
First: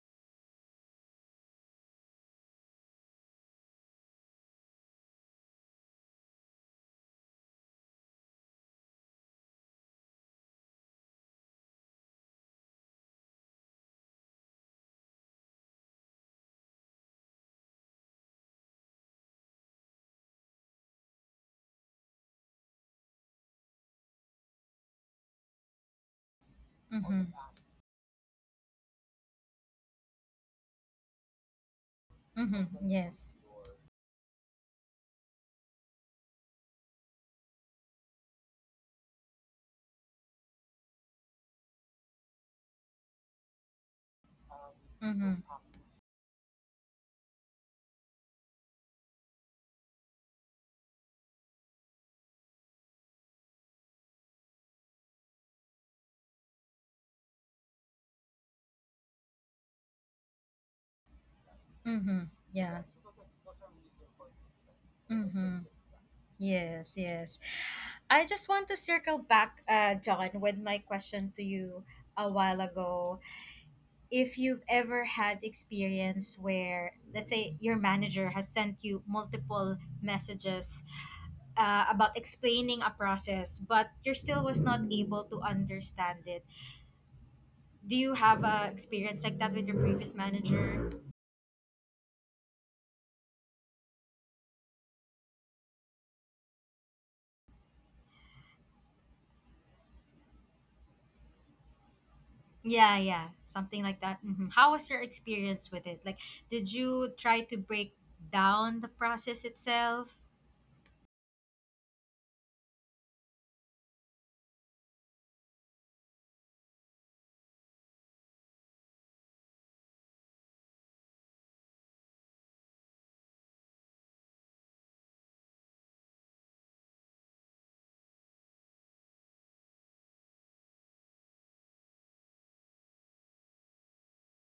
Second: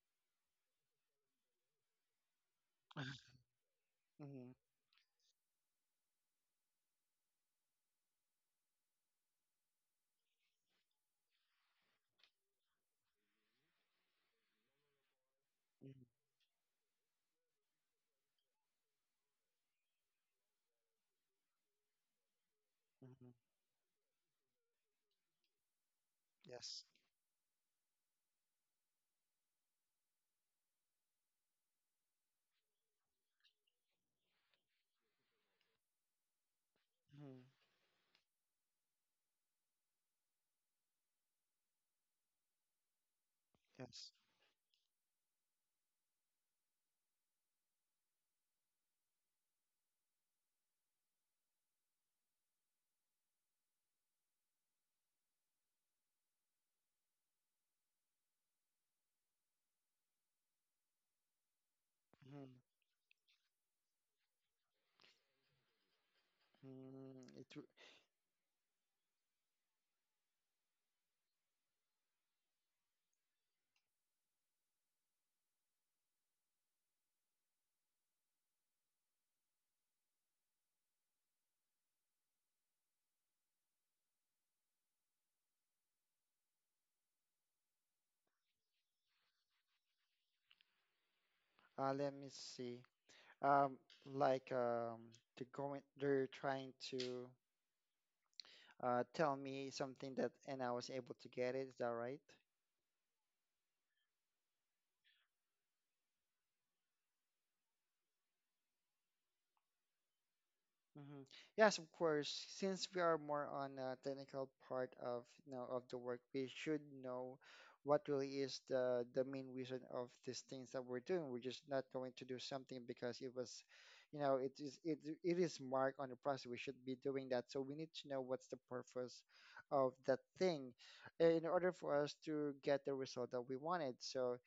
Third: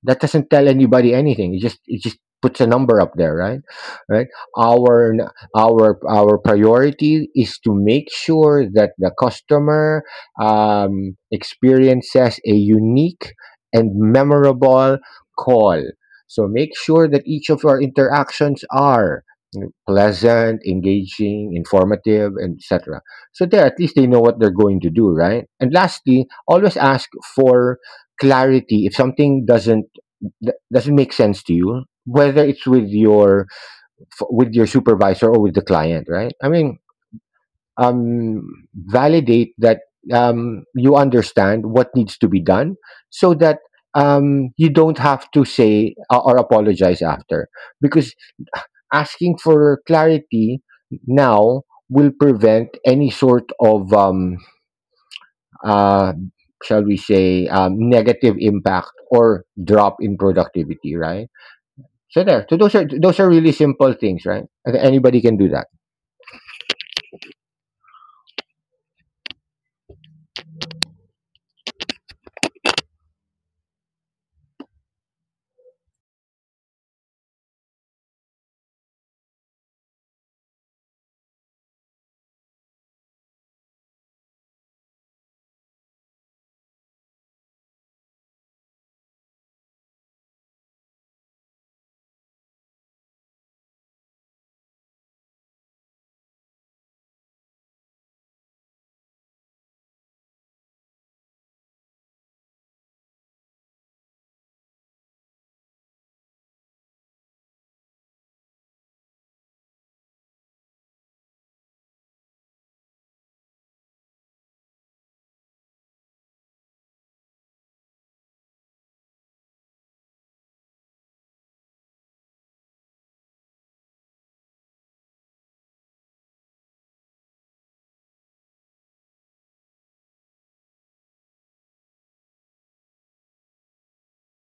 That doesn't tell anybody anything. It just, it just puts a number up there, right? Right.
Mm-hmm.
Our n- our priority is to make sure that the customer experiences a unique and memorable call. So make sure that each of our interactions are pleasant, engaging, informative, and etc. So
Mm-hmm.
there, at least they know what they're going to do, right? And lastly, always
Yes.
ask
Mm-hmm.
for clarity. If something doesn't, doesn't make sense to you, whether
Mm-hmm.
it's with
Yes.
your, with your supervisor or with the client, right? I mean,
Mm-hmm.
um validate that you understand what needs to be done, so that
Yes.
you don't have to
Mm-hmm.
say or apologize after, because asking for clarity now will prevent any sort of uh shall we say, negative impact or drop in productivity, right?
Mm-hmm.
So there, so those
Mm-hmm.
Yeah.
are, those are really simple things, right? I think anybody can do
Mm-hmm.
that.
Yes, yes.
Mm-hmm. It, w-
I just want to circle back, John, with my question to you a while ago. If you've ever had experience where, let's say, your manager has sent you multiple messages about explaining a process, but you still was not able to understand it. Do you have a experience like that with your previous manager?
let me see. Um, like they're going, they're trying to tell me something that, and I was able to get it. Is that right?
Yeah, yeah, something like that. How was your experience with it? Like, did you try to break down the process itself?
hmm Yes, of course. Since we are more on a technical part of of the work, we should know what really is the main reason of these things that we're doing. We're just not going to do something because it was, you know, it is it is marked on the process. We should be doing that. So we need to know what's the purpose of that thing, eh, in order for us to get the result that we wanted. So,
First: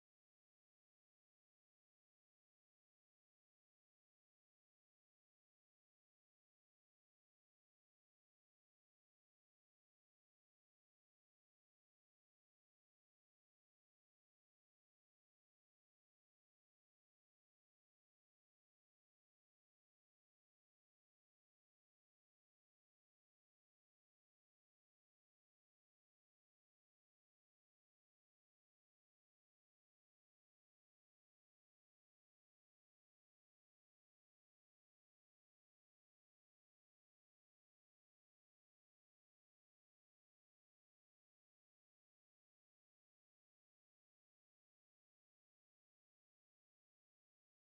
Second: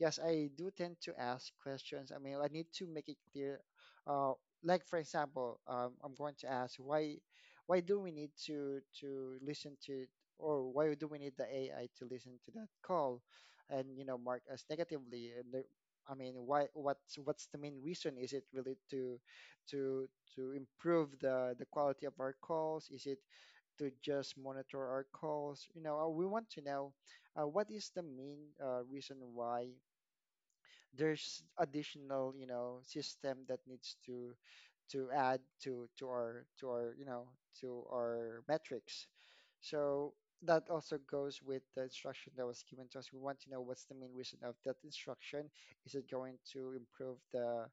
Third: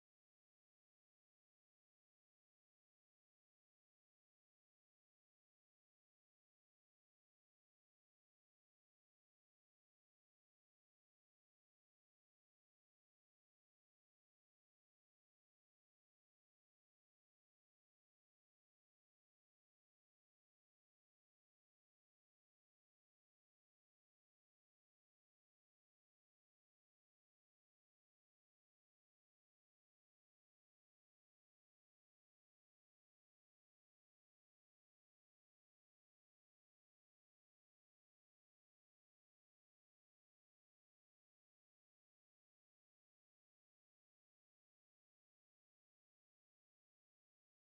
yes, I do tend to ask questions. I mean, I need to make it clear. Uh like for example, I'm going to ask why do we need to listen to or why do we need the AI to listen to that call and mark us negatively and the, I mean why what's the main reason, is it really to to improve the quality of our calls, is it to just monitor our calls, we want to know what is the main reason why there's additional system that needs to add to our to our to our metrics. So that also goes with the instruction that was given to us. We want to know what's the main reason of that instruction. Is it going to improve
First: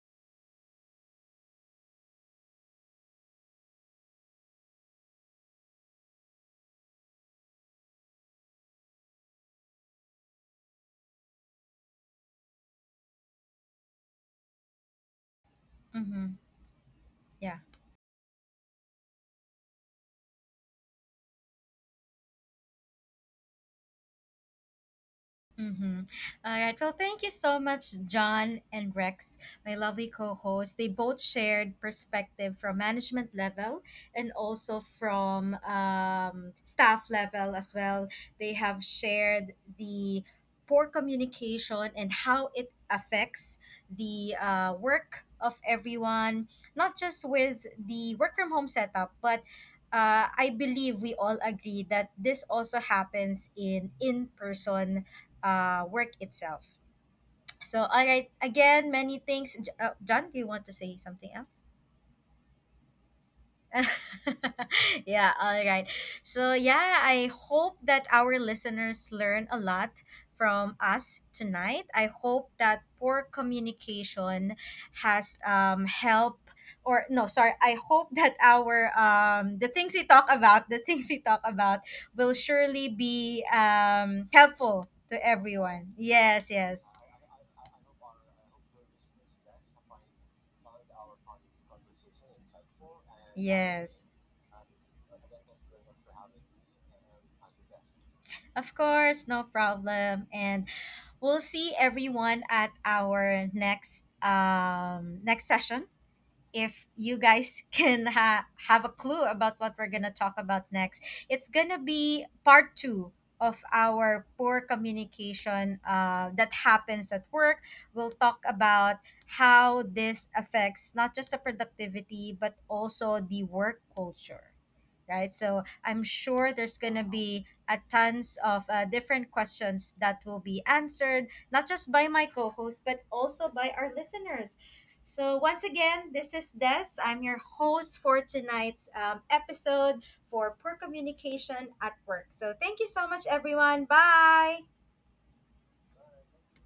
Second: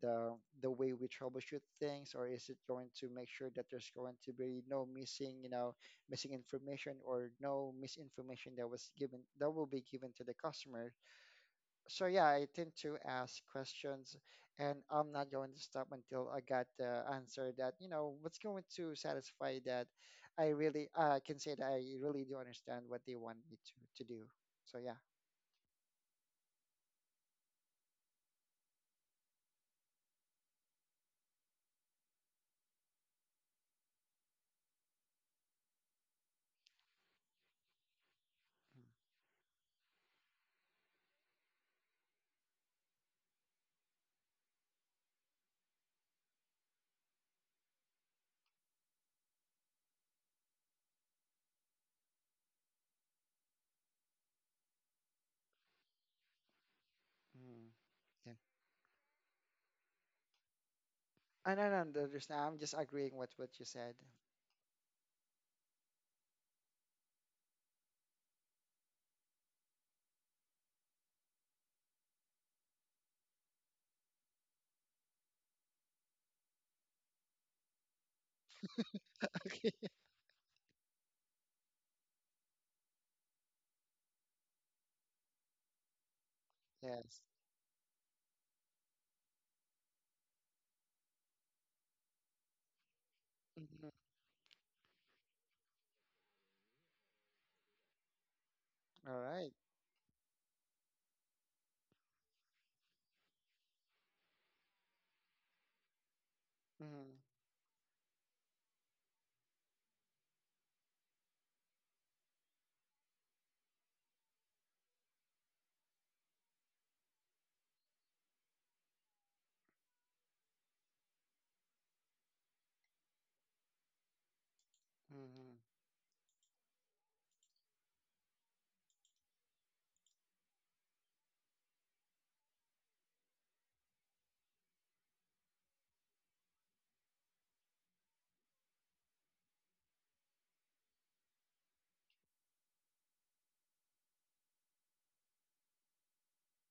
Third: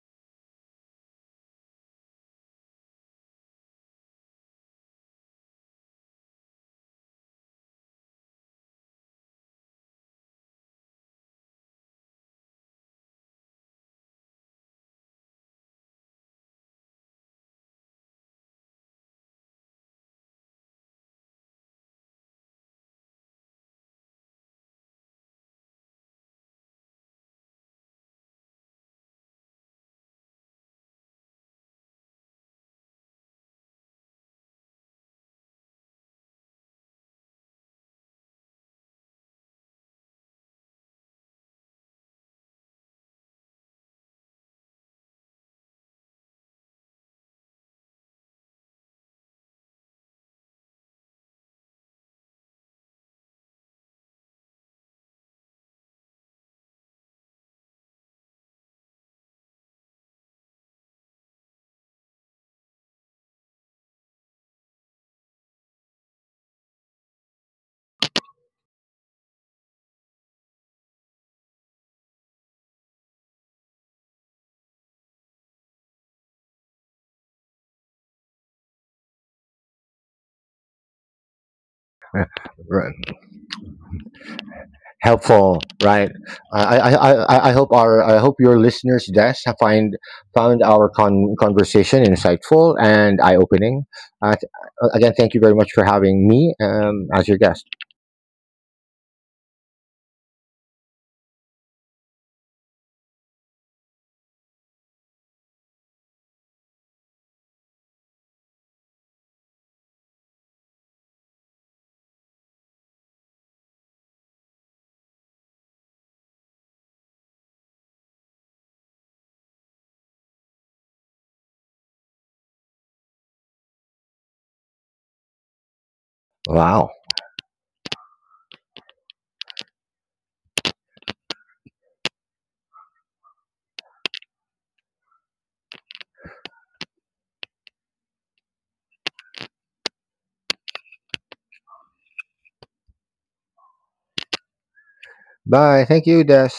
the the way we troubleshoot things, or is it going to make sure that there's going to be no missing missing information or no misinformation that was given that will be given to the customer. So yeah, I tend to ask questions, and I'm not going to stop
Mm-hmm.
until I got the answer
Yeah.
that what's going to satisfy that. I really can say that I really do understand what they want me to do. So yeah,
Mm-hmm. All right. Well, thank you so much, John and Rex, my lovely co hosts. They both shared perspective from management level and also from staff level as well. They have shared the poor communication and how it affects the work of everyone, not just with the work from home setup, but I believe we all agree that this also happens in person work itself.
Mm.
So, all right,
Yeah.
again, many things. John, do you want to say something
I
else?
don't understand. I'm just agreeing with what you said.
yeah, all right. So, yeah, I hope that our listeners learn a lot from us tonight. I hope that poor communication has helped or no, sorry, I hope that our the
Okay.
things we talk about, the things we talk about will surely
Right.
be helpful to
Helpful,
everyone,
right?
yes,
I
yes.
I, I,
Yes.
I I hope our, I hope your listeners' desk have find, found our conversation insightful and eye opening.
Mhm.
Yes.
Uh, th- Again, thank you very much for having me, as your guest.
Of
All
course, no
right.
problem. And we'll see everyone at our next next session if
Mm-hmm.
you guys can have a clue about what we're going to talk about next. It's going to be part 2 of our poor communication that happens at work. We'll talk about how this affects not just the productivity but also the work culture. Right? So
Mm-hmm.
I'm sure there's
Wow.
going to be a tons of different questions that will be answered, not just by my co host, but also by our listeners. So, once again, this is Des. I'm your host for tonight's episode for Poor Communication at Work. So, thank you so much, everyone. Bye.
Bye. Thank you, Des.